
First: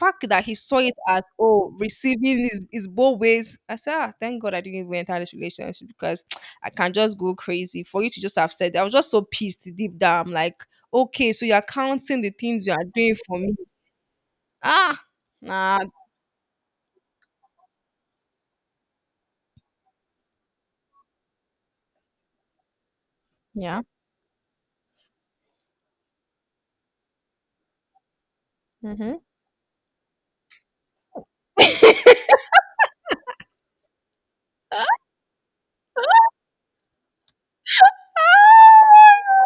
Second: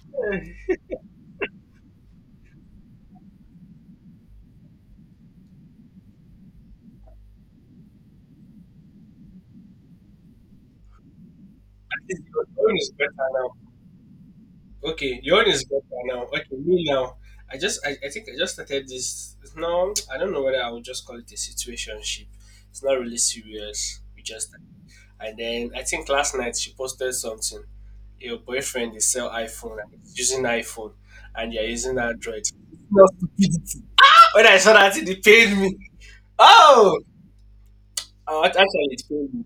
fact that he saw it as oh receiving is both ways. I said, ah, thank God I didn't even enter this relationship because I can just go crazy. For you to just have said that, I was just so pissed deep down. I'm like, okay, so you're
at least
counting the
your
things you
own
are
is
doing
better
for
now.
me. Ah,
Okay, your own is better
nah.
now. Okay, me now. I just, I think I just started this. No, I don't know whether I would just call it a situationship. It's not really
Yeah.
serious. We just, and then I think last night she posted something. Your boyfriend is
Mm-hmm.
sell iPhone and he's using iPhone, and you're using Android. No stupidity. When I saw
Ah,
that, it pained me. Oh, actually, it pained me.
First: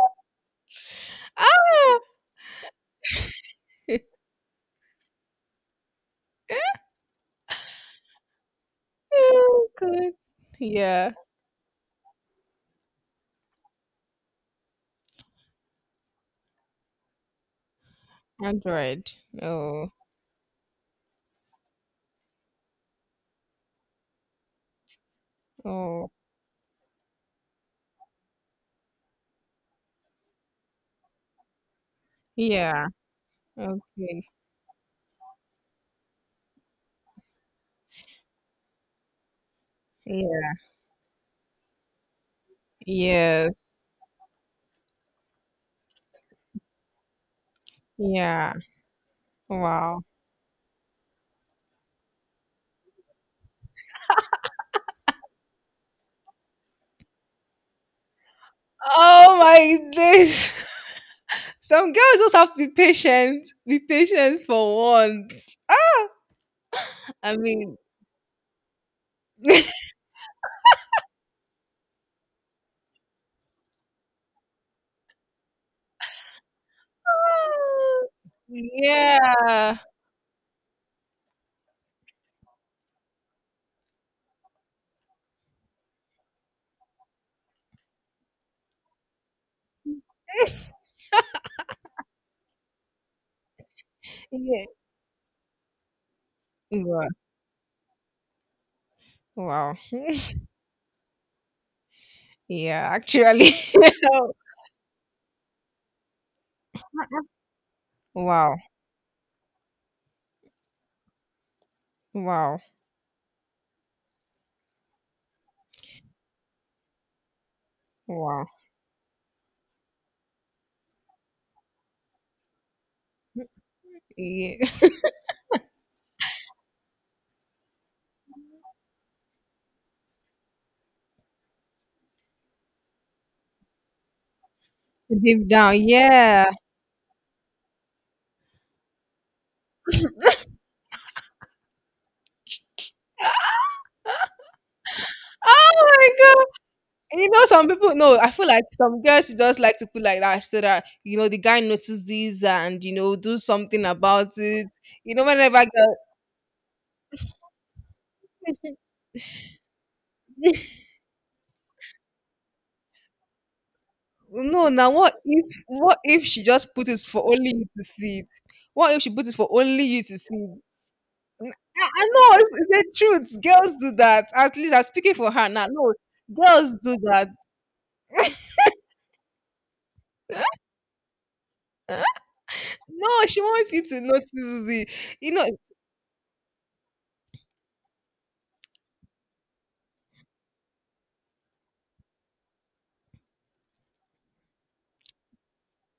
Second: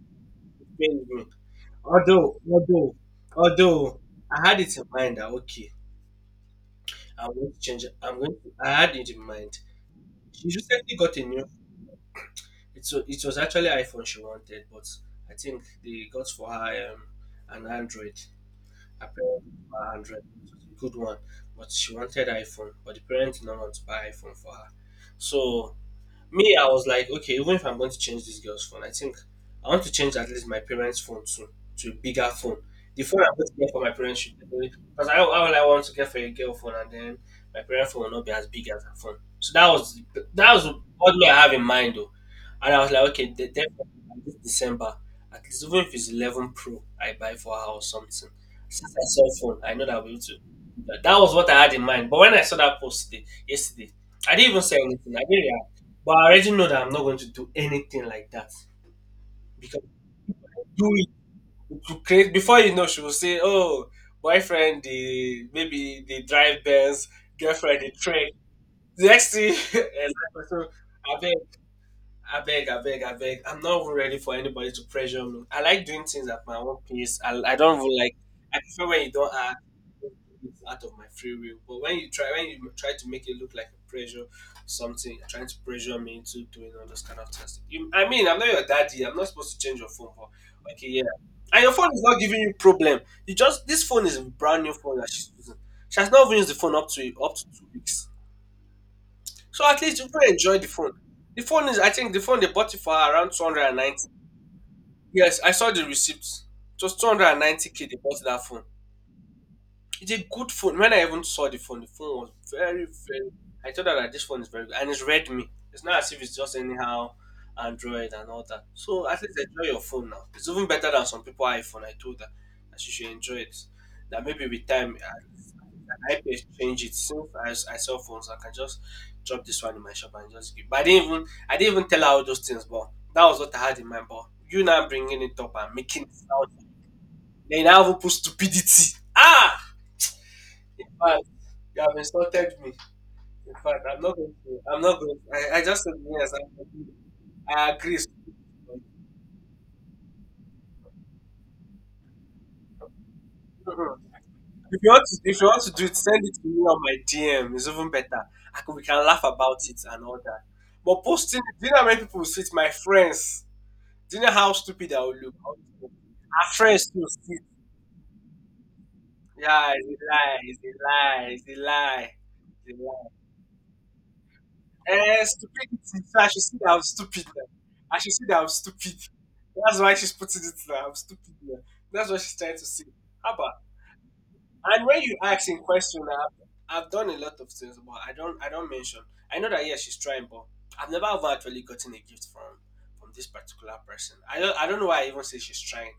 It pained me.
ah.
Although, although, although, I had it in mind that okay, I'm going to change. I'm going. I had it in mind.
Oh, good.
She recently
Yeah.
got a new. It was actually iPhone she wanted, but I think they got for her an Android. Her
Android.
parents got
Oh.
her Android, it was a good one, but she wanted iPhone. But the parents did not want to buy iPhone for her, so
Oh.
me, I was like, okay, even if I'm going to change this girl's phone, I think I want to change at least my parents' phone too to a bigger phone.
Yeah.
The phone I'm going to get for my parents
Okay.
should be because I only want to get for a girl phone, and then my parents' phone will not be as big as her phone. So that
Yeah.
was what I have in mind though, and I was like, okay,
Yes.
definitely by this December, at least even if it's 11 Pro, I buy for her or something.
Yeah.
Since I saw phone, I know that
Wow.
we too. That that was what I had in mind. But when I saw that post today, yesterday, I didn't even say anything. I didn't but I already know that I'm not going to do anything like that
Oh
because
my days.
do it
Some
to
girls
create
just have to
before
be
you know she will say,
patient. Be
"Oh,
patient
boyfriend,
for
the
once.
maybe they drive Benz,
I mean,
girlfriend, they train." The next thing, and so I beg, I beg. I'm not even ready for anybody to pressure me. I like doing things at my own pace. I don't even like. I prefer when you don't act
yeah.
it's out of my free will. But when you try to make it look like a pressure, something trying to pressure me into doing all those kind of things. You, I mean, I'm not your daddy. I'm not supposed to change your phone, but okay, yeah. And your phone is not giving you problem. You just this phone is a brand
Yeah.
new phone that she's using. She has not even used the phone
Wow.
up to 2 weeks. So
Wow.
at least people enjoy the phone. The phone is, I think, the phone they bought it
Yeah,
for around
actually.
290. Yes, I saw the receipt. It was 290k they bought that
Wow.
phone. It's a good phone. When I even saw the phone was
Wow.
very, very. I thought that like, this phone is very good. And it's Redmi. It's not as if it's just anyhow Android and all
Wow.
that. So at least enjoy your phone now. It's even better than some people iPhone. I told her that she should enjoy it. That maybe
Yeah.
with time I help you exchange it since I sell phones. I can just drop this one in my shop and just give. But I didn't even tell her all those things. But that was what I had in mind. But you now bringing it
Deep
up and
down.
making it
Yeah.
sound. Then you now even put stupidity. Ah, in fact, you have insulted me. In fact, I'm not going to. I'm not going. I just
Oh
said
my
yes.
god. You know, some
I
people
agree.
no, I feel like some girls just like to put like that so that you know the guy notices and you know do something about it. You know,
If you
whenever
want to do
girl
it, send it to me on my DM. It's even better. I can, we can laugh about it and all that. But posting, it, do you know how many people will see it? My friends. Do you know how
no, now
stupid I will look?
what if she
Our
just put
friends
it
will
for
see it.
only you to see it? What if she put it for
Yeah,
only
it's
you
a
to see
lie.
it?
It's a lie. It's a
I
lie.
know it's
It's a
the
lie.
truth. Girls do that. At least I'm speaking
Eh,
for her now. No,
stupidity. So I should see that
girls
I'm
do
stupid
that.
now. I should see that I'm stupid. That's why she's putting it now. I'm stupid now.
Eh?
That's what she's trying to say.
No,
How
she
about?
wants you to notice
And
the.
when you
You
ask
know
in question, I've done a lot of things, but I don't mention. I know that yeah, she's trying, but I've never ever actually gotten a gift from this particular person. I don't know why I even say she's trying.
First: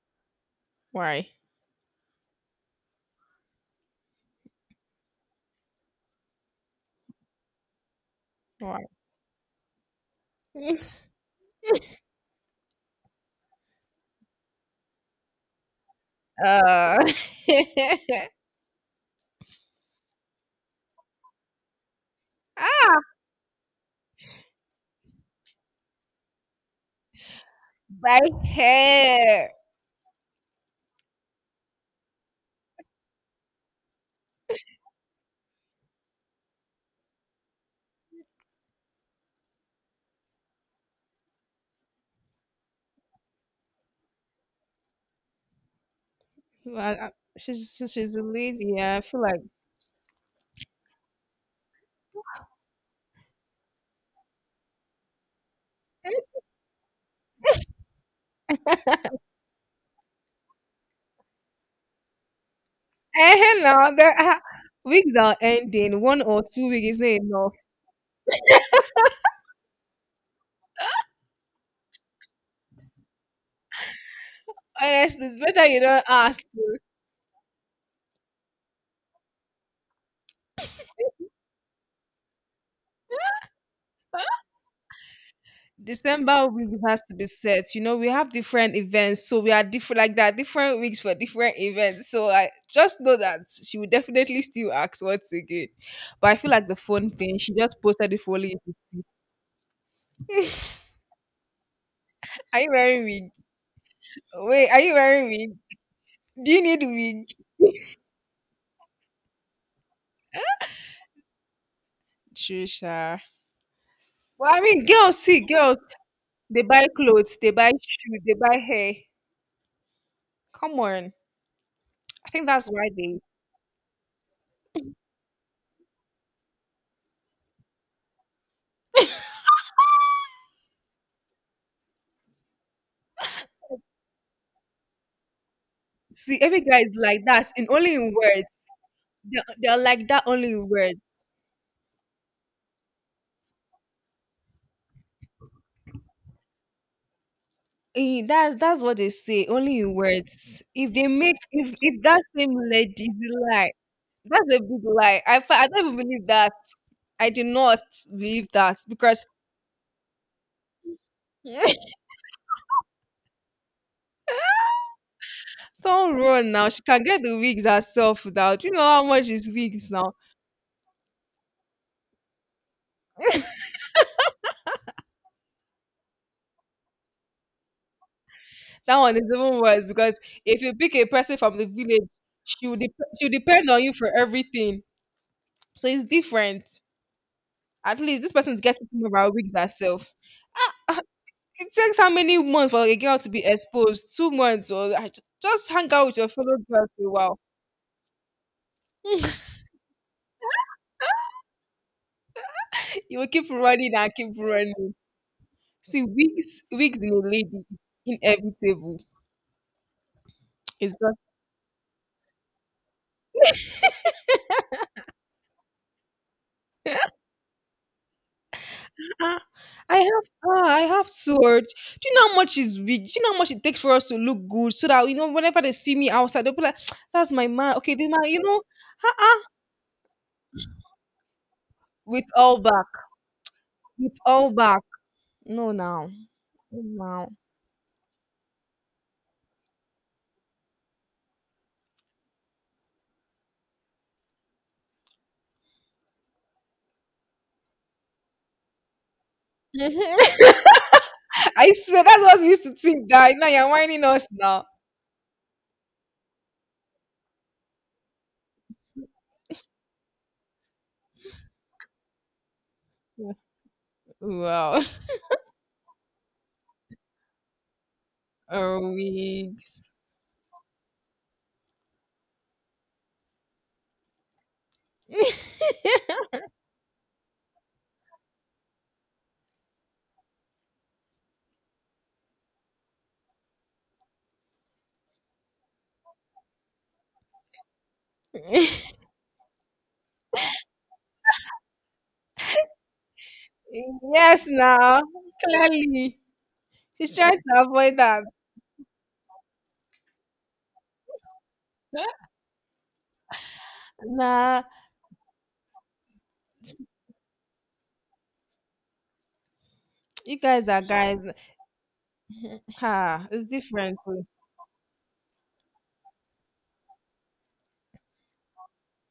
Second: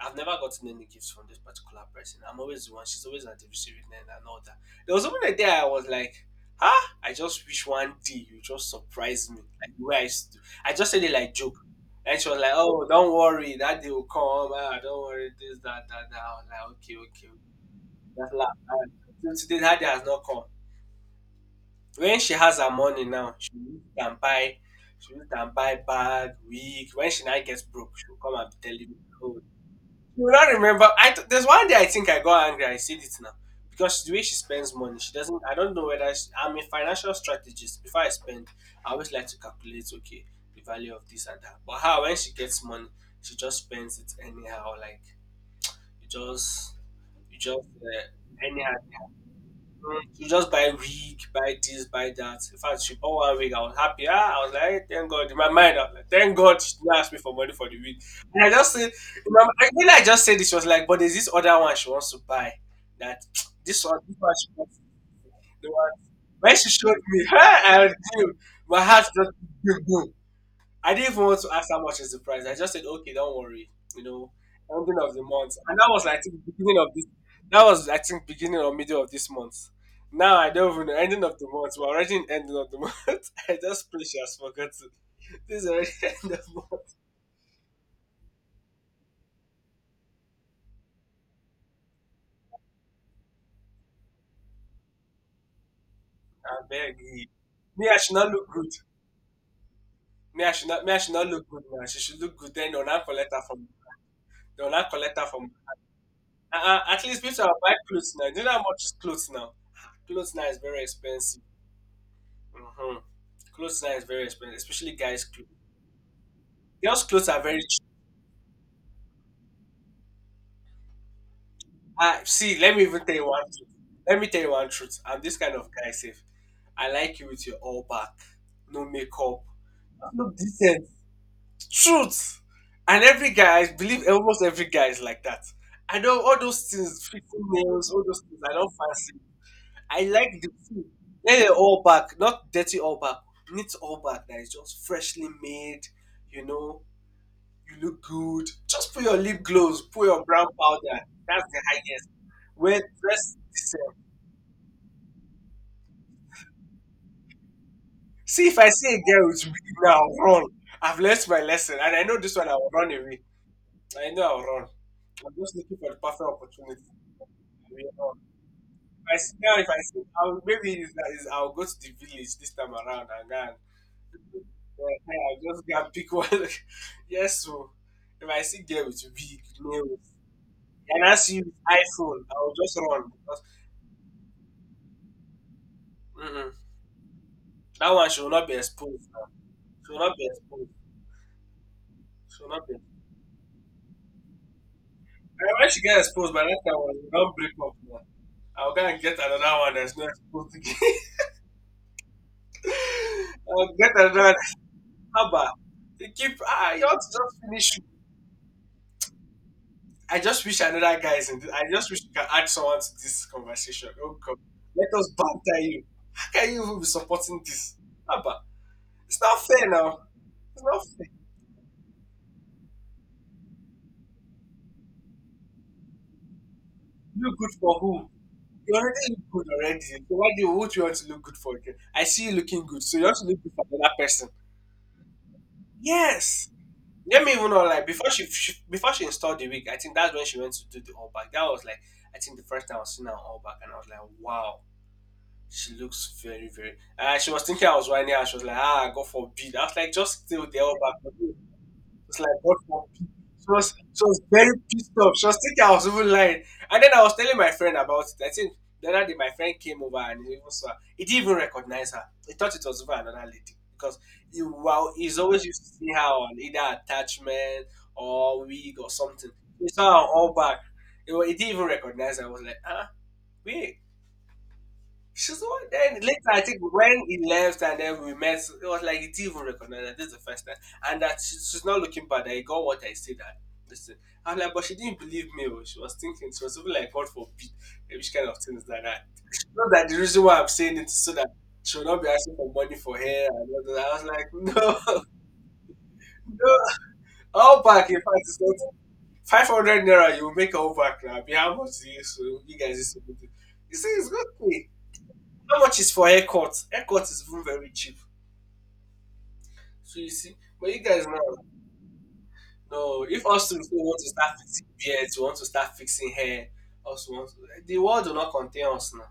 I've never gotten any gifts from
why?
this particular person. I'm always the one. She's always at the receiving end and all that. There was even a day I was like, "Huh? I just wish one day you just
Why?
surprise me like the way I used to." do." I just said it like joke, and she was like, "Oh, don't worry, that day will come. Ah, don't worry, this, that, that, that." I was like, "Okay,
Uh,
okay, okay." That's laugh. And till today, Daddy has not come. When she has her money now, she will use it and buy, she will use it and buy bag, wig. When she now gets broke, she will
by
come and be telling me, oh,
hair.
you will not remember. There's one day I think I got angry. I said it now because the way she spends money, she doesn't. I don't know whether she, I'm a financial strategist. Before I spend, I always like to calculate, okay, the value of this and that. But how when she gets money, she just spends it anyhow. Like you just,
Well, I-
you just
she's she's a
uh, anyhow.
lady. Yeah, I feel like.
Mm, to just buy wig, buy this, buy that. In fact, she bought one wig. I was happy. Ah, I was like, "Hey, thank God." In my mind, I was like, thank God she didn't ask me for money for the wig. And I just said, in my, mind- when I just said this, she was like, but there's this other one she wants to buy. That
Eh, hey, now the
this one
ah,
she wants.
wigs are
The one.
ending. One or
When she
two weeks
showed
is not
me her
enough.
and him, my heart just boom. I didn't even want to ask how much is the price. I just said, okay, don't worry. You know, ending of the
Honestly, it's
month.
better
And
you
that
don't
was, I think,
ask. Oh.
beginning of this. That was, I think, beginning or middle of this month. Now I don't even know. Ending of the month. We're already in ending of the month. I just pray she has forgotten. This is already end
December
of
weeks
month.
has to be set. You know, we have different events, so we are different like that, different weeks for different events. So I just know that she will definitely still ask once again. But I feel
I
like the
beg
phone
you.
thing, she just
Me, I
posted
should
the
not look
folio.
good. Me, I should not. Me, I should not look good now. She should look good.
Are you
Then they'll
wearing
not
wig?
collect her from. They'll
Wait, are
not
you
collect her
wearing
from.
wig? Do you need
At least
wig?
people are buy clothes now. Do you know how much is clothes now? Ah, clothes now is very expensive. Hmm.
Trisha.
Clothes now is very
Well,
expensive,
I mean,
especially
girls
guys'
see
clothes.
girls. They buy
Girls' clothes
clothes,
are
they
very
buy
cheap.
shoes, they buy hair. Come on.
Ah,
I think
see,
that's
let me
why
even tell
they
you one truth. Let me tell you one truth. I'm this kind of guy, safe. I like you with your all back, no makeup, look decent. Truth. And every guy, I believe almost every guy is like that. I know all
see every
those
guy is
things,
like
fixing
that, and
nails,
only
all
in
those things.
words.
I don't fancy.
They're
I
like that
like the
only in
feel.
words.
Let it all back, not dirty all back. Neat all back that is just freshly made, you know, you look
Eh,
good.
that's
Just
what
put
they
your lip
say, only
gloss,
in
put your brown
words. If
powder.
they make
That's the
if
highest.
that same
When
lady is
dress
a lie,
yourself.
that's a big lie. I don't even believe that. I do not believe
See, if I
that
see a
because
girl with wig now, I'll run. I've learned my lesson, and I know this one. I'll run away. I know I'll run. I'm just looking for the
don't
perfect
run now.
opportunity.
She can get the wigs
I will run.
herself without. You know how
If I
much
see
is
now, if I
wigs
see,
now.
I'll, maybe it's, that is I'll go to the village this time around and then yeah, I'll just go and pick one. Yes, so if I see girl
That
with
one is
wig,
even worse
nails,
because if you pick
and
a
I
person
see with
from the village,
iPhone, I'll
she
just
will dep-
run.
she will
Because,
depend on you for everything. So it's
mm-mm,
different.
that
At
one
least
should
this
not be
person is getting some
exposed
of
now.
our wigs
She
herself.
not be exposed.
It takes how many
Should not
months
be.
for a girl to be exposed? 2 months or
And
just
when she
hang
get
out with your
exposed by
fellow
that time,
girls for
we
a
don't
while.
break up now. I'll go and get another one that's not exposed again.
You will keep
I'll get
running and
another
keep
one.
running.
Abba,
See,
you keep.
wigs,
Ah, you
wigs
want to
in a
just
lady
finish.
is inevitable.
I just wish
It's
another guy
just
is in this. I just wish you can add someone to this conversation. Oh God, let us banter you. How can you even be supporting this? Abba, it's not
ah,
fair now. It's
ah, I
not fair.
have sword. Do you know how much is wig? Do you know how much it takes for us to look good? So that you know, whenever they see me outside, they'll be like, "That's
You
my
good for
man." Okay,
who?
this man, you know,
You already look
ha-
good already. So why do you, what you want to look good for again? I
with
see you
all
looking good,
back,
so you want to look good for another
with
person.
all back. No, now,
Yes. Let
no,
me even know like before she, before she installed the wig, I think that's when she went to do the all back. That was like I think the first time I was seeing her all back, and I was like, wow, she looks very very. She was thinking I was whining, and she was like, ah, go for a beat. I was
now.
like, just still the all back.
I swear
It's
that's
like
what we
what
used to
for?
think that
She
now you're
was she
whining
was
us
very
now.
pissed off. She was thinking I was even lying. And then I was telling my friend about it. I think the other day my friend came over and he even saw her. He didn't even recognize her. He thought it was even another lady. Because he,
Wow.
wow, he's always used to see her on either attachment or wig
Or
or something. He saw
wigs.
her all back. He, wa- he didn't even recognize her. I was like, ah, wait. She's the one. Then later, I think when he left and then we met, it was like he didn't even recognize that this is the first time, and that she, she's not looking bad. I got what I said. That listen, I'm like, but she didn't believe me. Oh, she was thinking she was even like, God forbid, eh, which kind of things like that. Not that the reason why I'm saying it is so that she will not be asking for money for hair and all that. I was like,
Yes, now
no,
clearly
no,
she's trying to
all back. In
avoid
fact,
that.
it's not 500 naira. You will make all back now. Be how much do you so you guys used to do. You see, it's good.
Nah,
How much is for haircut? Haircut is even very cheap. So you see,
you guys
but you
are
guys
guys.
now, no, if
Ha, it's
us to
different.
want to
Oh.
start fixing beards, we want to start fixing hair, also want to, the world will not contain us now.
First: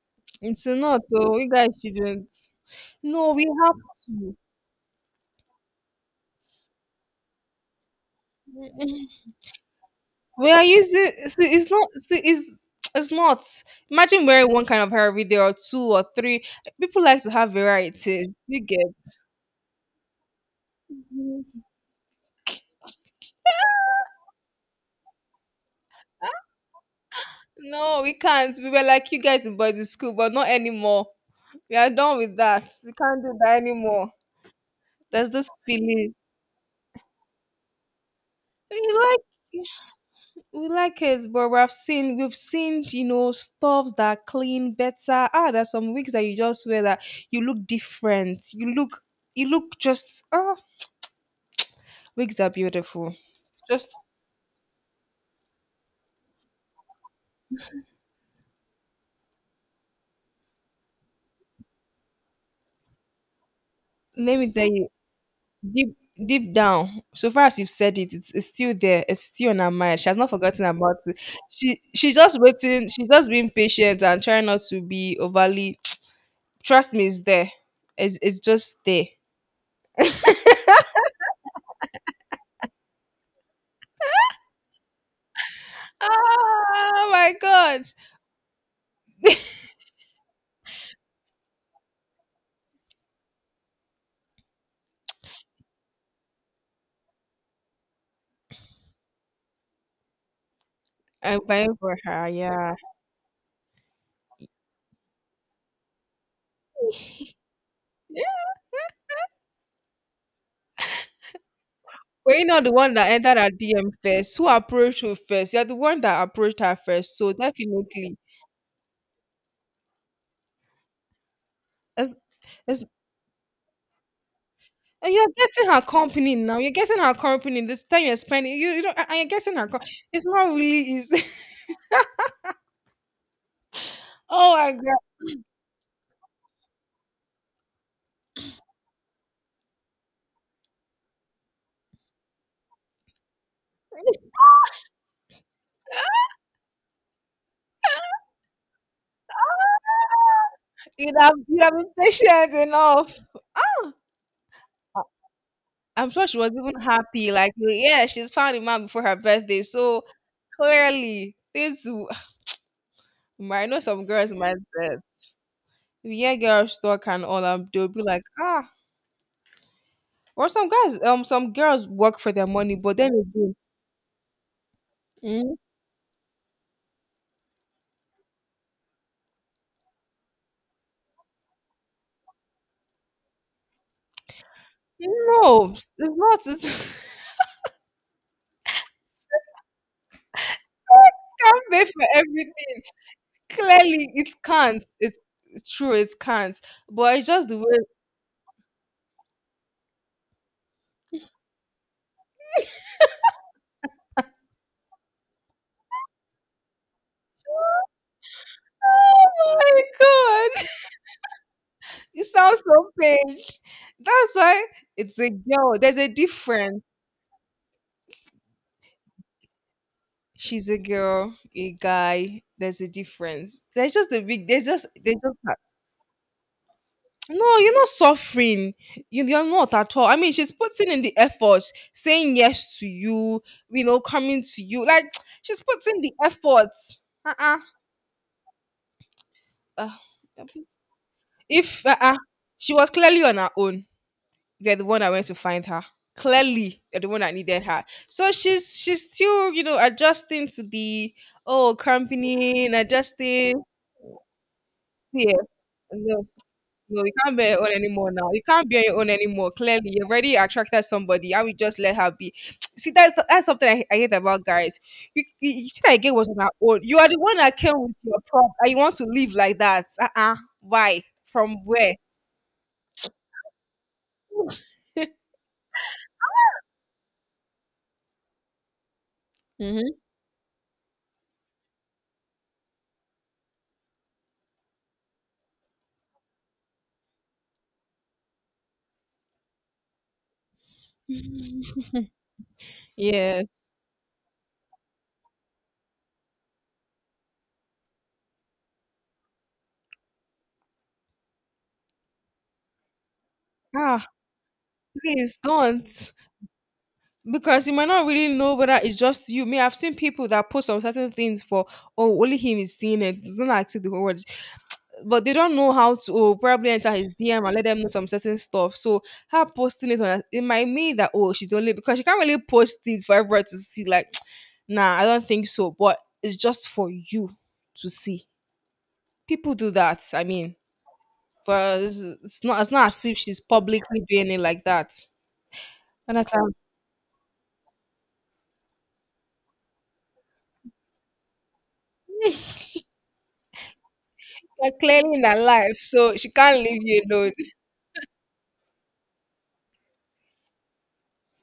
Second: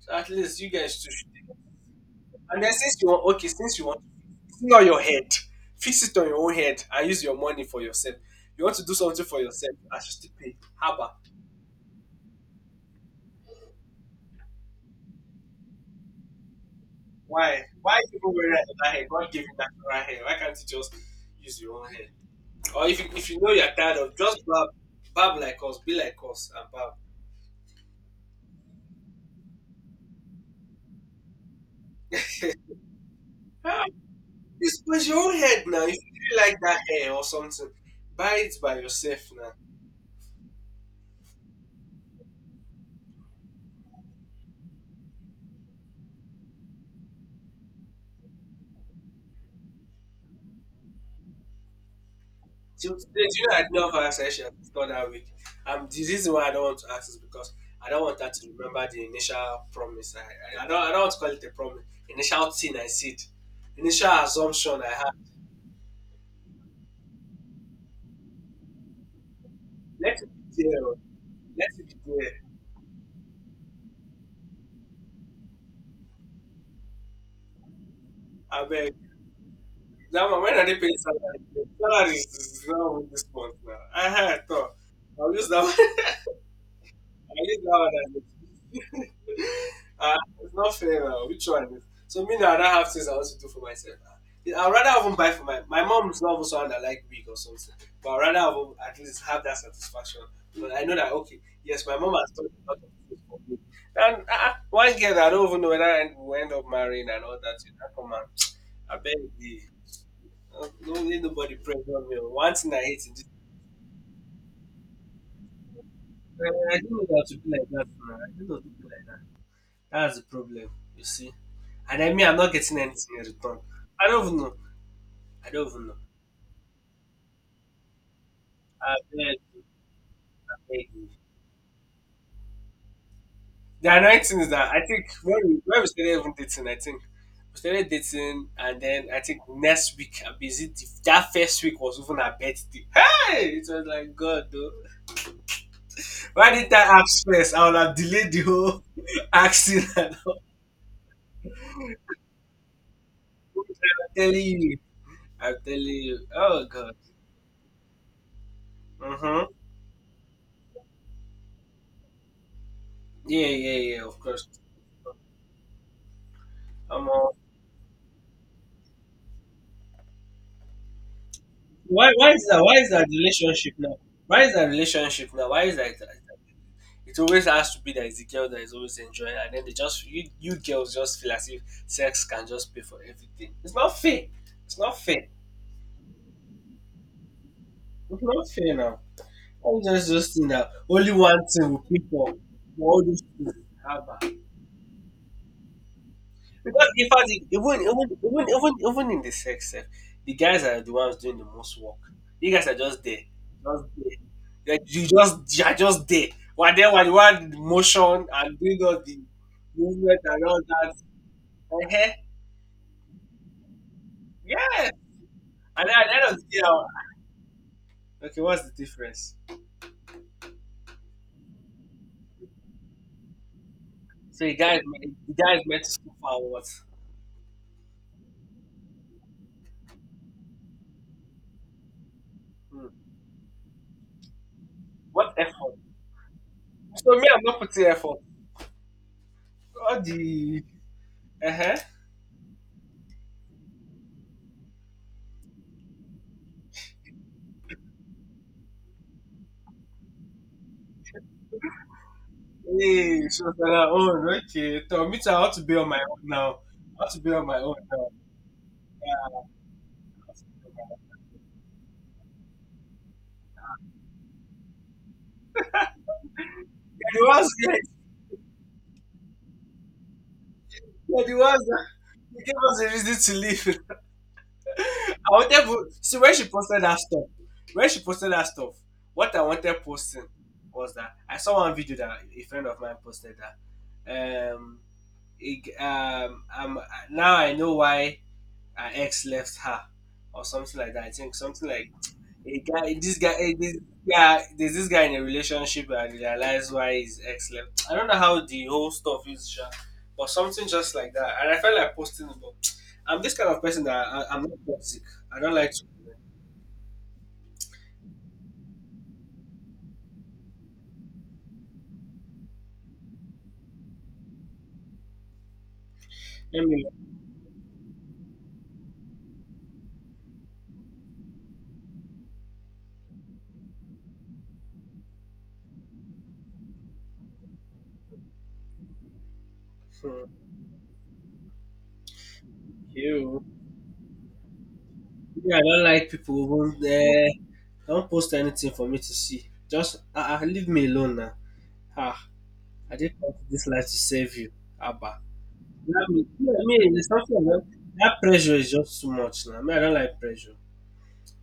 So at least
It's
you
not
guys too. Should-
though. You guys shouldn't.
And then since you
No,
want,
we
okay,
have
since you want,
to.
it's not your head. Fix it on your own head and use your money for yourself. You want to do something for yourself, I should still
We
pay.
are
Haba.
using. See, it's not. See, it's not. Imagine wearing one kind of hair every day, or two, or three. People like to have
Why? Why
varieties.
people wearing
You get
that hair? God gave you natural hair. Why can't you just use your own hair? Or if you know you're tired of, just bab, bab like us, be like us, and bab.
no, we can't. We were like you guys in boarding school, but not anymore. We are done with that. We can't do that
Ah,
anymore.
it's, but your
There's
own
this
head now. If you
feeling.
really like that hair or something, buy it by
We like
yourself now.
we like it, but we've seen stuffs that clean better. Ah, there's some wigs that you just wear that you look different. You look just ah wigs are
Till
beautiful.
today, do you know I
Just
never asked Aisha to start that week. The reason why I don't want to ask is because I don't want her to remember the initial promise. I don't want to call it a promise. Initial thing I said, initial
let me tell
assumption I
you.
had.
deep deep down, so far as you've said it, it's still there, it's still on her mind, she has
Let it
not
be
forgotten
there. Oh,
about it.
let
she
it be
she's just
there.
waiting, she's just being patient and trying not to be overly. Trust me, it's there, it's
I
just
beg.
there.
That man, when are they paying salary? Salary is now with this month now. I had thought. I'll use that one.
Oh my
I'll use that one
god,
as a uh, it's not fair now. Which one is So me now, I don't have things I want to do for myself now. I'd rather even buy for my... My mom's not even someone that like wig or something. But I'd rather even at least have that satisfaction. But I know that, okay,
I'm buying
yes, my
for
mom
her,
has done a
yeah.
lot of things for me. And one girl that I don't even know whether I will end up marrying and all that. You know, come on. I beg you. No, ain't nobody pressure me.
Were you
One
not the
thing I
one
hate
that
in this.
entered her DM first, who approached her first? You're the one that approached her
I don't know
first,
how
so
to be like that.
definitely
Man. I don't know how to be like that. That's the problem, you see. And I
it's,
mean, I'm not getting
it's
anything in return. I don't even know.
and you're
I don't
getting her
even know.
company now. You're getting her company. This time you're spending, you
I
know, and you're
beg,
getting her. Co- it's not
I
really
beg you.
easy.
The annoying thing is
Oh
that
my
I
god,
think when we started even dating, I think we started dating, and then I think next week, I busy. That first week was even her birthday. Hey, it was like God, though. Why did I ask first? I would have delayed the whole accident. I'm
you'd have been patient enough.
telling you. I tell
I'm
you,
sure she was
oh
even
god.
happy. Like, yeah, she's found a man before her
Mm-hmm.
birthday. So clearly, things. W-
Yeah,
I
yeah,
know
yeah.
some
Of
girls
course.
might say, yeah, girls talk
Um,
and
uh,
all. They'll be like, ah, or some guys, some girls
why,
work
why
for
is
their
that?
money,
Why is
but
that
then again,
relationship now? Why is that relationship now?
mm,
Why is that? It always has to be that it's the girl that is always enjoying, and then they just you girls just feel as if sex can just pay for everything. It's not fair. It's not fair.
no, it's not. It's,
It's not fair now. I'm just think that only one
can't
thing
pay
will pick
for
up
everything.
for all these things.
Clearly,
Haba.
it can't. It's true, it can't.
Because in
But it's
fact, e-
just the way.
even even even even even in the sex sef, the guys are the ones doing the most work. You guys are just there, just there. Like, you just you are just there, while they were the one in motion and doing all the
Oh my
movement and all
god,
that. uh
you sound so pained. That's why
Yeah.
it's a girl.
And then
There's
at
a
the end of the day, I
difference.
okay, what's the difference?
She's a girl, a guy. There's a difference. There's just a
So
big. There's just. They
the
just. Ha-
guy is meant to suffer or what?
No, you're not suffering. You're not at all. I mean, she's putting in the effort, saying yes
Hmm.
to you. You know, coming to you. Like
What
she's
effort?
putting the effort.
So me, I'm
Uh-uh.
not putting effort. All
Uh,
the uh huh
If she was clearly on her own, you're the one that went to find her. Clearly, you're the one that needed her. So she's still, you know, adjusting to the oh company, and
Hey, she was
adjusting.
on her own. Okay, tell me,
Yeah,
I want to be on my own
no,
now. I
no,
want
you
to be
can't
on
bear
my
your own
own now.
anymore now. You can't bear your own
Yeah.
anymore. Clearly, you've already attracted somebody. I would just let her be. See, that's something I hate about guys. You see that girl was on her own. You are the
You're the
one
ones,
that came
that-
with your prop, and you want to live like that. Why?
you're the
From
ones that
where?
you gave us a reason to leave. I wanted to see when she posted that stuff. When she posted that stuff, what I wanted
Mhm.
posting was that I saw one video that a friend of mine posted that. It, um, um, Now I know why her ex left her, or something like that. I think something
Mhm.
like a guy this guy eh,
Yes.
this yeah, there's this guy in a relationship and realized why his ex left. I don't know how the whole stuff is sha, but something just like that, and I felt like posting it, but I'm this kind of person that
Ah,
I'm not toxic.
please
I don't like to
don't. Because you might not really know whether it's just you. Me, I've seen people that post on certain things for, oh, only him is seeing it. It's not like see the whole world. But they don't know how to oh,
let
probably
me
enter his DM and let them know some certain stuff. So her posting it on it might mean that oh she's the only because she can't really post it for everyone to see. Like, nah, I don't think so. But it's just for you to see. People do that. I
hmm,
mean, but it's not. It's not as if she's
you
publicly doing it like that.
yeah, I don't like people who
Jonathan,
won't, eh, don't post anything for me to see. Just leave me alone now. Ah, I didn't come to this life to save you.
you're clearly
Abba.
in her life, so she can't
I
leave
mean,
you
it's
alone.
something that pressure is just too much now. I mean, I don't like pressure.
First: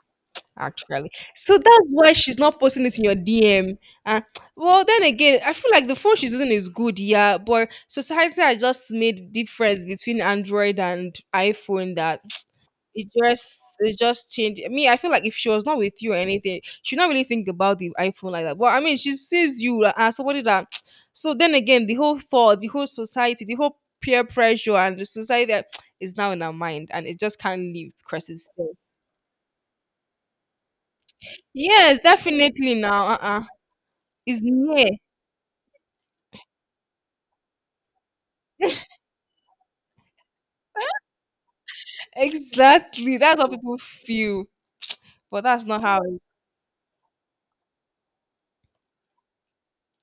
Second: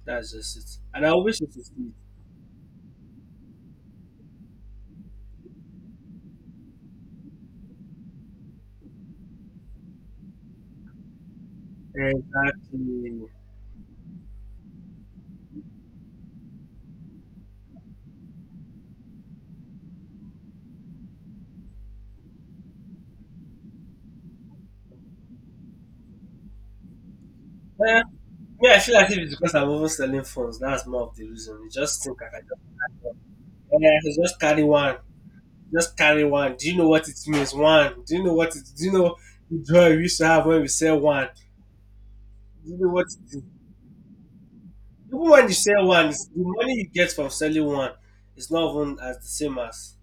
That's just it. And
Actually.
I wish it
So
is
that's why she's not posting it in your DM. And well, then again, I feel like the phone she's using is good, yeah, but society has just made difference between Android and iPhone
it.
that It
Exactly.
just it just changed me. I feel like if she was not with you or anything, she not really think about the iPhone like that. But I mean, she sees you like, as somebody that. So then again, the whole thought, the whole society, the whole peer pressure, and the society that is now in her mind, and it just can't leave
Yeah,
because it's there.
me, I feel like if it's because I'm overselling phones, that's more of the reason. You
Yes,
just think I can just
definitely
carry
now.
one. Yeah, I should just
It's
carry
near.
one. Just carry one. Do you know what it means? One. Do you know the joy we used to have when we sell one? Do you know what
Exactly.
it
That's
is?
how people feel.
Even
But
when you
that's not
sell
how
one,
it
the money you get from selling one is not even as the same as,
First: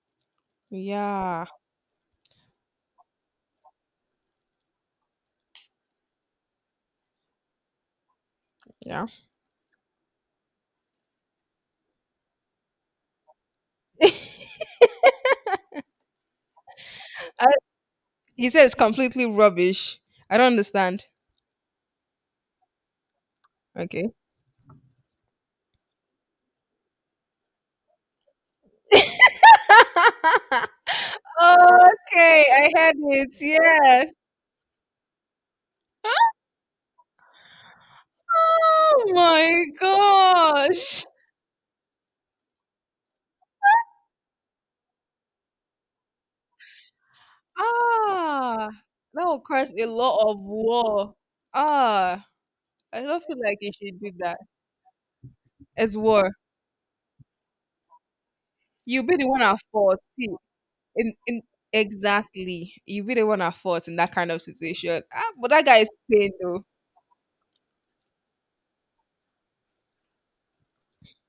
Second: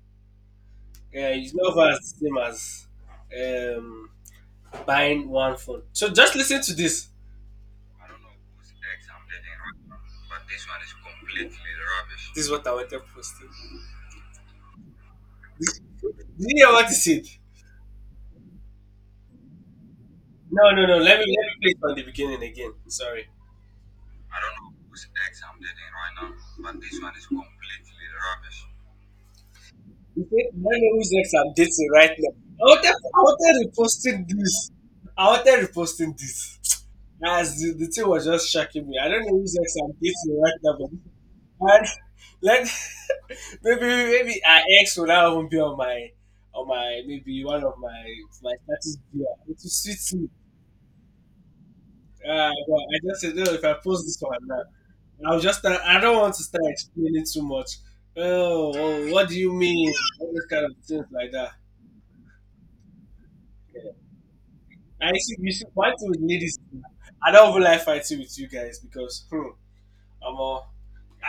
yeah,
yeah.
it's not as same as um, buying one phone. So just listen to this.
Yeah.
This is what I wanted posted. Did you hear what he said?
I, he says completely rubbish. I don't
No, no, no.
understand.
Let me play it from the beginning again. Sorry.
Okay.
He said, "My name is X. I'm dating right now."
Okay, I had
I
it.
wanted
Yes.
reposting this. I wanted reposting this. As the thing was just shocking me,
Oh
I don't know who's
my
ex I'm dating right now, but
gosh.
and let maybe our ex will not even be on my maybe one of my my
Ah,
status
that
view.
will
It will
cause a
suit
lot
me.
of war. Ah,
But
I
I just
don't
said
feel
no.
like
If
you
I
should
post
do
this
that.
one now,
It's
I don't
war.
want to start explaining too much. Oh,
You'll
oh,
be
what
the
do
one
you
at
mean?
fault. See,
All those kind of things
in
like
in
that.
exactly, you'll be the one at fault in that kind of situation.
I
Ah,
see
but
you
that
should
guy is
fight with
paying
ladies.
though.
I don't even like fighting with you guys because hmm, I'm all,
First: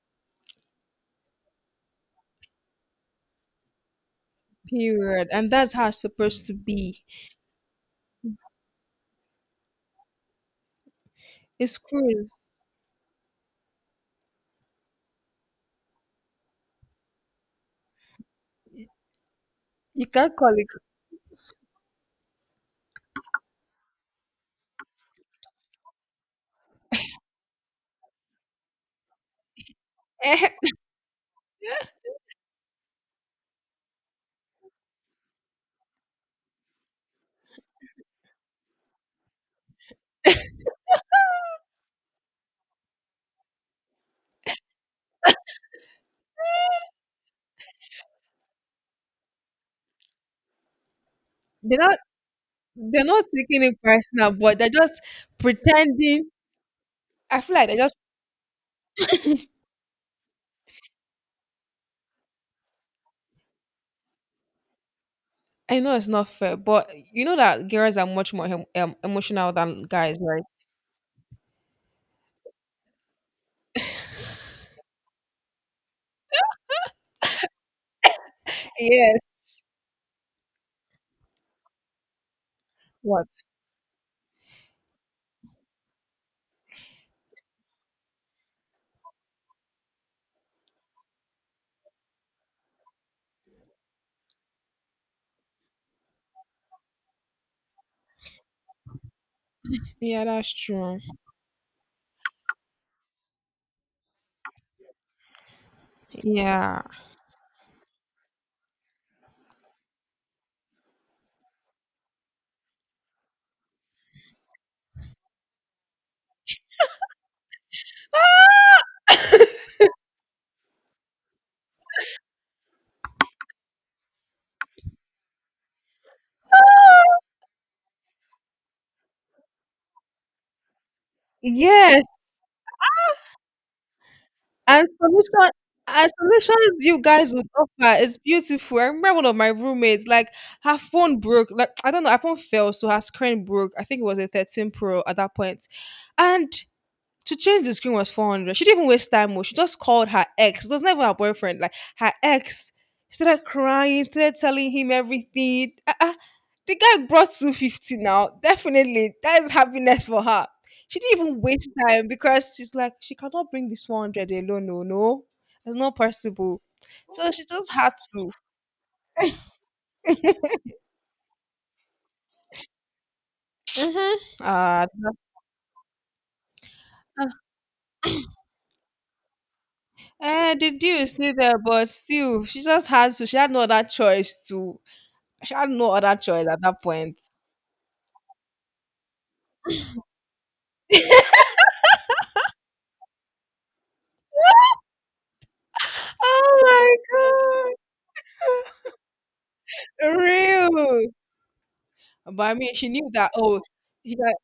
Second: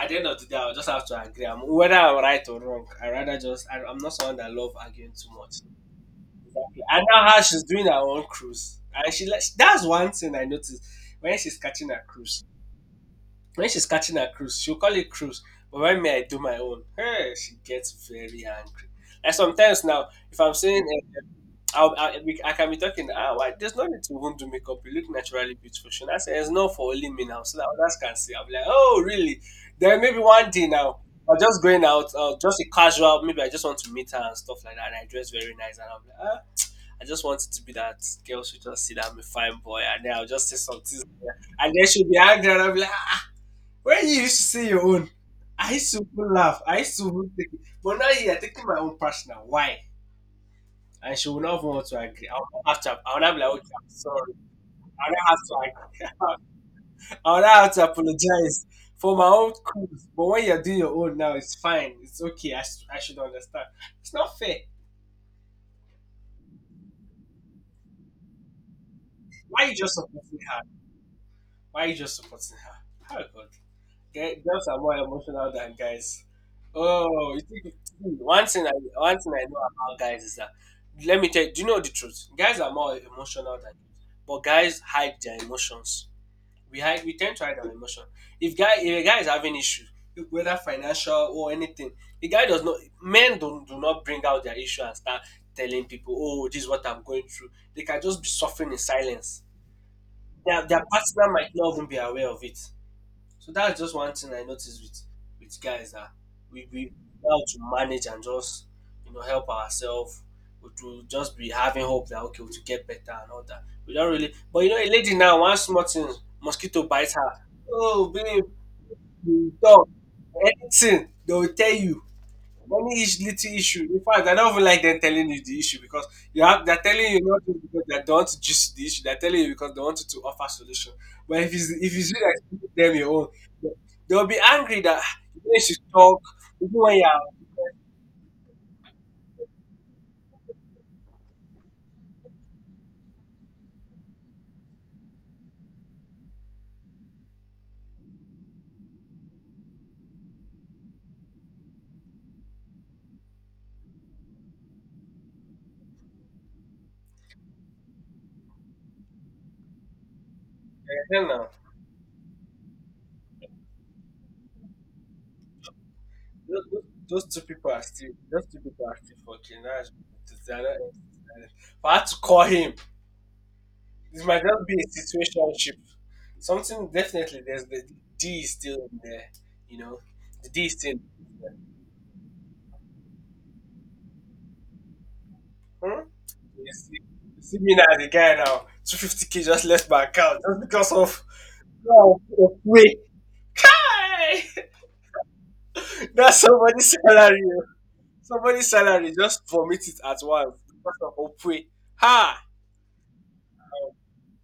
at the end of the day I'll just have to agree. Whether I'm right or wrong, I rather just i'm not someone that love arguing
Period.
too
And
much.
that's how it's supposed to
Exactly. I
be.
know how she's doing her own cruise, and that's one thing I noticed when she's
It's
catching her cruise.
cruise.
When she's catching her cruise, she'll call it cruise, but when me I do my own, hey, she gets very angry. Like sometimes
You
now,
can't
if
call
I'm
it.
saying I can be talking. Why, there's no need to even do makeup. You look naturally beautiful. She now said, it's not for only me now, so that others can see. I'll be like, oh, really? Then maybe one day
Eh,
now, I'm just going out, just a casual. Maybe I just want to meet her and stuff like that. And I dress very nice. And I'm like, ah, I just want it to be that girl should just see that I'm a fine boy. And then I'll just say something. And then she'll be angry. And I'll be like, ah, when you used to say your own, I used to even laugh. I used to even take it. But now you're taking my own personal. Why? And she will not
they
want to
don't
agree. I will not have to.
they're
I will
not
not be like,
taking
okay,
it
I'm sorry.
personal, but they're just
I will not have to.
pretending.
Agree. I will
I
not
feel like
have
they're
to
just.
apologize for my own cruise. But when you're doing your own now, it's fine. It's okay. I should understand. It's not fair.
I know it's not fair, but you know that girls are much more emotional
Why are you
than
just
guys,
supporting
right?
her? Why are you just supporting her? Oh God, girls are more emotional than guys. Oh, you think one thing
Yes.
I know about guys is that let me tell you. Do you know the truth? Guys are more
What?
emotional than, but guys hide their emotions. We hide. We tend to hide our emotion. If a guy is having issue, whether financial or anything, the guy does not. Men don't do not bring out their issue and start telling people, "Oh, this is what I'm going through." They can just be suffering in silence.
Yeah, that's
Their
true.
partner might not even be aware of it. So that's just one thing I noticed with guys that we
Yeah.
we know how to manage and just you know help ourselves. We to just be having hope that okay, we to get better and all that. We don't really, but you know, a lady now one small thing, mosquito bites her. Oh, babe, you talk anything they will tell you. Money is little issue. In fact, I don't even like them telling you the issue because you have they're telling you not just because they don't want to gist the issue. They're telling you because they want you to offer solution. But if it's if you
Yes,
see that you give them your own, they- they'll be angry
and
that "Ah, you
solution
know you should
and
talk even
solutions
when
you
you're
guys
out
would offer is beautiful. I remember one of my roommates, like her phone broke. Like I don't know, her phone fell, so her screen broke. I think it was a 13 Pro at that point, and to change the screen was 400. She didn't even waste time. Oh, she just called her ex. It was never her boyfriend. Like her ex started crying, started telling him everything. Uh-uh. The guy brought 250 now. Definitely. That is happiness for her. She
there."
didn't
Hell
even
no.
waste time because she's like, she cannot bring this 400 alone. No, no. It's not possible. So
Those two
she
people
just
are
had
still
to.
those two people are still fucking. That's they're not, if I had to call him,
Mhm.
this might just be a
Ah,
situationship. Something definitely there's the D is still in there, you know. The
eh,
D
the
is still
deal is still there, but still, she just had to. She had no other choice to. She had no
Hmm?
other choice at
You
that
see,
point.
you see me now as a guy now, 250k just left my account just because of no, of weight. Hey! That's
Oh
somebody's salary. Oh.
my
Somebody's salary just vomit it
god,
at once because
real.
of Opwe. Ha!
But I mean, she knew that. Oh, he got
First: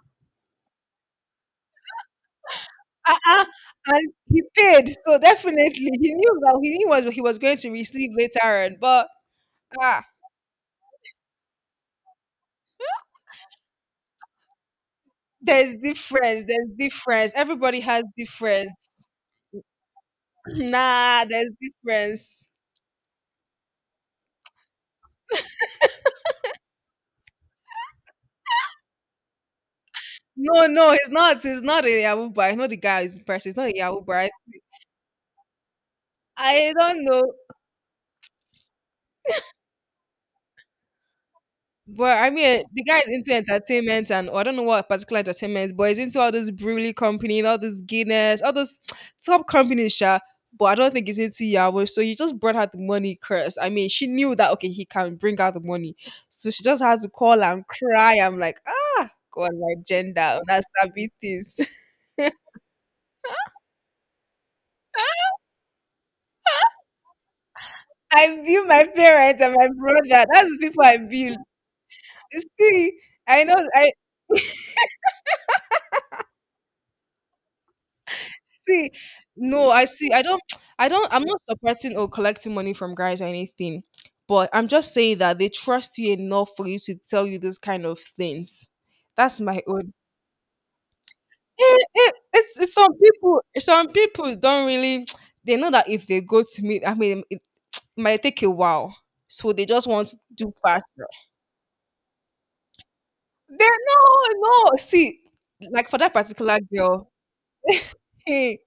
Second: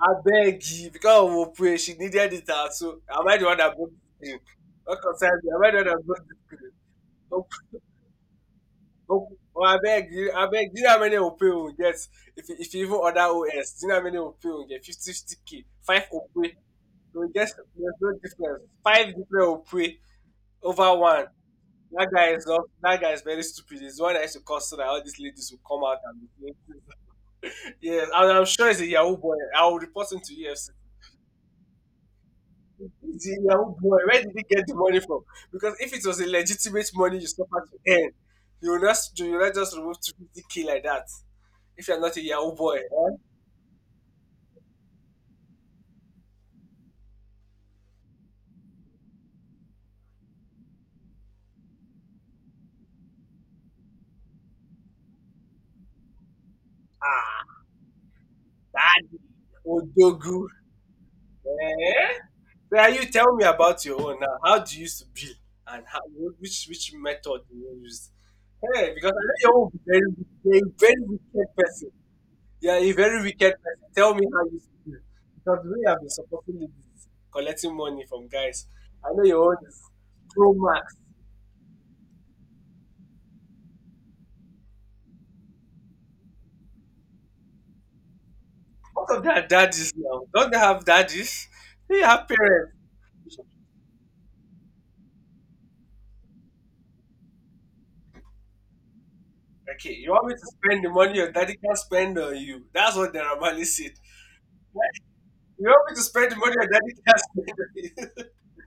I beg you, because of Opwe, she needed it out. So
uh
am I the
uh
one that broke
and
the thing?
he paid,
What
so
concerns me? Am
definitely
I the one
he
that broke
knew
the
that
thing?
he knew what he was
Oh,
going to receive later on. But
oh, oh, I
ah,
beg you, I beg you. Do you know how many Opwe will get if you even order OS? Do you know how many Opwe will get? 50k k
there's
five
difference.
Opwe.
There's
So
difference.
just
Everybody
there's
has
no difference. Five
difference.
different opre over
Nah,
one.
there's
That guy
difference.
is not, that guy is very stupid. He's the one that used to cause so that all these ladies will come out and be saying, yes, and I'm sure he's a Yahoo boy. I will report him to
No,
EFC.
no, it's not. It's not a Yahoo bar. It's not the guy. It's the
He's a
person. It's not
Yahoo
a
boy.
Yahoo
Where
bar.
did he get the money from? Because if it was a
I
legitimate
don't
money
know.
you suffer to earn, you will not just remove 250k like that, if you're not
But
a
I
Yahoo
mean,
boy.
the guy is into entertainment and or I don't know what particular entertainment, but he's into all this Brewley company, all this Guinness, all those top companies, sha. But I don't think he's into Yahweh. So you just brought out the money curse. I mean, she knew that okay, he can bring out the money. So she just had to call
Ah.
and cry. I'm like, ah, God, my gender,
Odogu.
that's savvy things.
Eh? Now you tell me about your own now. How do you used to build, and how, which method do you use?
I view my
Hey, because I know
parents
you're
and my
all very
brother. That's the
you
people
very
I view.
wicked person.
You
Yeah, a
see,
very
I
wicked
know
person.
I,
Tell me how you used to be. Because we have been supporting ladies, collecting money from guys.
see,
I know your own
no,
is
I see. I don't,
pro
I
max.
don't, I'm not supporting or collecting money from guys or anything, but I'm just saying that they trust you enough for you to tell you this kind of things.
Most of them
That's
are
my
daddies
own.
now. Don't they have daddies? They have
It's
parents.
some people don't really, they know that if they go to meet, I mean, it might take a while. So they just
Okay,
want
you
to
want me to
do
spend the
faster.
money your daddy can spend on you? That's what the Ramali
They,
said.
no, no. See,
You want
like
me
for
to
that
spend the money
particular
your daddy
girl,
can spend on you?
hey,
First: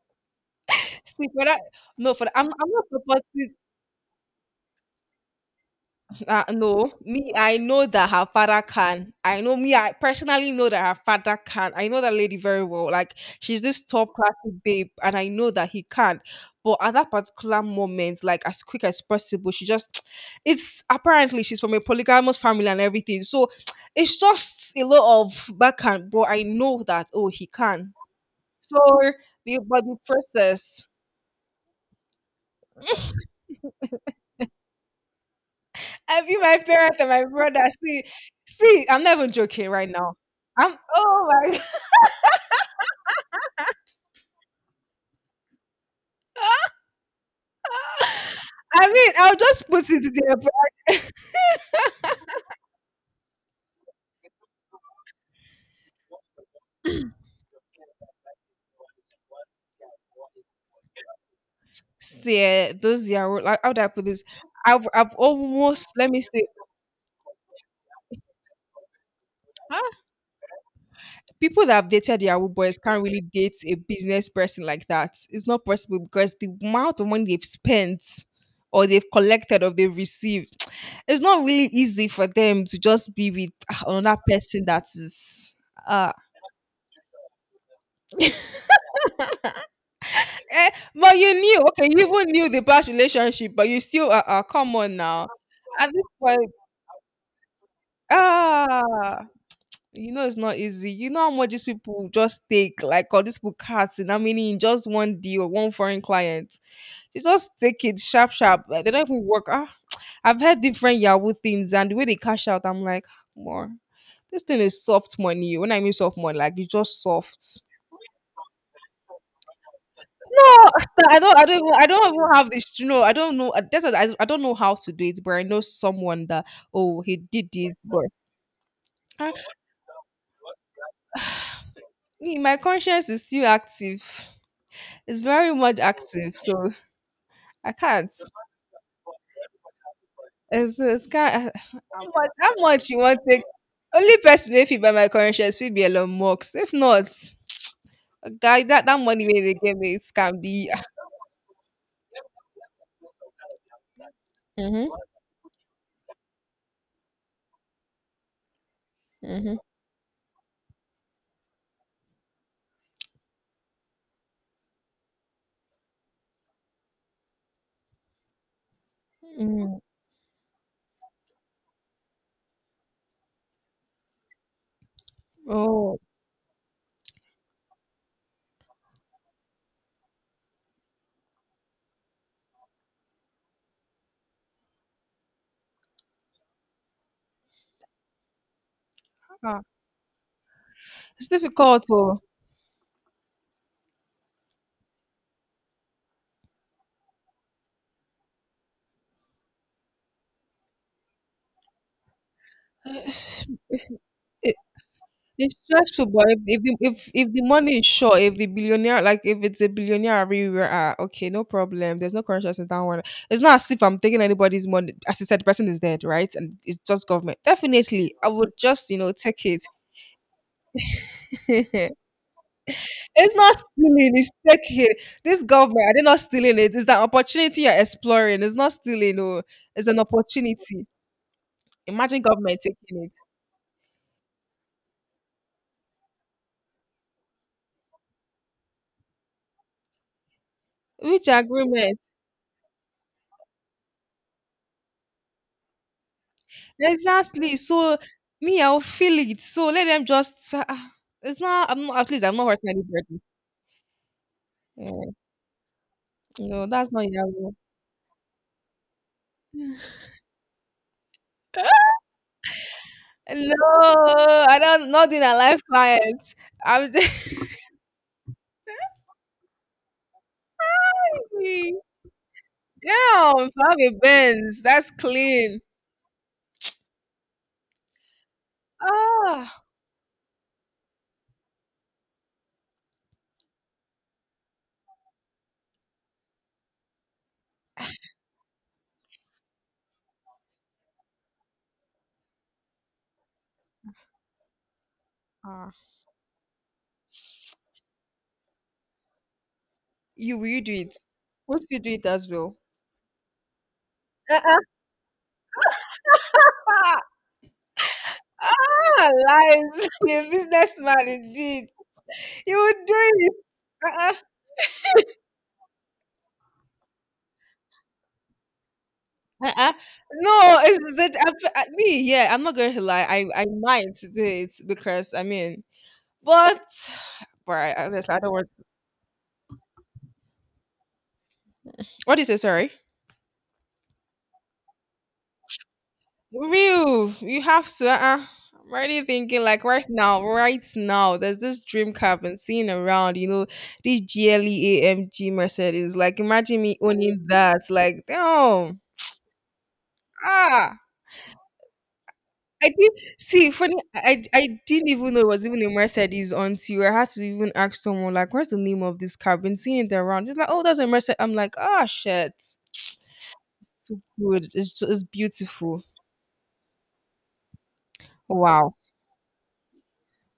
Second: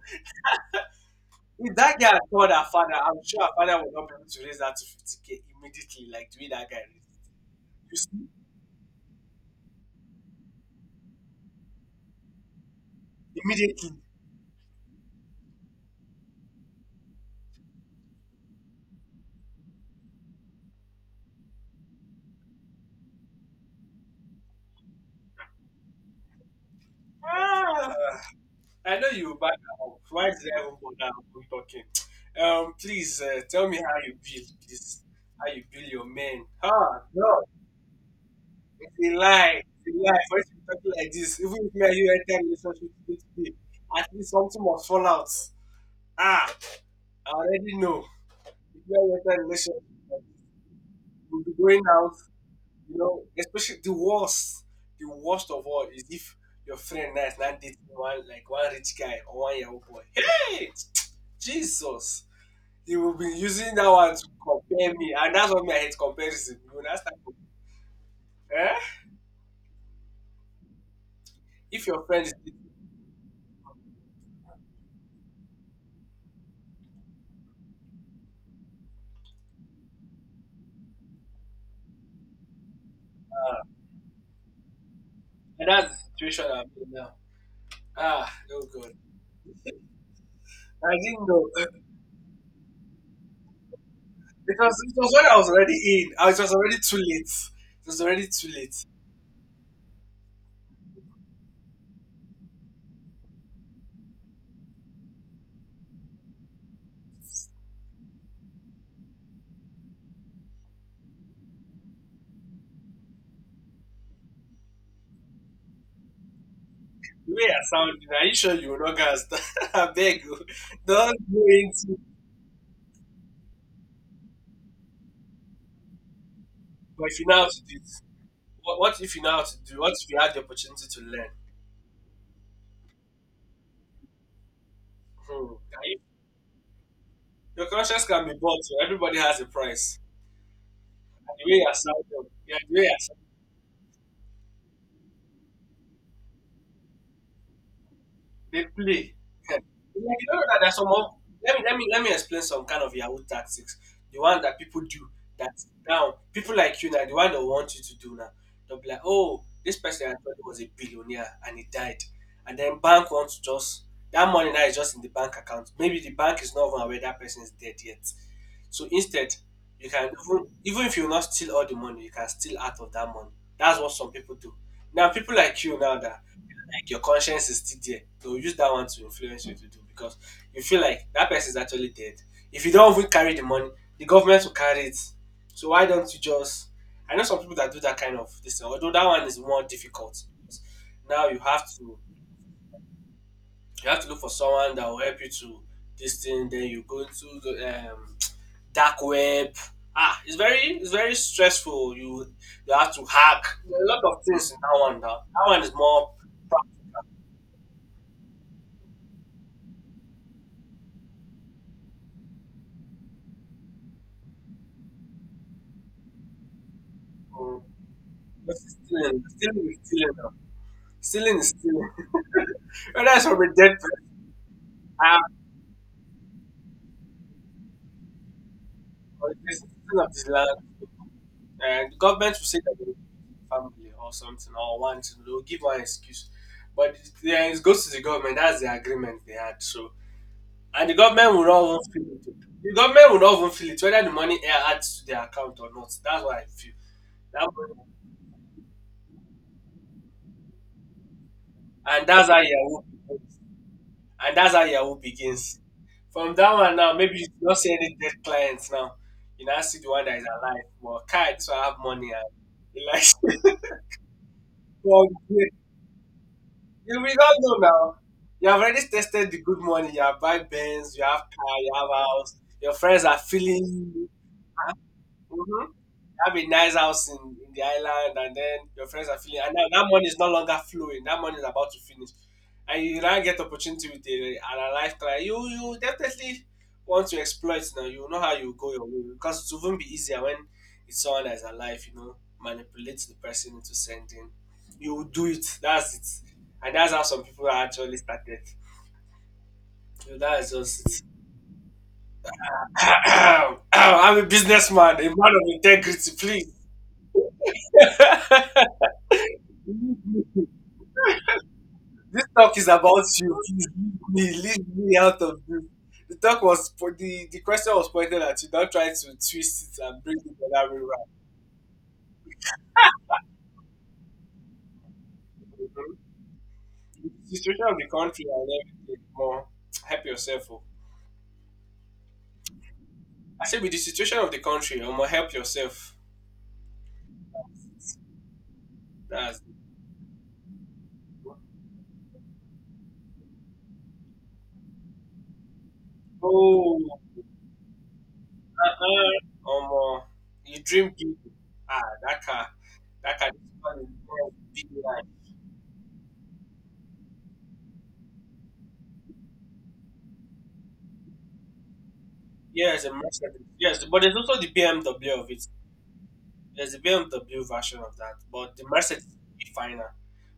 see, for that,
If that
no,
guy
for that,
told her
I'm not
father, I'm sure her
supporting
father would not be able to raise that to 50K immediately, like the
uh,
way that guy
no,
raised
me,
it.
I know
You
that her
see?
father can. I know me, I personally know that her father can. I know that lady very well. Like, she's this
Immediately.
top class babe, and I know that he can. But at that particular moment, like, as quick as possible, she just, it's apparently she's from a polygamous family and everything. So it's just a lot of backhand, but I know that, oh, he can.
Ah,
So,
I know you, but
the, but the
why did I even
process,
bother with talking? Please tell me how you build this, how you build your
I be
men.
my parents
Ah,
and my
no,
brother. See, see, I'm
it's a
not even
lie.
joking right
It's a
now.
lie. For you to be
I'm
talking like
oh
this, even
my
if me and you enter relationship today, at least something must fall out. Ah, I already know. If
I mean,
you
I'll
enter
just
relationship,
put it there. But
we'll be going out. Especially the worst of all is if your friend now is not dating one like one rich guy or one young boy. Hey, Jesus,
see, eh,
you
those
will be
Yahoo, like, how
using
do I
that
put
one
this?
to
I've,
compare
I've
me, and that's what me I
almost,
hate
let me say,
comparison. You will not start. To- Eh?
huh? People that
If
have
your
dated
friend is,
Yahoo
dating-
boys can't really date a business person like that. It's not possible because the amount of money they've spent or they've collected or they've received, it's not really easy for them to just be with ah, another person that is.
and that's the
Uh,
situation I'm in now. Ah, oh God,
eh,
I
but
didn't
you
know.
knew,
It
okay, you even knew the past relationship, but you still,
was
come on
it was when
now.
I was already
At this
in. I it
point,
was already too late. It was already too late.
ah, you know it's not easy. You know how much these people just take, like all these people cuts and how many in just one deal, one foreign client. They just take it sharp, sharp. Like, they don't even work. Ah, I've heard different Yahoo things and the way they cash out, I'm like, more. This thing is soft money. When I mean soft money, like it's just
The way
soft.
I sounded, are you sure you will not gas? I beg you.
No, sir, I
Don't
don't.
go
I don't. Even, I
into
don't even have this. You know, I don't know. That's what I. I don't know how to do it, but I know someone that. Oh,
But
he
if you know how
did
to do
it,
it,
but.
what if you know
Ah,
how to do? What if you had the opportunity to learn?
me, my conscience is still active. It's very
Hmm.
much
Can you-
active, so
Your
I
conscience
can't.
can be bought. So everybody has a price.
It's
And the
can.
way you're
How
sounding,
much? How
yeah, the way
much you
you're
want take? Only person if you buy my current shares, will be Elon Musk. If not, guy,
They
that
play.
money where they give me, it
Like, you
can
know that
be.
there's some of, let me explain some kind of Yahoo tactics. The one that people
Mhm.
do that now people like you now the one that want you to do now. They'll be like, oh,
Mhm.
this person I thought was a billionaire and he died, and then bank wants to just that money now is just in the bank account. Maybe the bank is not even aware that person is dead yet. So instead,
Mm.
you can even if you not steal all the money, you can steal out of that money. That's what some people do. Now people like you now
Oh,
that like your conscience is still there. They'll use that one to influence you to do because you feel like that person is actually dead. If you don't even carry the money, the government will carry it. So why don't you just? I know some people that do that kind of this, thing, although that one is more
ah,
difficult. Now
it's
you have
difficult.
to
Oh.
you have to look for someone that will help you to this thing. Then you go into the dark web. Ah, it's very stressful. You have to hack There are a lot of things
it,
in that one. Now that
It's
one is
stressful,
more
but if the money is short, if the billionaire, like if it's a billionaire everywhere, ah, okay, no problem. There's no conscience in that one. It's not as if I'm taking anybody's money. As you said, the person is dead, right? And it's just government.
practical
Definitely, I would
But it's
just
stealing,
take it.
stealing is stealing now. Stealing is stealing. Whether it's
It's
from a
not
dead person,
stealing. It's taking.
ah,
This government, are they not stealing it? It's that opportunity you're exploring. It's not stealing.
or
No,
it's
it's
stealing
an
of this land.
opportunity.
And the
Imagine
government will say
government
that they
taking it.
want family or something, or want to know, give one excuse. But yeah, it goes to the government. That's the agreement they had. So, and the
Which
government will not even
agreement?
feel it. The government will not even feel it, whether the money adds to their account or not. That's what I feel. That,
Exactly. So me, I'll feel it. So let them just. Ah, ah, it's not. I'm not.
and
At least
that's
I'm
how
not hurting
Yahoo
anybody.
And that's how
Yeah.
Yahoo begins. From that
No,
one
that's
now,
not
maybe you
Yahoo.
don't see any dead clients now. You now see the one that is alive. Well, Kai, so I have money and he likes
No,
it.
I don't.
well,
Not in a
we
life client. I'm
we
just.
don't know now. You have already tested the good money. You have buy Benz, you have car, you have house. Your friends are
Damn, if
feeling
I have a
you.
Benz, that's clean.
Mhm. Have a nice house in the island, and then your friends are feeling, and
Ah,
now that money is no longer flowing. That money is about to finish, and you now get opportunity with and a life try. You definitely want to exploit now. You know how you go your way because it wouldn't be easier when it's someone that's alive. Manipulate the person into sending. You will do it.
ah.
That's it, and that's how some people are actually started. So
You
that
will
is
you do
just
it?
it.
What if you do it as well?
I'm a
Uh-uh.
businessman, a man of integrity,
Ah,
please.
ah, lies. You're a businessman indeed.
This
You
talk is
will do
about
it.
you. Please leave
Uh-uh.
me, leave me out of this. The talk was po- the question was pointed at you. Don't try to twist
Uh-uh.
it and bring it
No,
the other way
it's
around.
that me. Yeah, I'm not going to lie. I might do it because I mean,
Mhm.
but
The
but
situation of
I,
the
honestly, I
country
don't want.
and everything. More help yourself. Oh.
What is it? Sorry,
I said with the situation of the country, help yourself.
real. You have to. Uh-uh. I'm already
That's
thinking like right now, right now. There's this dream car I've been seeing around. You know, this gleamg Mercedes. Like, imagine
oh,
me owning that. Like, damn.
uh-uh. You
Ah.
dream big. Ah, that car,
I did
that car.
see
This
funny.
one is
I
big.
didn't
Like,
even know it was even a Mercedes until I had to even ask someone like, "What's the name of this car?" I've been seeing it around. Just like, "Oh, that's a Mercedes." I'm like, "Ah, shit, it's
Yes, a Mercedes. Yes,
so
but there's also
good.
the
It's just, it's
BMW of it.
beautiful."
There's a BMW version of that, but the
Wow.
Mercedes is a bit finer.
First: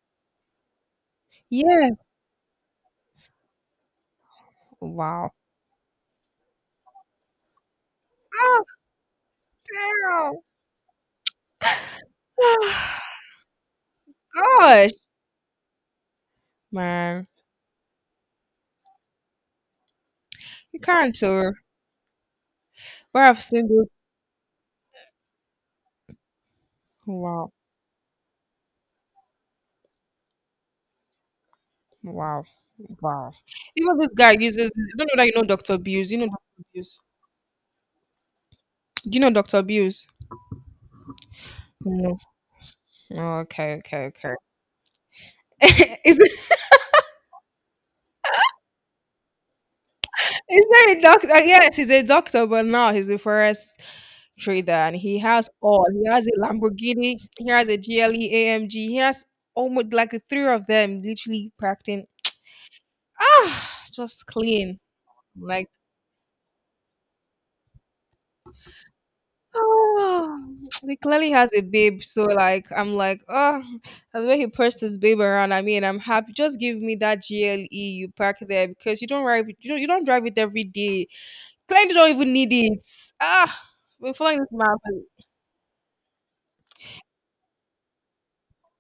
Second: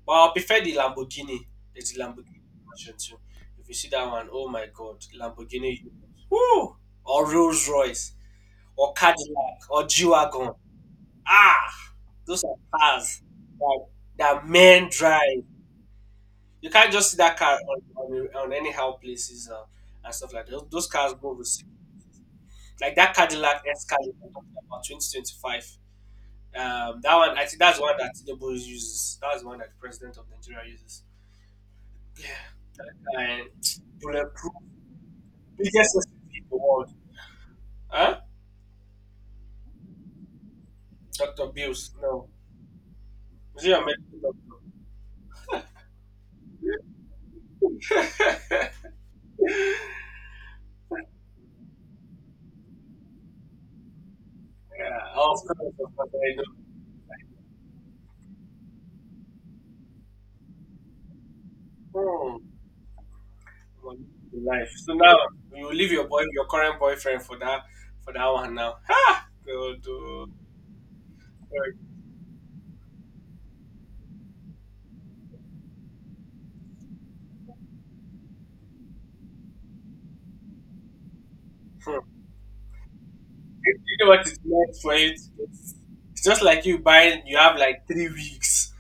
But I prefer the Lamborghini. There's the
Yes.
Lamborghini version too. If you see that one, oh my God,
Wow.
Lamborghini, woo, or Rolls Royce,
Oh
or Cadillac, or G
damn.
wagon. Ah, those are cars that, that men
Gosh,
drive. You can't just see
man,
that car on anyhow places and stuff like that. Those,
you
those cars
can't
go with
tell.
like that
But I've
Cadillac
seen
S
this.
Cadillac I'm talking about 2025. That one, I
Wow.
think that's one that Tinubu uses. That's one that the president of Nigeria uses.
Wow.
Yeah.
Wow.
And
Even this guy
bulletproof,
uses. I don't know that you know Doctor
biggest
Bills. You know
SUV in the
Doctor
world.
Bills.
Huh?
Do you know Doctor Bills?
Dr. Bills.
No.
No.
Oh,
Is it
okay,
your
okay,
medical
okay. is it
doctor?
is that a doctor? Yes, he's a doctor, but now he's a forest trader, and
Yeah.
he has
Also, I
all. He has a
know.
Lamborghini. He has a GLE AMG. He has almost like the three of them, literally practicing.
Hmm.
Ah, just
Life.
clean.
So now you
Like
will leave your boy, your current boyfriend for that one now. Ha! Go to.
oh, he clearly has a babe. So like, I'm like, oh, and the way he pushed his babe around. I mean, I'm happy. Just give me that GLE you park there because you don't drive. You don't drive it every day. Clients
Hmm.
don't even need it. Ah,
You know
we're
what is
following this map.
next for it? It's it's just like you buying, you have like 3 weeks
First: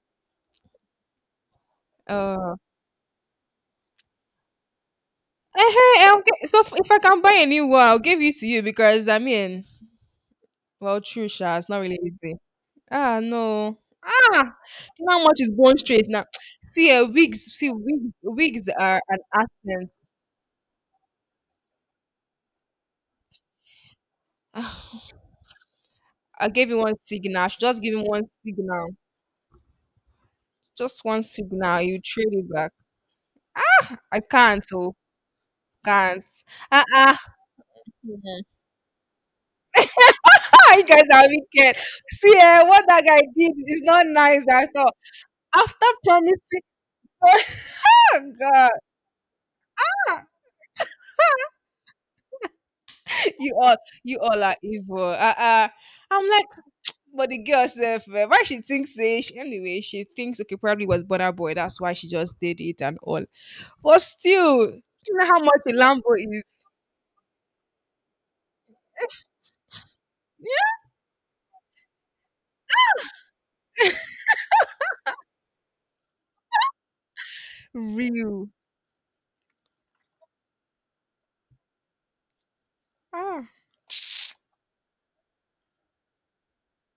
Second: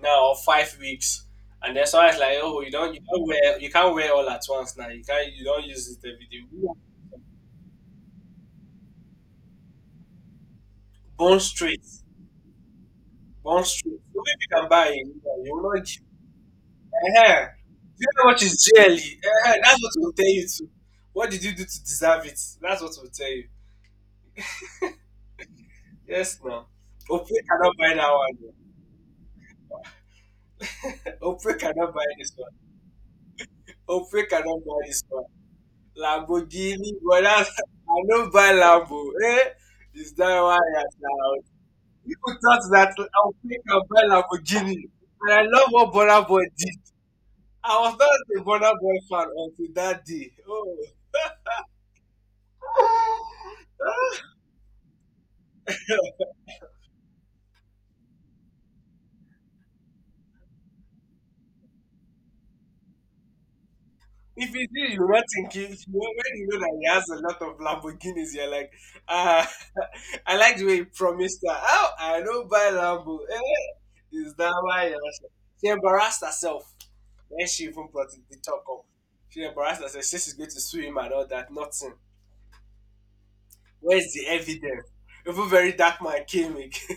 now or 5 weeks, and then someone's like,
Oh,
oh, you don't wear, you can't wear all at once now. You can't, you don't use it
hey,
every day.
okay.
We
So if
want
if I can buy a new one, I'll give it to you because I mean, well, true,
Bone
Sha, it's not
straight,
really easy. Ah,
bone
no.
straight. So if you
Ah,
can buy it,
you know how much is
you will
going
not give.
straight now? See,
Uh-huh. Do you
wigs,
know what
wigs
is
are
jelly?
an
Uh-huh. That's
accent.
what we'll tell you too. What did you do to deserve it? That's what we'll tell you.
Ah,
Yes,
I
no.
gave you one signal.
Opre
I should
cannot
just
buy
give him one
that
signal. Just
one.
one
Opre
signal.
cannot
You
buy
trade
this one.
it back. Ah, I
Opre cannot
can't.
buy
Oh,
this one.
can't. Ah,
Lamborghini,
ah.
but that's I don't buy Lambo. Eh? Is that why I
You guys are
now?
wicked.
People
See,
thought
eh, what
that
that guy
I'll
did
pick
is
and buy
not nice at
Lamborghini.
all.
And I love
After
what Bonner Boy
promising,
did.
oh
I was not a
God,
Bonner Boy fan until that day. Oh.
you all, you all are evil. I'm like, but the girl herself, eh, why she thinks say she, anyway, she thinks okay, probably was Bonner Boy. That's why she just did it and all. But
If
still,
it's
do
you, you're
you
not
know how much a
thinking. If You
Lambo
when you know
is?
that he has a lot of Lamborghinis, you're like, ah, I like the way he promised her. Oh, I don't buy Lambo. Eh, is that why? You're not sure?" She embarrassed herself. Then she
Yeah.
even brought the
Real.
talk up. She embarrassed herself. She says she's going to sue him and all that. Nothing.
Ah,
Where's the evidence? Even very dark man came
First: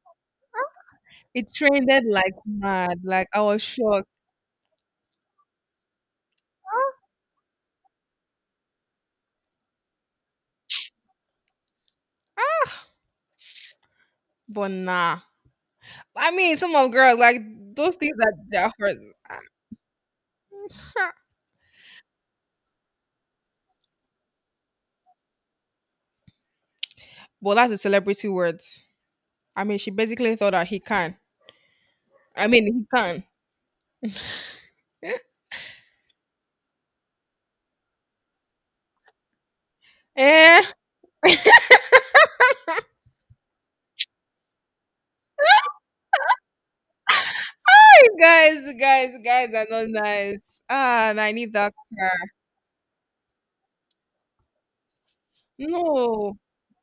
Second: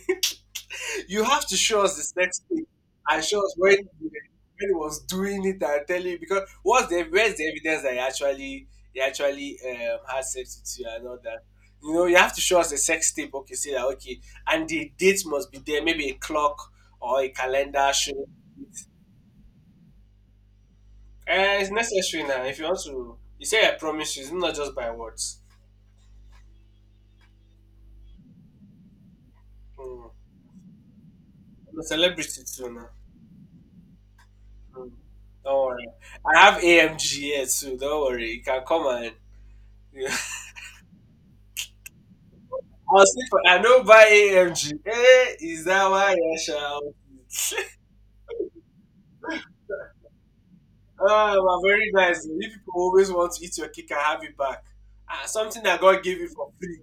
You have
it
to show us the
trended like
sex tape
mad.
and
Like I
show us
was
when he-
shocked.
when he was doing it and tell you because what's
Ah,
the where's the evidence that he actually had sex with you and all that. You have to show us
ah.
the sex tape, okay, say that okay, and
But
the
nah.
date must be there, maybe a
I mean,
clock
some of girls
or a
like
calendar
those things
showing.
that they are for.
It's necessary now. If you want to you say I promise you, it's not just by words.
Well, that's a celebrity words. I mean, she
Mm.
basically thought that he can.
I'm a celebrity
I mean,
too
he
now.
can.
Mm. Don't worry. I have AMG here too, don't worry. You can come and
Eh,
I'll say for I don't buy AMG. Hey, is that why I shall?
you guys are not nice. Ah, and I need
Oh, but
that
very
car.
nice. You people always want to eat your cake and have it back. Ah, something that God gave you
No,
for free.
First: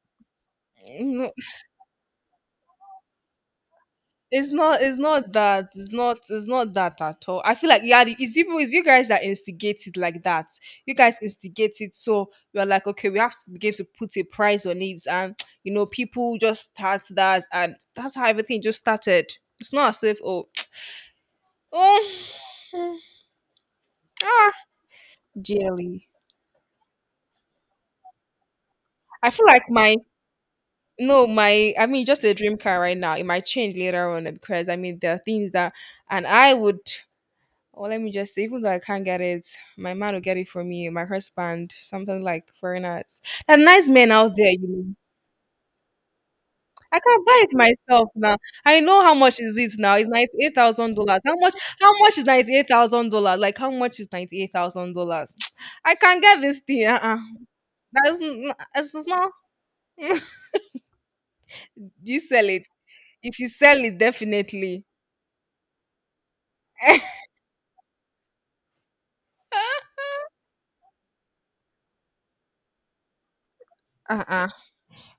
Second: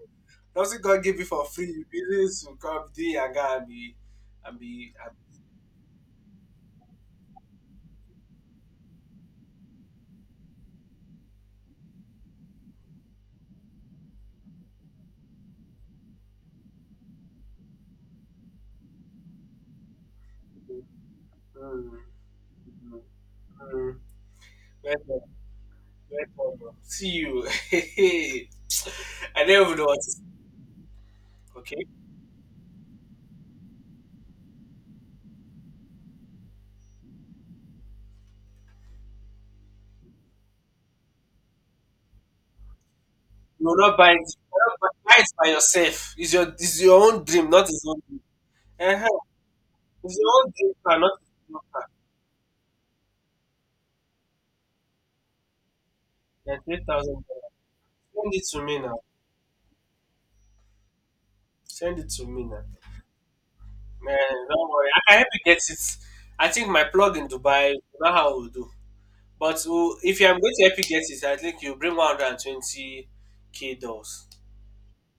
Something God gave you
no.
for free. You business will come do your guy and be
It's
and
not.
be
It's
and
not that. It's not. It's not that at all. I feel like yeah, it's you. It's you guys that instigate it like that. You guys instigate it, so we are like, okay, we have to begin to put a price on it, and people just start that, and that's how everything just started. It's not as if oh,
be. Mm,
oh, mm,
mm, mm.
ah,
Welcome,
jelly.
welcome. See you.
I
I
feel
don't
like
even know
my
what to say.
no, my
Okay.
I mean, just a dream car right now. It might change later on because I mean, there are things that, and I would. Oh, let me just say, even though I can't get it, my man will get it for me, my husband, something like foreigners. There are
You will
nice
not buy
men
it.
out
You
there,
will
you
not buy
know.
buy it by yourself. It's your
I
own
can buy
dream,
it
not his own
myself
dream.
now. I know how
Uh-huh.
much is it now. It's
If you
ninety
want
eight thousand
data, not
dollars. How much?
data,
How much is $98,000? Like how much is $98,000? I can get
then
this
three
thing. Uh-uh.
thousand dollars. Send it to me
It's
now.
it's not.
Send it
Do you
to me
sell
now.
it? If you sell it,
Man, don't
definitely.
worry. I can help you get it. I think my plug in Dubai, you know how we'll do. But if I'm going to help you get it, I think you bring 120K dollars.
Uh-uh.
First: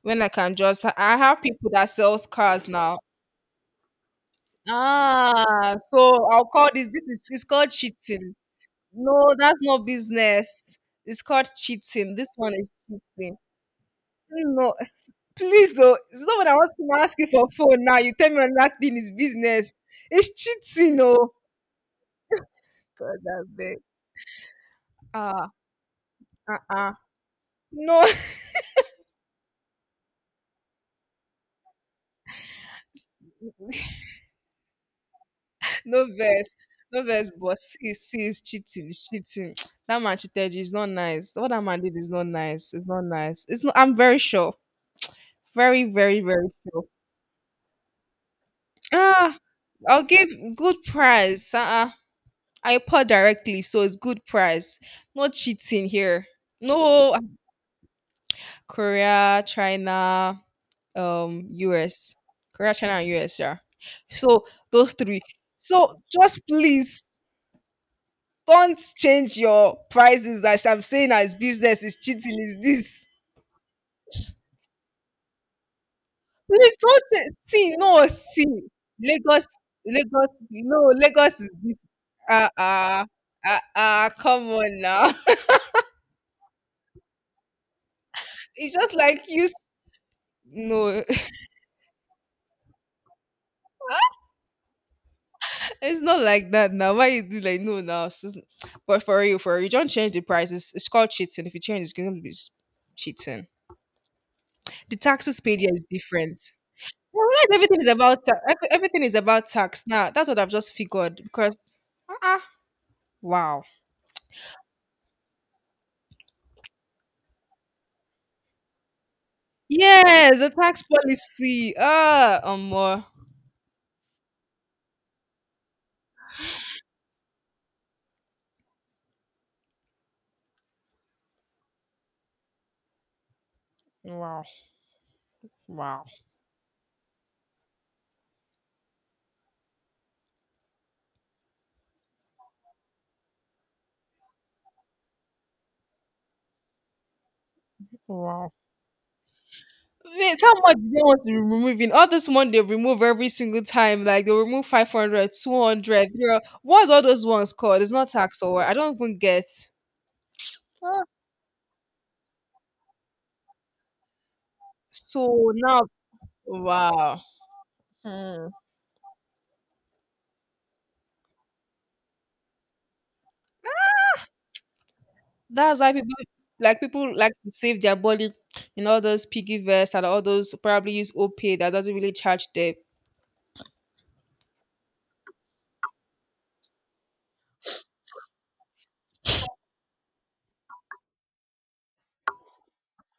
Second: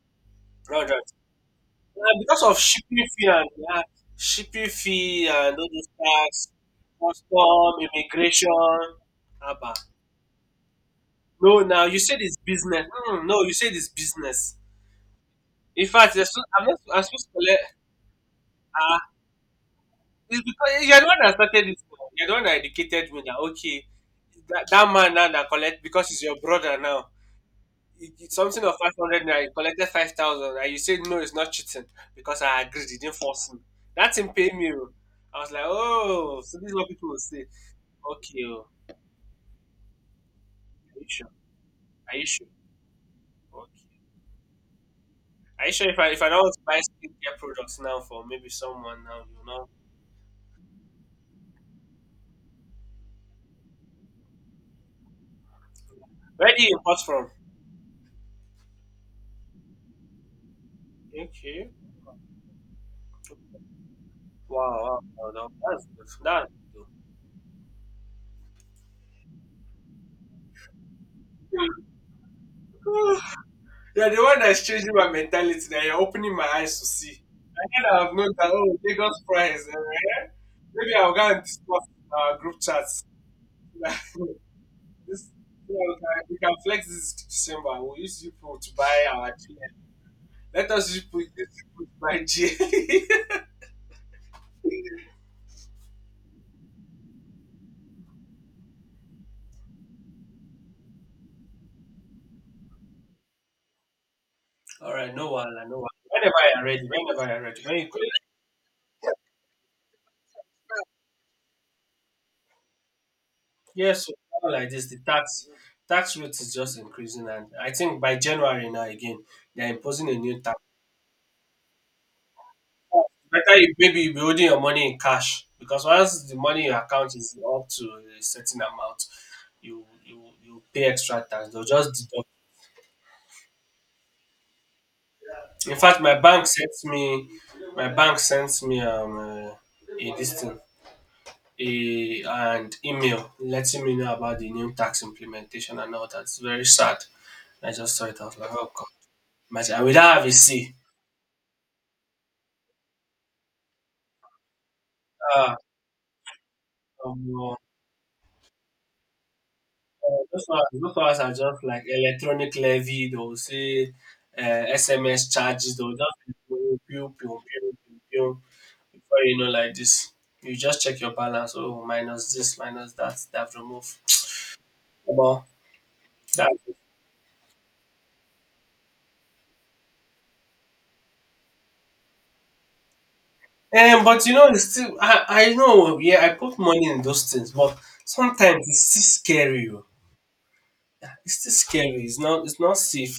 When I can just,
100.
I have people that sells
Because of
cars now.
shipping fee and yeah, shipping fee and all
Ah,
those
so I'll
tax,
call this. This is It's called
custom,
cheating.
immigration.
No, that's
Abba.
not business. It's called
No, now you
cheating.
said
This
it's
one is
business. Mm,
cheating.
no, you said it's business.
No, please,
In
oh,
fact, you're
it's not when I
I'm
want
not.
to
I'm
ask
supposed
you
to
for
collect.
phone now. You tell me another thing is
Ah,
business.
it's
It's
because you're
cheating,
the one
oh.
that started it now. You're the one that educated
God,
me that
that's big.
okay, that man now that
Ah,
collect because he's your
uh,
brother
uh,
now.
no,
It's something of 500 naira. He collected 5,000, and you said no, it's not cheating because I agreed. You didn't force me. That's him paying me, oh. I was like,
no
oh,
verse,
so this is what
no
people will
verse.
say.
But it's
Okay, oh,
cheating. It's cheating. That man cheated you. It's not
are you sure?
nice. What that man did is
Are
not
you sure?
nice. It's not nice. It's not.
Okay,
I'm very sure.
are you
Very,
sure if I
very,
if I don't
very
want to buy
sure.
skincare products now for maybe someone now,
Ah,
you know,
I'll give good price. Uh-uh. I pour directly, so it's good price. No cheating here.
where do you import
No
from?
Korea, China,
Okay,
US. Korea, China, and US, yeah. So
wow,
those
wow,
three.
wow, wow, that's good.
So just
That's good.
please don't change your prices as I'm saying as business is cheating is this.
You're the one that's changing my mentality, that you're opening my
Please
eyes to
don't
see. I
see,
then
no,
I've known that
see.
oh, Lagos
Lagos,
prize, eh,
Lagos, no,
maybe I'll go
Lagos
and
is this.
discuss in our
Uh
group chats.
uh, come
This,
on now.
you know, we can flex this December. We'll use you people to
It's just
buy
like
our
you.
GL. Let us
No,
use you people to buy GL.
it's not like that now. Why you do like no now? But for you, don't change the prices. It's called cheating. If you change, it's going to be cheating.
All
The
right, no
taxes paid
wahala,
here
no
is
wahala. Whenever
different.
you're ready,
Well,
whenever you're
realize
ready. When
everything is
you
about everything is about tax now. That's what I've just figured because uh-uh. Wow,
yes, so now like this, the tax rate is just increasing, and I think by January now again they're imposing a new
yes, the
tax.
tax policy. Ah, more.
Better you maybe be holding your money in cash because once the money in your account is up to a certain amount, you pay extra tax. They'll just deduct.
Wow,
In fact,
wow.
my bank sent me a this thing a and email letting me know about the new tax implementation and all that. It's very sad. I just saw it. I was like, oh god, imagine I without have a
Wait, how
C.
much do they want to be removing? All this one they remove every single time. Like they'll remove 500.
Ah,
What's all those ones
um,
called? It's not tax or what? I don't even get.
those
Ah,
ones are just like electronic levy. They'll say uh, SMS
so
charges.
now,
They'll just be pew, pew,
wow.
pew, pew, pew, pew.
Hmm.
Before you know, like this, you just check your balance. Oh, minus this, minus that, that remove. About
That's why
that.
people like to save their body in all those piggy vests and all those probably use OPay that doesn't really charge them.
But you know, it's still, I know, yeah, I put money in those things, but sometimes it's still scary, oh. It's still scary. It's not safe.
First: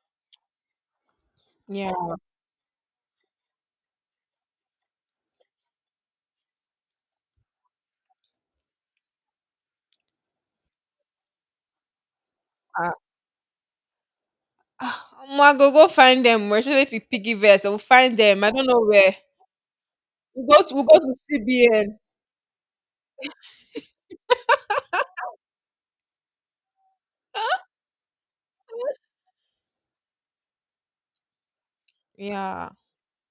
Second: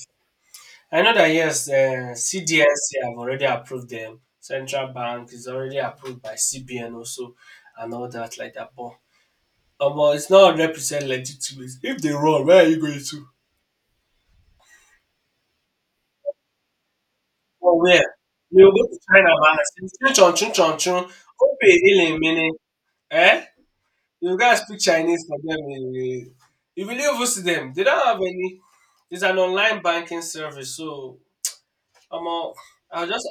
I know that yes,
Yeah.
CDSC have already approved them. Central Bank is already approved by CBN also, and all that like that. But it's not 100% legitimate. If they run, where are you going to?
I go. Go find them. Especially if you piggy vest, I'll
Or where?
find them. I
You
don't know
go to
where.
China, man. Chun chun
We'll
chun
go to,
chun
we'll go
chun.
to
Open
CBN.
healing meaning. Eh? You guys speak Chinese for them, eh, eh. If you leave us to them, they don't have any. It's an online banking service, so I'm all.
Yeah.
I'll just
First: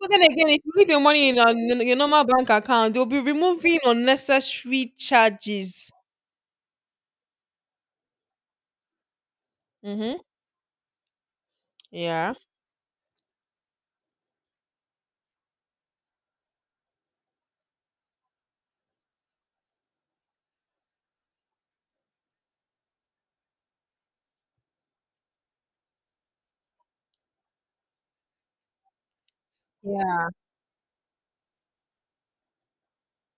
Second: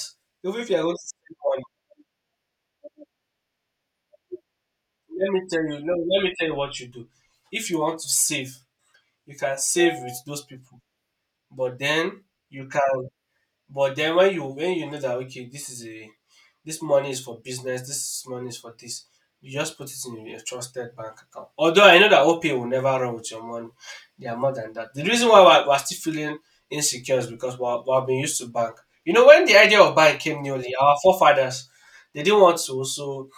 But then again,
Even
if
if
you
you're
leave
going
your
to
money in
spend
your,
money.
your normal bank account, they'll be removing unnecessary
Let me tell you,
charges.
no, let me tell you what you do. If you want to save, you can save with
Mm-hmm.
those people. But then
Yeah.
you can but then when you know that okay, this is a this money is for business, this money is for this, you just put it in your trusted bank account. Although I know that OPay will never run with your money. They are more than that. The reason why we're still feeling insecure is because we're being used to bank. You know, when the idea of bank
Yeah.
came newly, our forefathers, they didn't want to also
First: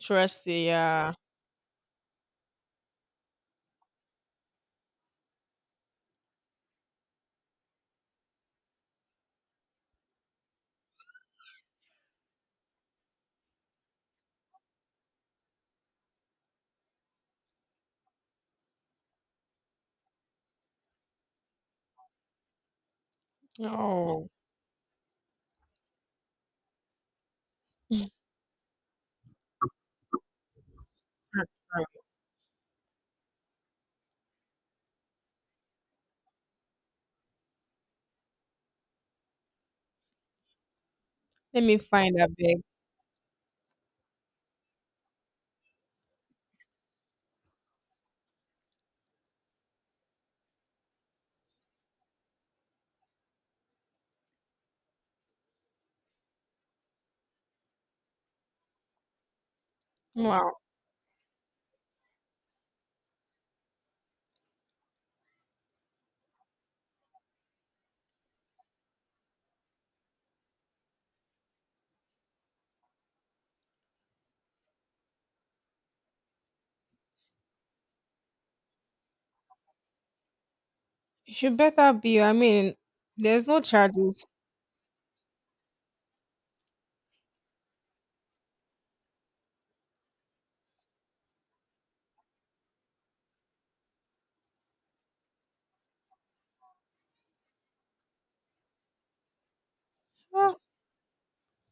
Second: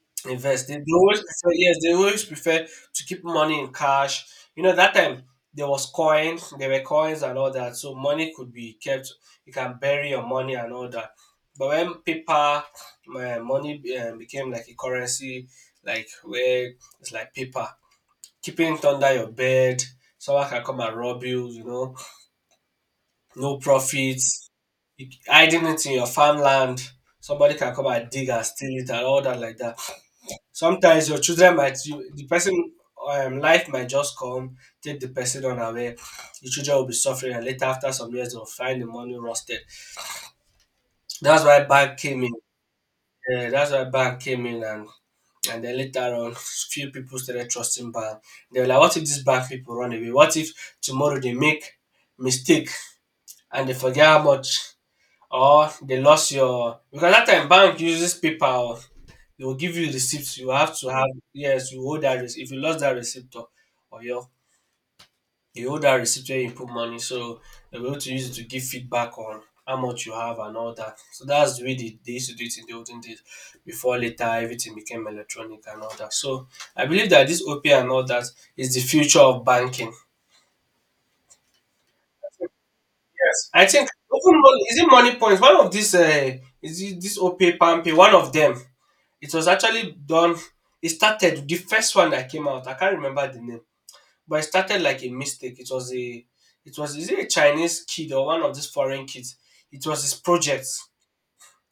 Trusty.
invest. They
Yeah.
always prefer, yes, they always prefer to keep money in cash. You know, that time there were coins and all that, so money could be kept. You can bury your money and all that. But when paper, my money became like a currency, like where it's like paper, keeping it under your bed, someone can come and rob you. You know, no
Oh.
profits, hiding it in your farmland. Somebody can come and dig and steal it and all that like that. Sometimes your children might
Mm.
you, the person life might just come take the person on away. The children will be suffering, and later after some years they'll find the money rusted. That's
Let
why
me
bank
find
came
a
in.
big.
Yeah, that's why bank came in, and then later on, few people started trusting bank. They were like, what if this bank people run away? What if tomorrow they make mistake and they forget how much or they lost your because that time bank uses PayPal. They will give you receipts. You
Wow.
have to have yes, you hold that receipt. If you lost that receipt or or your you hold that receipt where you put money, so they'll be able to use it to give feedback on how much you have and all that. So that's the way they used to do it in the olden days before later everything became electronic and all that. So I believe that this OP and all that is the future of banking.
It should better be. I mean, there's
Yes,
no
I think
charges.
even money, is it money points? One of these, is it this OPay, PamPay? One of them. It was actually done. It started the first one that came out. I can't remember the name, but it started like a mistake. It was is it a Chinese kid or one of these foreign kids? It was his
Ah,
project.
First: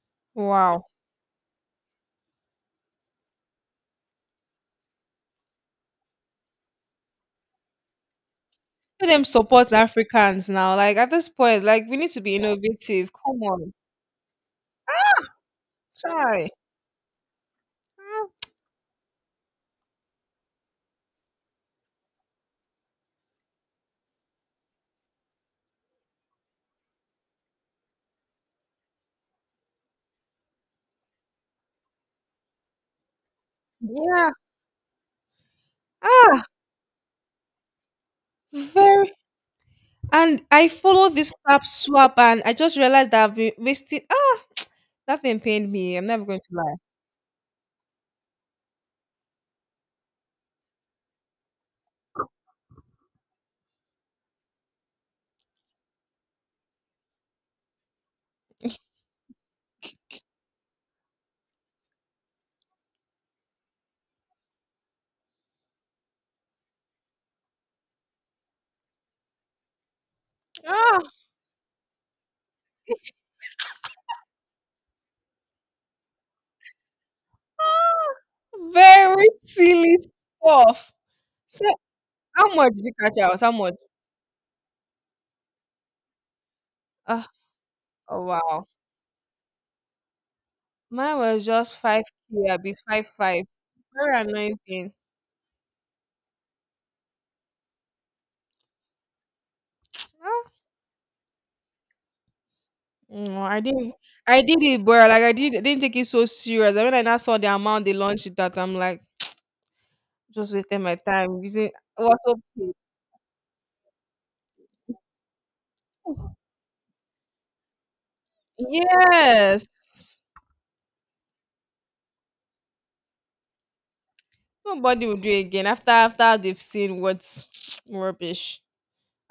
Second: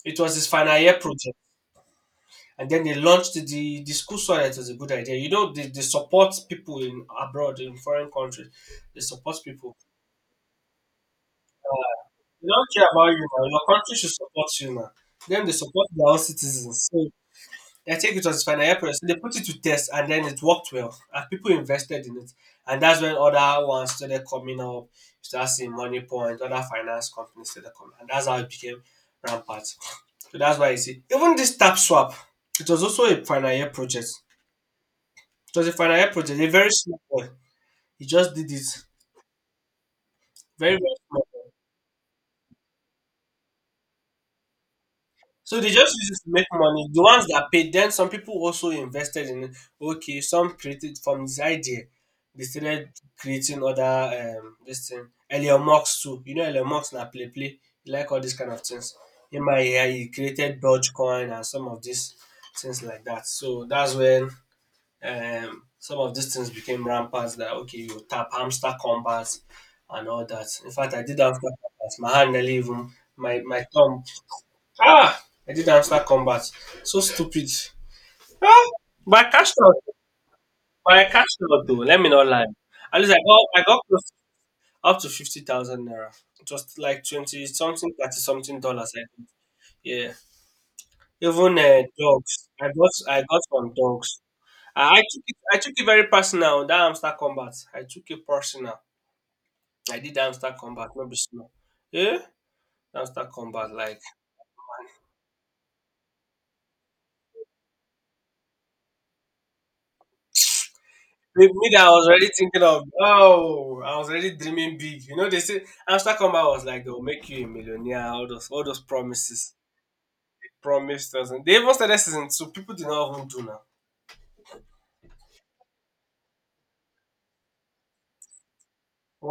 It was his final
wow.
year project, and then they launched the school saw that it was a good idea. You know, they support people in abroad in foreign countries. They
Let them
support
support
people.
Africans now. Like at this point, like we need to be
They don't care about
innovative.
you
Come
now. Your
on.
country should support you now. Then they support their own
Try.
citizens. So I take it as
Ah,
financial Fanayapress. They put it to test and then it worked well. And people invested in it. And that's when other ones started coming up. You start seeing Money Point, other finance companies started coming. And that's how it became rampant. So that's why you see. Even this tap swap, it was also a financial project.
yeah.
It was a financial project,
Ah,
a very small one. He just did it.
very. And I
Very, very
follow
small.
this tap swap, and I just realized that I've been wasting. Ah, that thing
So they
pained
just
me. I'm
use it
never
to
going
make
to lie.
money. The ones that paid, then some people also invested in it. Okay, some created from this idea. They started creating other this thing. Elon Musk too. You know Elon Musk na play play. He like all these kind of things. In my year, he created Dogecoin and some of these things like that. So that's when some of these things became rampant that okay, you tap hamster combat and all that. In fact
Ah,
I did hamster combat. My hand nearly even my thumb. Ah! I did hamster combat. So stupid.
ah,
Ah! But
very
I cashed out.
silly stuff.
But I cashed
So,
out though. Let me not lie.
how much did you
At least
catch out? How
I
much?
got close up to 50,000 naira. Just like
Ah,
20 something, 30
oh,
something
wow.
dollars, I think. Yeah.
Mine was
Even
just
dogs.
5K. I'll
I
be
got
five. Five.
some dogs.
Very annoying thing.
I took it very personal. That hamster combat. I took it personal. I did
Ah,
hamster combat. No be small. Yeah. Hamster
no, I
combat.
didn't.
Like
I did it, bro. Like, I didn't take it so serious. And when I now saw the amount they launched it at, I'm like, just wasting my time
with me
using.
that I
I
was
was
already
so
thinking
paid.
of, oh, I was already dreaming big. You know, they say Amsterdam was like they'll make you a millionaire, all those promises.
Yes.
Promised us and they even started season so people did not even do now.
Nobody will do it again after they've seen what's rubbish.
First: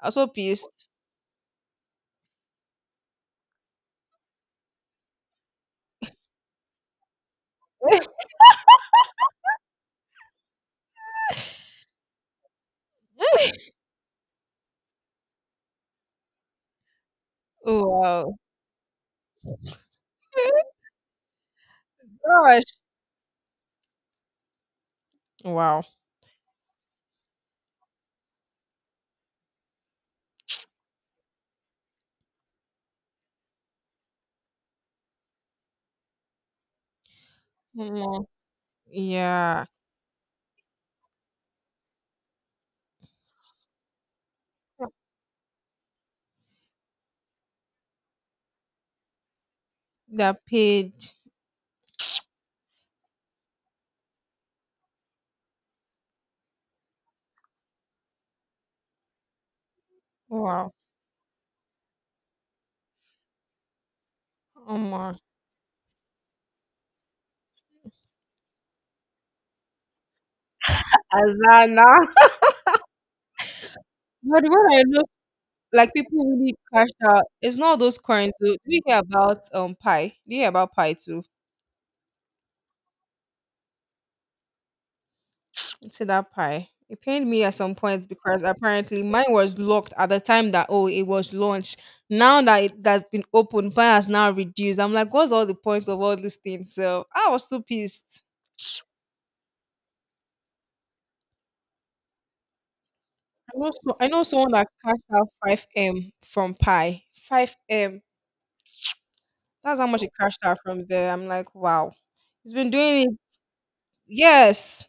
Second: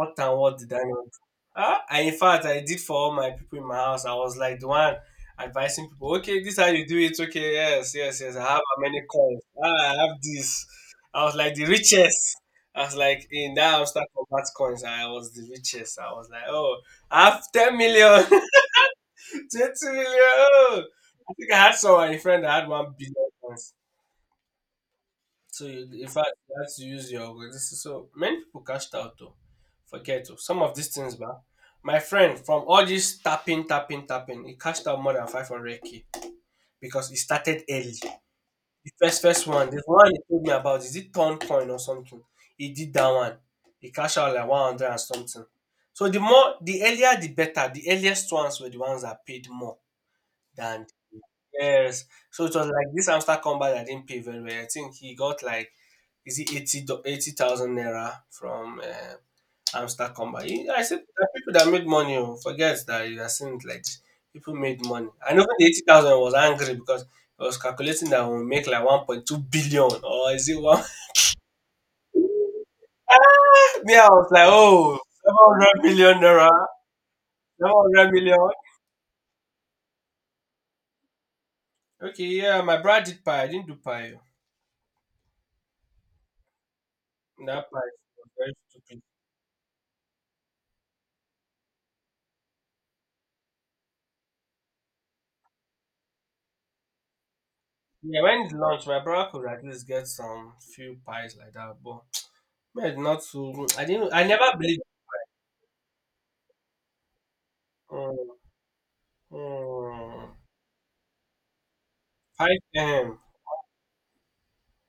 I'm so
and what did I
pissed.
not do? Ah, I, in fact, I did for all my people in my house. I was like the one advising people. Okay, this is how you do it. Okay, yes, yes, yes. I have how many coins? Ah, I have this. I was like the richest. I was like in that hamster combat coins. I was the richest. I was like, oh, I have ten
Oh
million,
wow.
20 million. Oh, I think I had someone, a friend, that
Gosh.
had 1 billion coins. So
Wow.
you, in fact, you have to use your organization. So many people cashed out though. Forget though. Some of these things, but my friend from all this tapping, he cashed out more than 500k because he started early.
Omo.
The first
Yeah.
one, the one he told me about, is it Torn Coin or something? He did that one. He cashed out like 100 and something. So the more, the earlier, the better. The earliest ones were the ones that paid more
They're
than
paid.
yes. So it was like this hamster combat I didn't pay very well. I think he got like is it 80,000 naira from hamster combat.
Wow.
I said there are people that made money, oh. Forget that you are seeing it like this. People
Oh
made money.
my
And even the 80,000 was angry because I was calculating that we'll make like 1.2 billion or is it one?
Azana.
Ah, me, I was
But
like,
the one I
oh,
know,
700
like
million
people
naira,
really cashed out. It's not those
700
coins. So,
million.
do you hear about pie? Do you hear about pie too?
Okay, yeah, my brother did pie. I didn't do pie.
To that pie. It pained
Oh.
me at
That
some
pie
points
was
because
very stupid.
apparently mine was locked at the time that oh it was launched. Now that it has been opened, mine has now reduced. I'm like, what's all the point of all these things? So I was so
Yeah,
pissed.
when it's lunch, my brother could at least get some few pies like that, but me, I did not
I
so
know so I know
I never
someone that
believed
crashed out five M from pie. Five M.
mm,
That's how much it
mm,
crashed out from there. I'm like, wow. He's
five
been doing
um,
it. Yes.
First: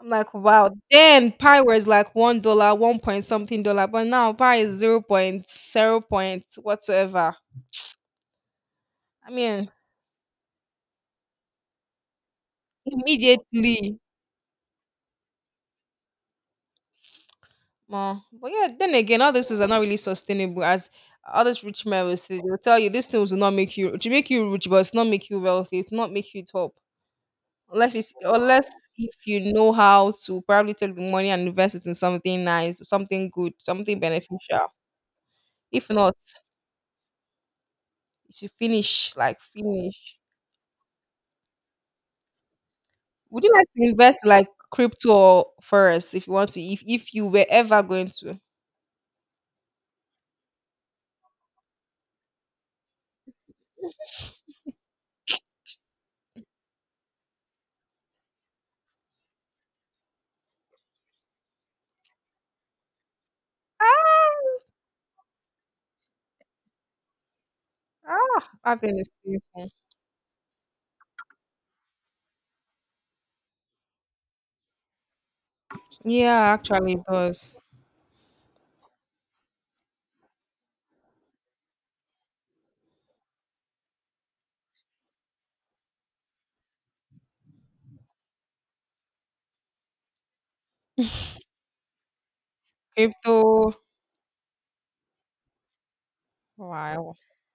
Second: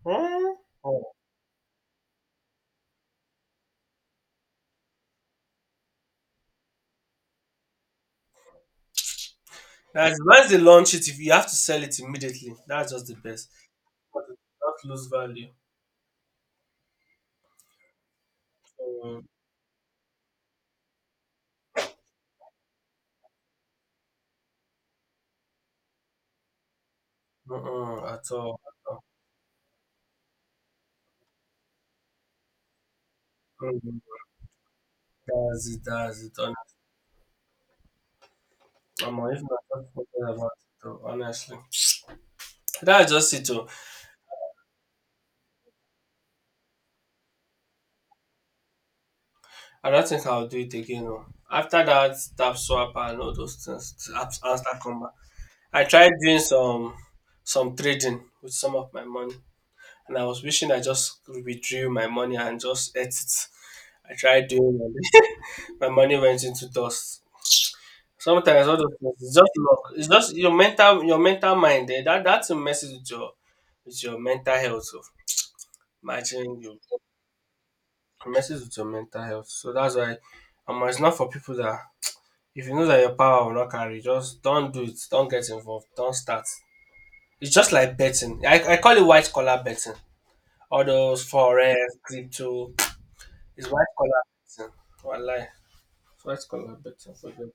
I'm
mm,
like,
mm,
wow.
oh.
Then pie was like $1, 1 point something dollar, but now pie is 0 point 0 point whatsoever. I mean,
That's once they launch it, if you have to sell it immediately, that's just the best.
immediately.
But it does not lose value.
More. But yeah, then
Mm,
again, all these things are not really sustainable. As all these rich men will say, they'll tell you these things will not make you to make you rich, but it's not make you wealthy. It's not make you top. Unless
mm,
it's,
at all.
unless
At all.
if you know how to probably take the money and invest it in something nice, something good, something
Mm,
beneficial.
that's it,
If not,
that's it. Hon-
you should finish
omo,
like
if not, I don't
finish.
forget about it, oh, honestly. That's just
Would
it,
you
oh.
like to invest like crypto or forex if you want to? If you were ever going to,
I don't think I'll do it again. Oh. After that tap swap and all those things, tap answer combat. I tried doing some trading with some of my money, and I was wishing I just withdrew my money and just ate it. I tried
ah,
doing it. My money went into dust.
ah,
Sometimes all
that
those
thing is
things, it's just
painful.
luck. It's just your mental mind. Eh? That that's a message with your mental health. So,
Yeah,
imagine you
actually, it does.
it messes with your mental health. So that's why it's not for people that if you know that your power will not carry, just don't do it. Don't get involved. Don't start. It's just like betting. I call it white collar betting. All those forex, crypto. It's
Crypto,
white collar betting. Wallahi. It's white collar betting
wow.
for them.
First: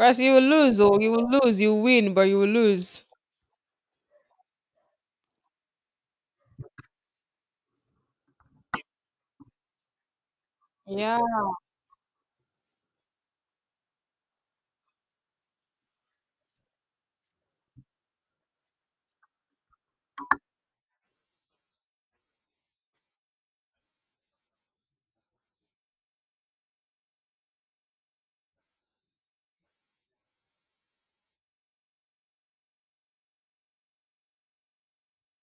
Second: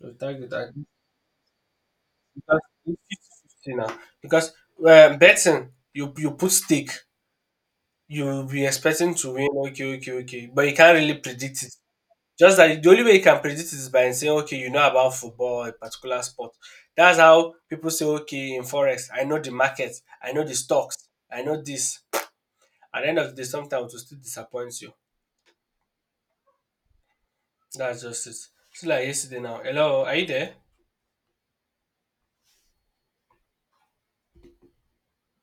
So
you
thank
will
you that
lose, oh, you will lose, you win, but you will
because
lose.
it's 50 fifty now. Because betting, you put stake, you will be expecting to win. Okay, okay, okay. But you can't really
Yeah,
predict it. Just that the only way you can predict is by saying, okay, you know about football a particular sport. That's how people say, okay, in forex, I know the market, I know the stocks, I know this. At the end of the day, sometimes it will still disappoint you. That's just it. Still like yesterday now. Hello, are you there?